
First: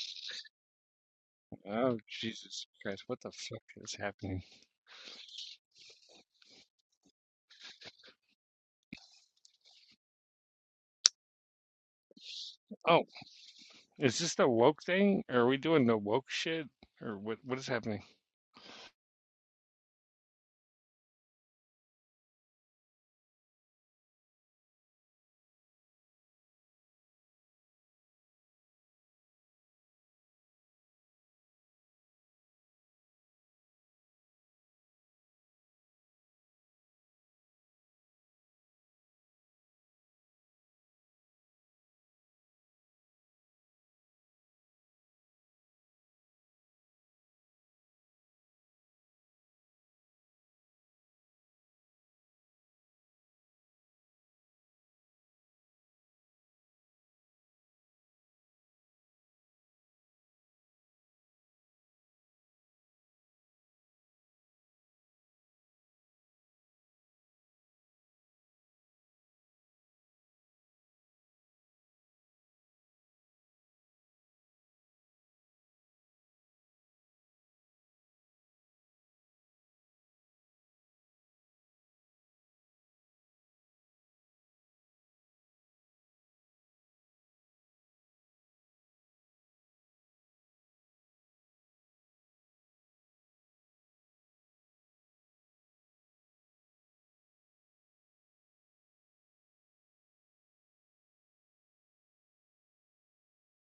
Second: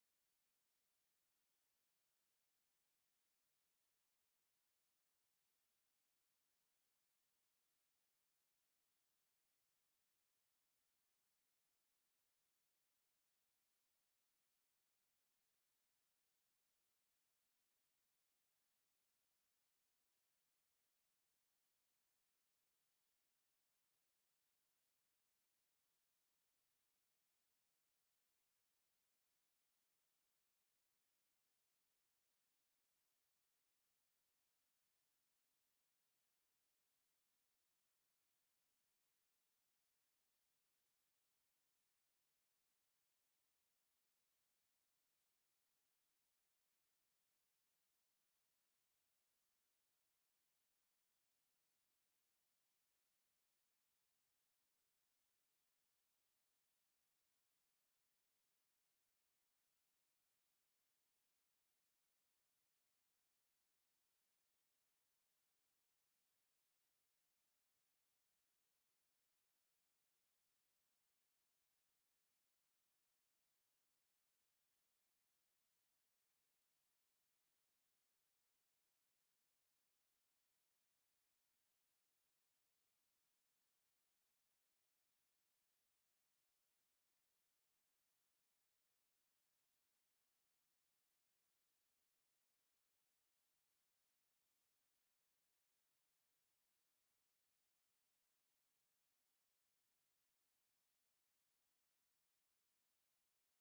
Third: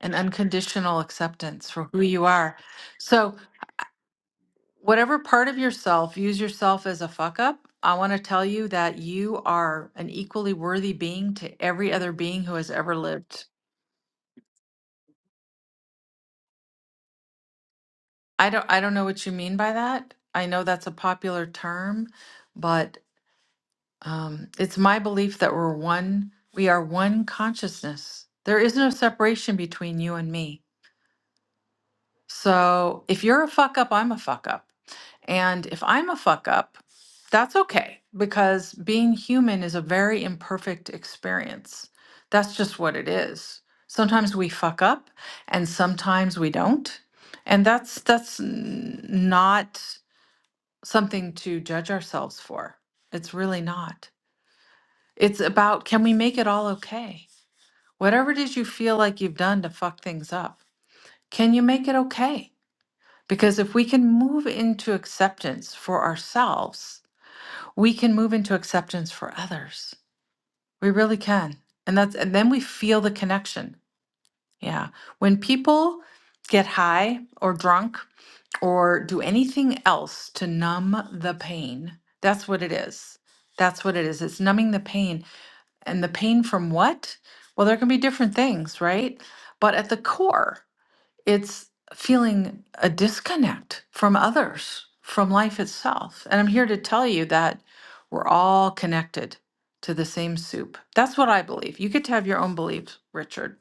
and unconditional acceptance for
Oh
who you are.
Jesus Christ, what the
So
fuck is happening?
whatever part of yourself use yourself as a fuck up i want to tell you that you are an equally worthy being to every other being who has ever
Oh,
lived
is this the woke thing? Are we doing the woke shit, or what? What is happening?
i don't i don't know what you mean by that i know that's a popular term but um, it's my belief that we're one we are one consciousness there is no separation between you and me So if you're a fuck up, I'm a fuck up. And if I'm a fuck up, that's okay because being human is a very imperfect experience. That's just what it is. Sometimes we fuck up and sometimes we don't. And that's that's n- not something to judge ourselves for. It's really not. It's about can we make it all okay? Whatever it is you feel like you've done to fuck things up, can you make it okay? Because if we can move into acceptance for ourselves, we can move into acceptance for others. We really can. And that's and then we feel the connection. Yeah. When people get high or drunk or do anything else to numb the pain, that's what it is. That's what it is. It's numbing the pain. And the pain from what? Well, there can be different things, right? But at the core, it's feeling a disconnect from others, from life itself. And I'm here to tell you that we're all connected to the same soup. That's what I believe. You get to have your own beliefs, Richard,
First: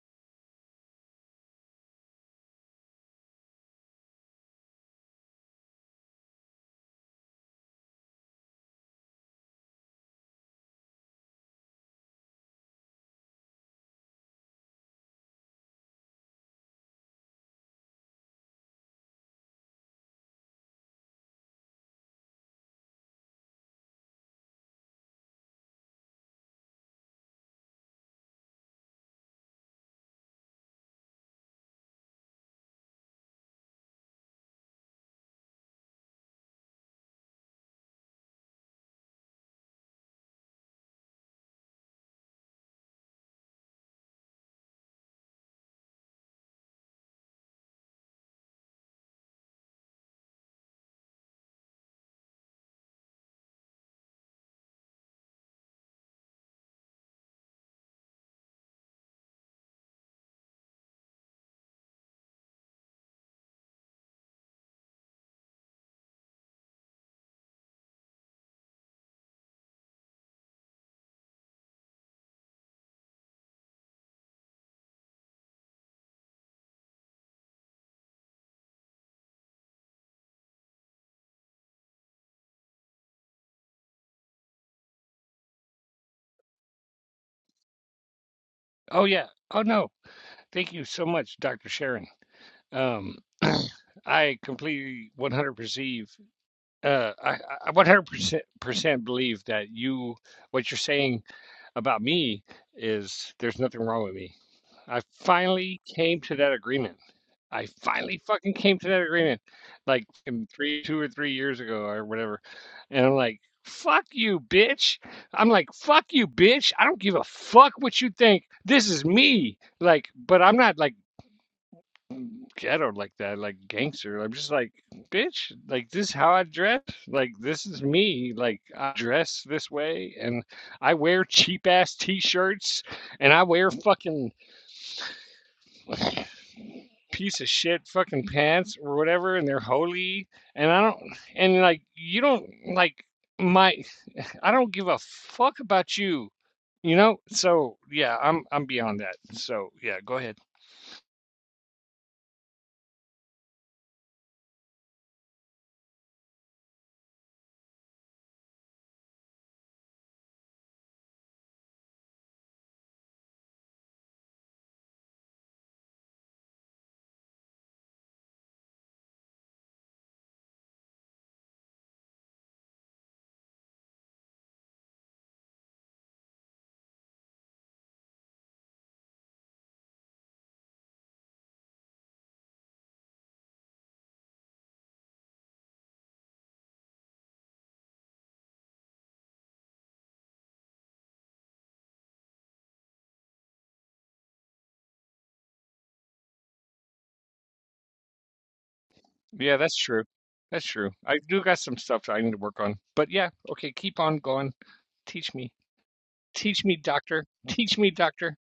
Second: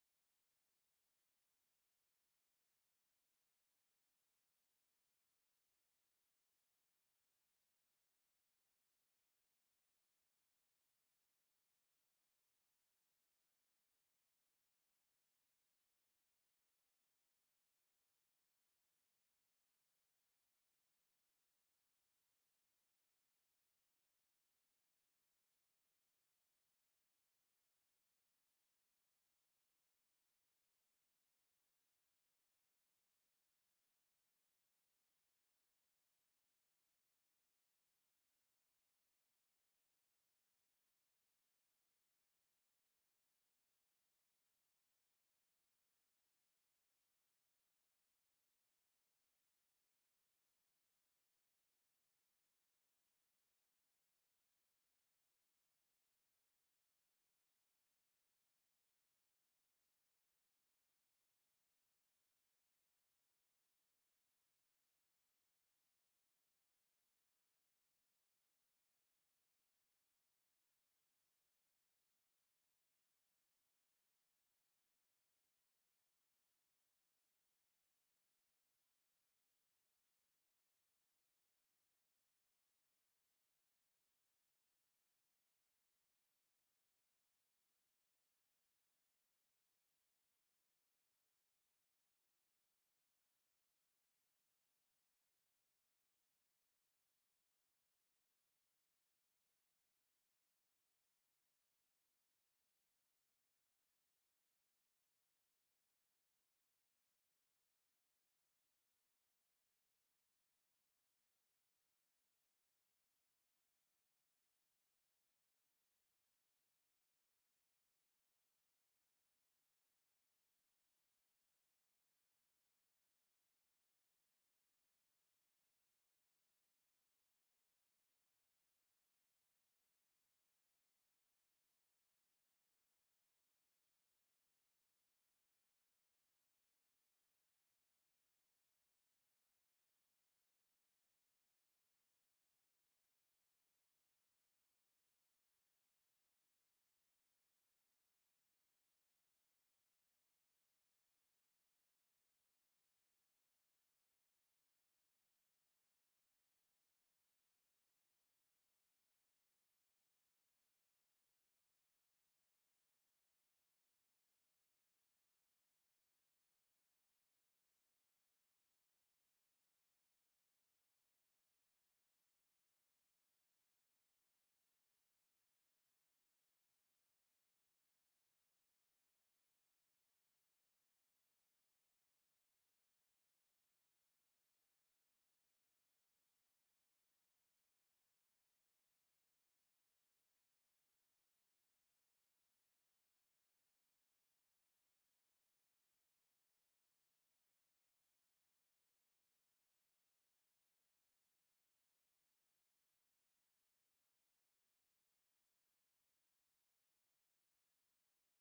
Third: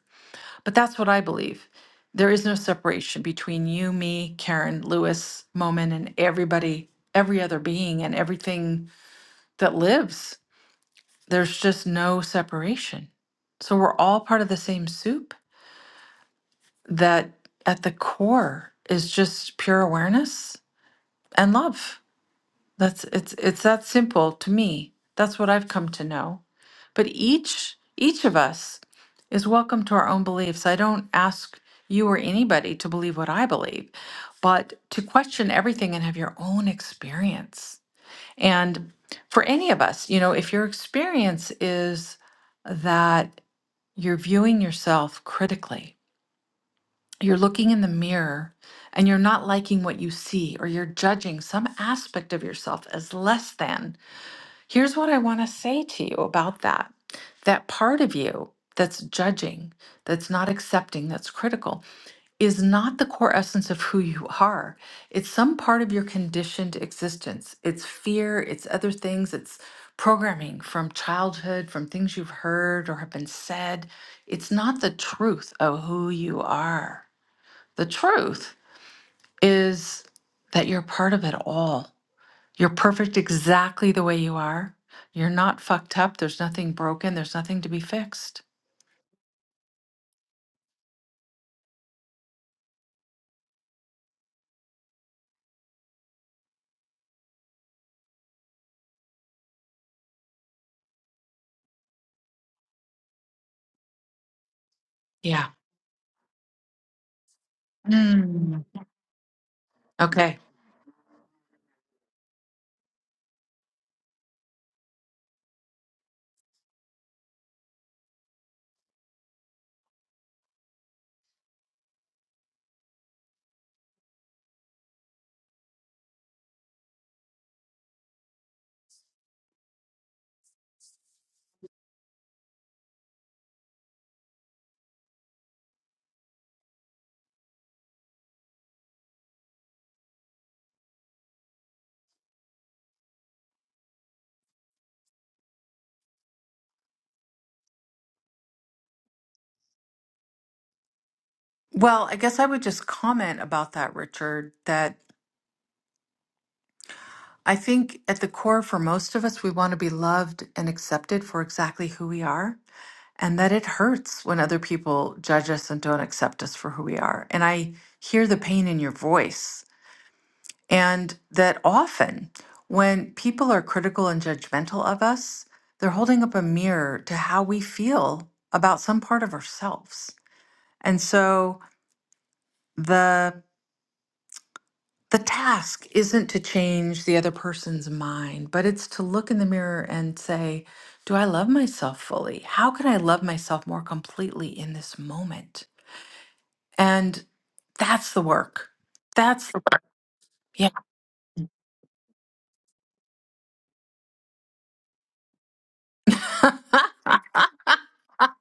but that's what I believe. There is no separation between you, me, Karen, Lewis, Momen, and everybody, every other being, and everything that lives. There's just no separation. So we're all part of the same soup that at the core is just pure awareness and love. That's it's it's that simple to me. That's what I've come to know. But each each of us is welcome to our own beliefs. I don't ask you or anybody to believe what I believe, but to question everything and have your own experience. And for any of us, you know, if your experience is that you're viewing yourself critically, you're looking in the mirror and you're not liking what you see, or you're judging some aspect of yourself as less than, here's what I want to say to you about that. That part of you that's judging, that's not accepting, that's critical, is not the core essence of who you are. It's some part of your conditioned existence. It's fear, it's other things, it's programming from childhood, from things you've heard or have been said. It's not the truth of who you are. The truth is that you're part of it all. You're perfect exactly the way you are. You're not fucked up. There's nothing broken. There's nothing to be fixed.
Oh yeah. Oh no. Thank you so much, Dr. Sharon. Um, I completely 100 perceive. Uh, I, I 100 percent percent believe that you what you're saying about me is there's nothing wrong with me. I
Yeah.
finally came to that agreement. I finally fucking
Mm.
came to that agreement like
Okay.
in three, two or three years ago or whatever. And I'm like, fuck you, bitch. I'm like, fuck you, bitch. I don't give a fuck what you think. This is me. Like, but I'm not like ghetto like that, like gangster. I'm just like, bitch, like this is how I dress. Like, this is me. Like, I dress this way and I wear cheap ass t shirts and I wear fucking. piece of shit fucking pants or whatever and they're holy and I don't and like you don't like my I don't give a fuck about you. You know? So yeah, I'm I'm beyond that. So yeah, go ahead.
Well, I guess I would just comment about that, Richard, that I think at the core for most of us, we want to be loved and accepted for exactly who we are, and that it hurts when other people judge us and don't accept us for who we are. And I hear the pain in your voice And that often when people are critical and judgmental of us, they're holding up a mirror to how we feel about some part of ourselves. And so the the task isn't to change the other person's mind, but it's to look in the mirror and say, do I love myself fully? How can I love myself more completely in this moment? And that's the work. That's
Yeah,
the-
that's true. That's
yeah.
true. I do got some stuff that I need to work on. But yeah, okay, keep on going. Teach me. Teach me, doctor. Teach me, doctor.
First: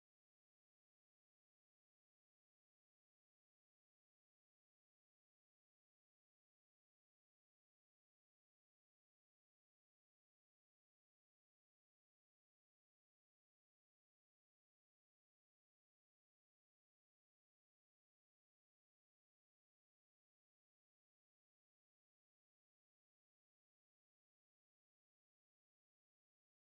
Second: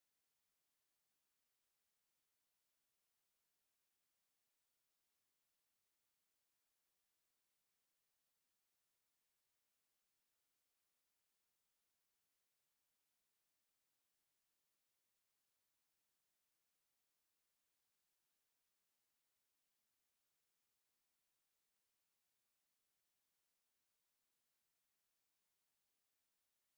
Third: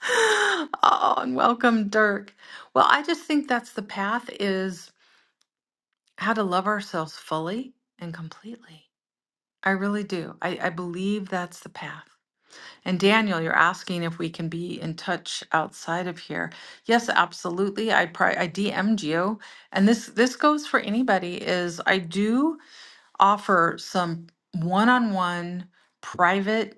Oh, and welcome, Dirk. Well, I just think that's the path is how to love ourselves fully and completely. I really do. I, I believe that's the path. And Daniel, you're asking if we can be in touch outside of here. Yes, absolutely. I pri- I DM'd you, and this this goes for anybody. Is I do offer some one-on-one private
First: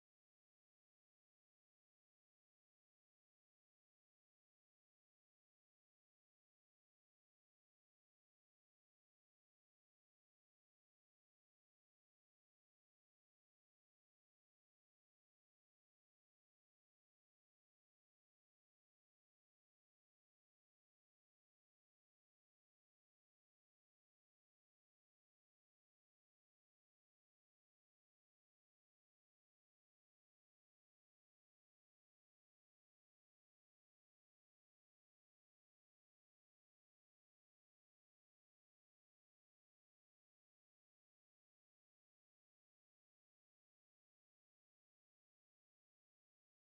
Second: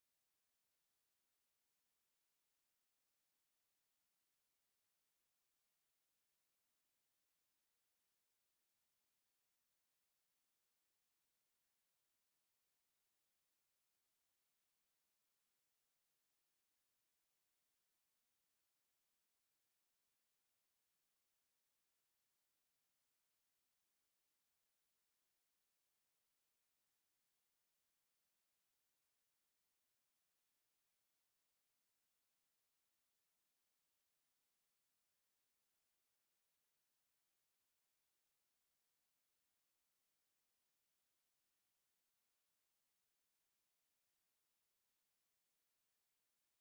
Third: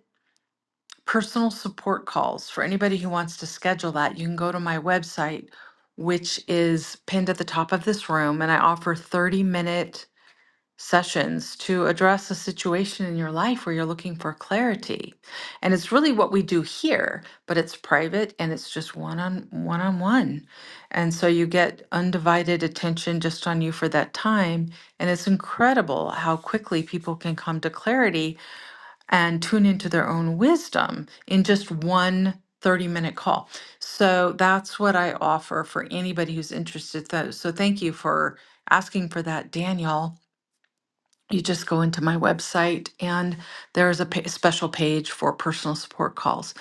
personal support calls. For anybody who wants to schedule that, you can go to my website, which is pinned at the top of this room. And I offer 30 minute sessions to address a situation in your life where you're looking for clarity. And it's really what we do here, but it's private and it's just one on one on one. And so you get undivided attention just on you for that time. And it's incredible how quickly people can come to clarity and tune into their own wisdom in just one thirty minute call. So that's what I offer for anybody who's interested. Though. So thank you for asking for that, Daniel. You just go into my website, and there's a pa- special page for personal support calls.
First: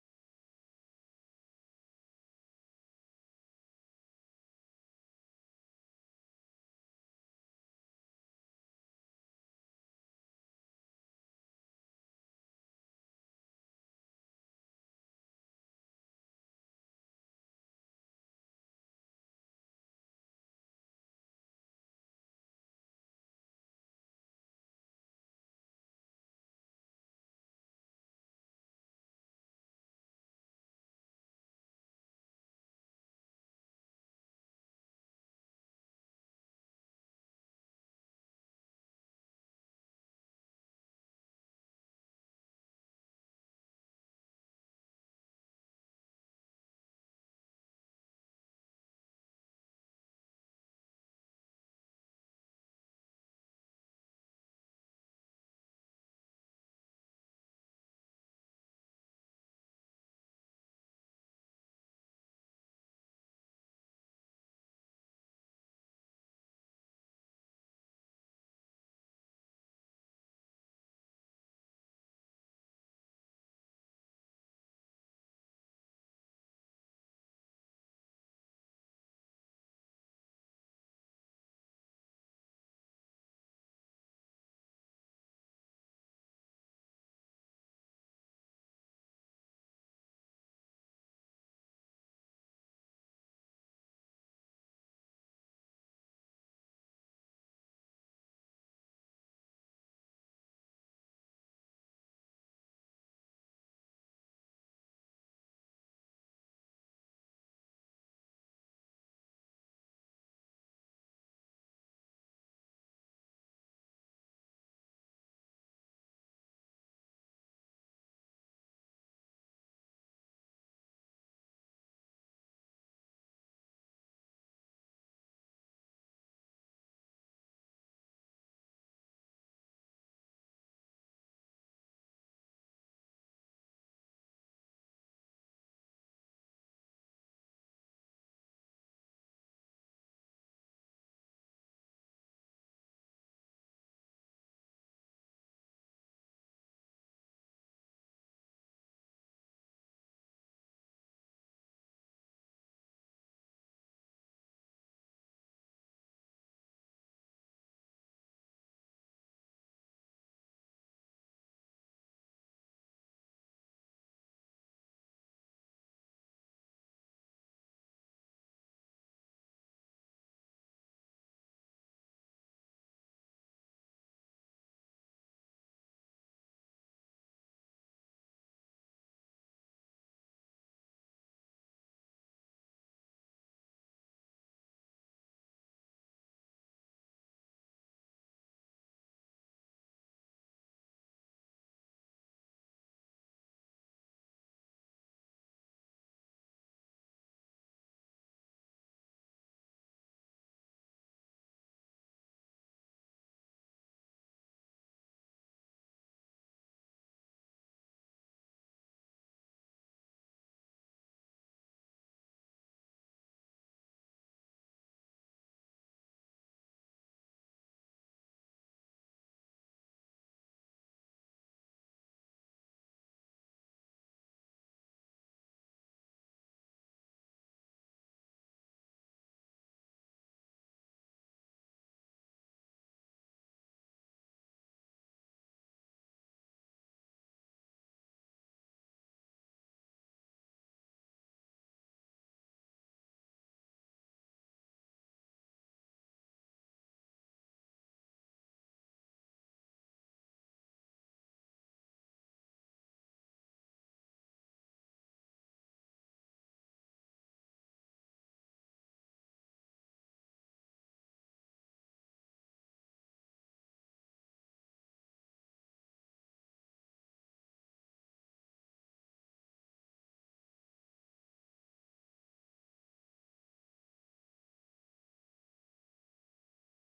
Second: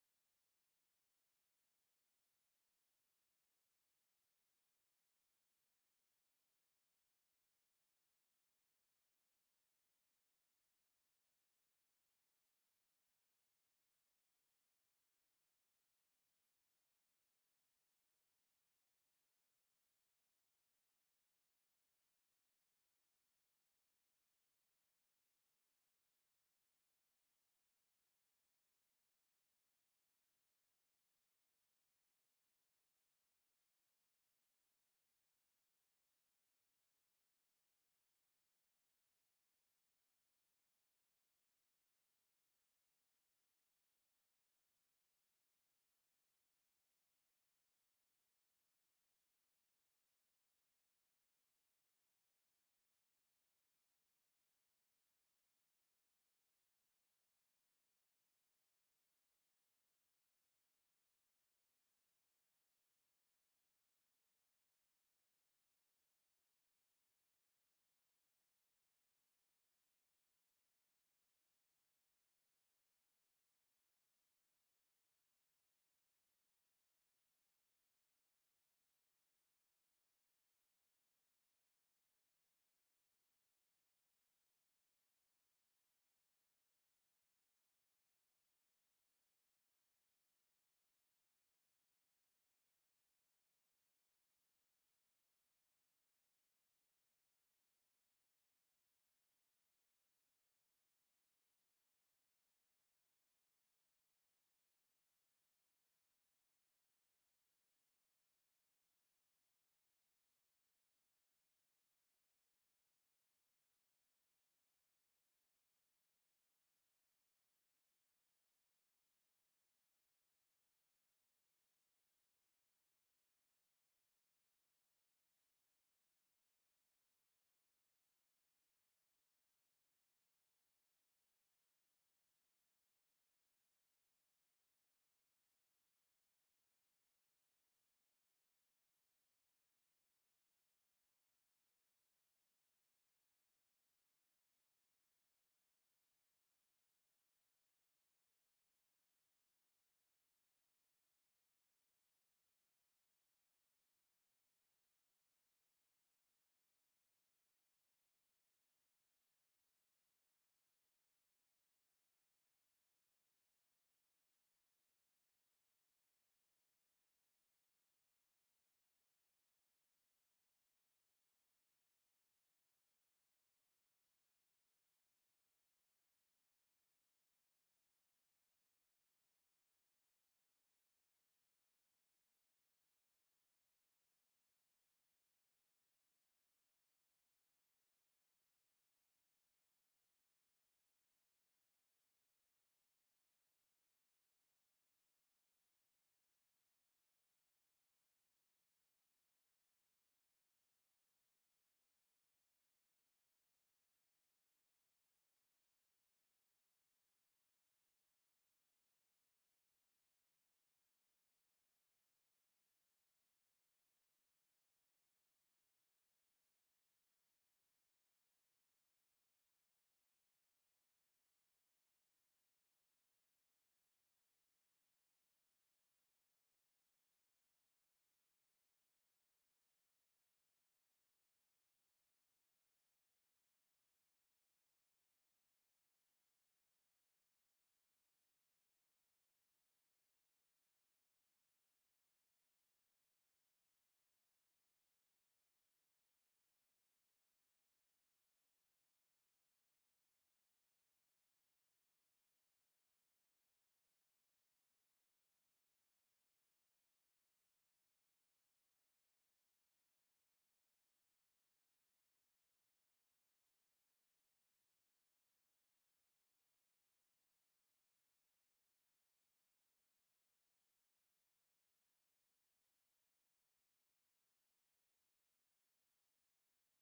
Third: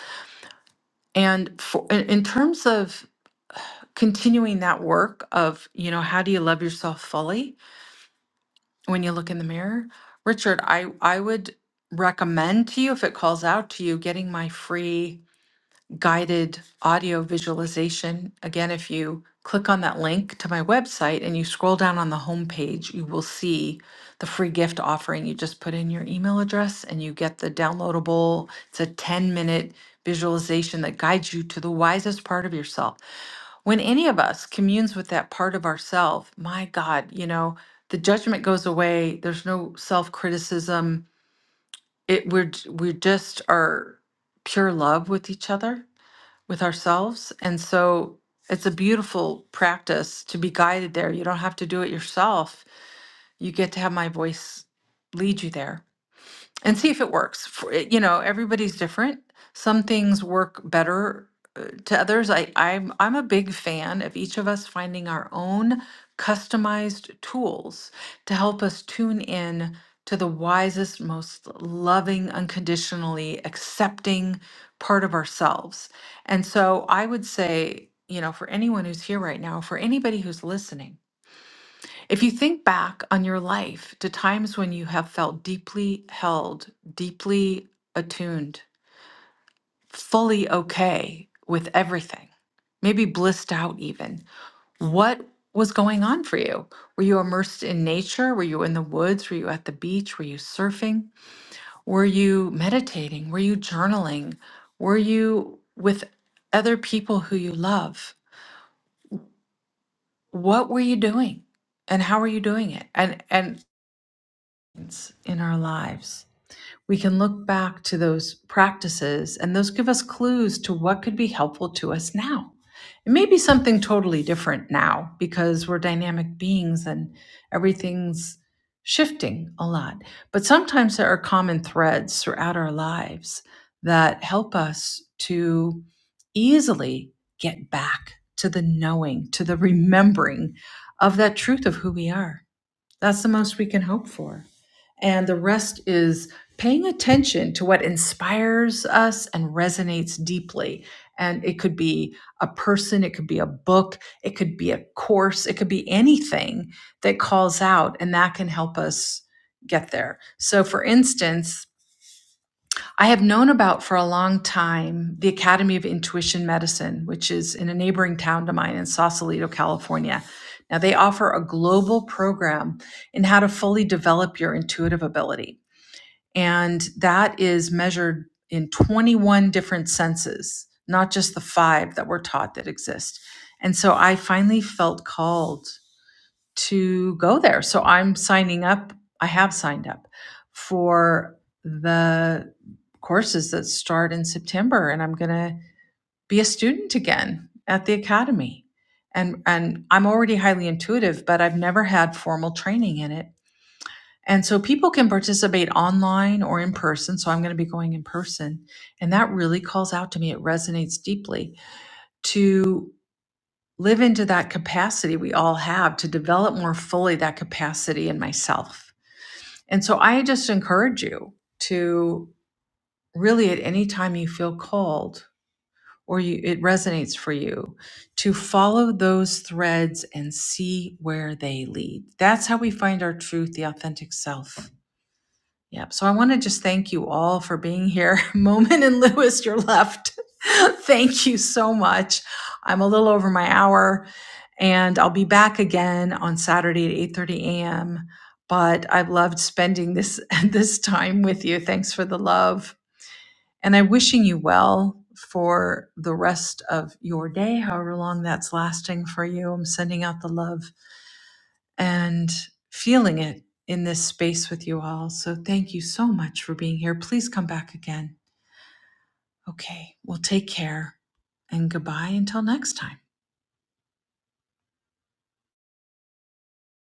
And for in in terms of continuing that work of, you know, how do you love yourself fully when you look in the mirror? Richard, I I would recommend to you if it calls out to you getting my free guided audio visualization. Again, if you click on that link to my website and you scroll down on the homepage, you will see the free gift offering. You just put in your email address and you get the downloadable. It's a 10 minute visualization that guides you to the wisest part of yourself. When any of us communes with that part of ourself, my God, you know, the judgment goes away. There's no self criticism. It we're j- we just are pure love with each other with ourselves. And so it's a beautiful practice to be guided there. You don't have to do it yourself. You get to have my voice lead you there and see if it works. For, you know, everybody's different. Some things work better uh, to others. I, I'm I'm a big fan of each of us finding our own customized tools to help us tune in to the wisest, most loving, unconditionally accepting part of ourselves. And so I would say, you know, for anyone who's here right now, for anybody who's listening, if you think back on your life to times when you have felt deeply held, deeply attuned, fully okay with everything, maybe blissed out even, what was going on for you? Were you immersed in nature? Were you in the woods? Were you at the beach? Were you surfing? Were you meditating? Were you journaling? Were you with other people who you love? What were you doing? And how are you doing it? And and it's in our lives. we can look back to those practices and those give us clues to what could be helpful to us now. It may be something totally different now because we're dynamic beings and everything's shifting a lot. But sometimes there are common threads throughout our lives that help us to easily get back to the knowing, to the remembering of that truth of who we are. That's the most we can hope for. And the rest is paying attention to what inspires us and resonates deeply. And it could be a person, it could be a book, it could be a course, it could be anything that calls out, and that can help us get there. So, for instance, I have known about for a long time the Academy of Intuition Medicine, which is in a neighboring town to mine in Sausalito, California. Now, they offer a global program in how to fully develop your intuitive ability. And that is measured in 21 different senses, not just the five that we're taught that exist. And so I finally felt called to go there. So I'm signing up. I have signed up for the courses that start in September and I'm going to be a student again at the academy. And and I'm already highly intuitive, but I've never had formal training in it. And so people can participate online or in person. So I'm going to be going in person. And that really calls out to me. It resonates deeply to live into that capacity we all have to develop more fully that capacity in myself. And so I just encourage you to really at any time you feel called or you, it resonates for you to follow those threads and see where they lead. That's how we find our truth, the authentic self. Yep. So I want to just thank you all for being here. Moment and Lewis, you're left. thank you so much. I'm a little over my hour and I'll be back again on Saturday at 8:30 a.m. But I've loved spending this this time with you. Thanks for the love. And I'm wishing you well for the rest of your day, however long that's lasting for you. I'm sending out the love and feeling it in this space with you all. So thank you so much for being here. Please come back again. Okay, well, take care and goodbye until next time.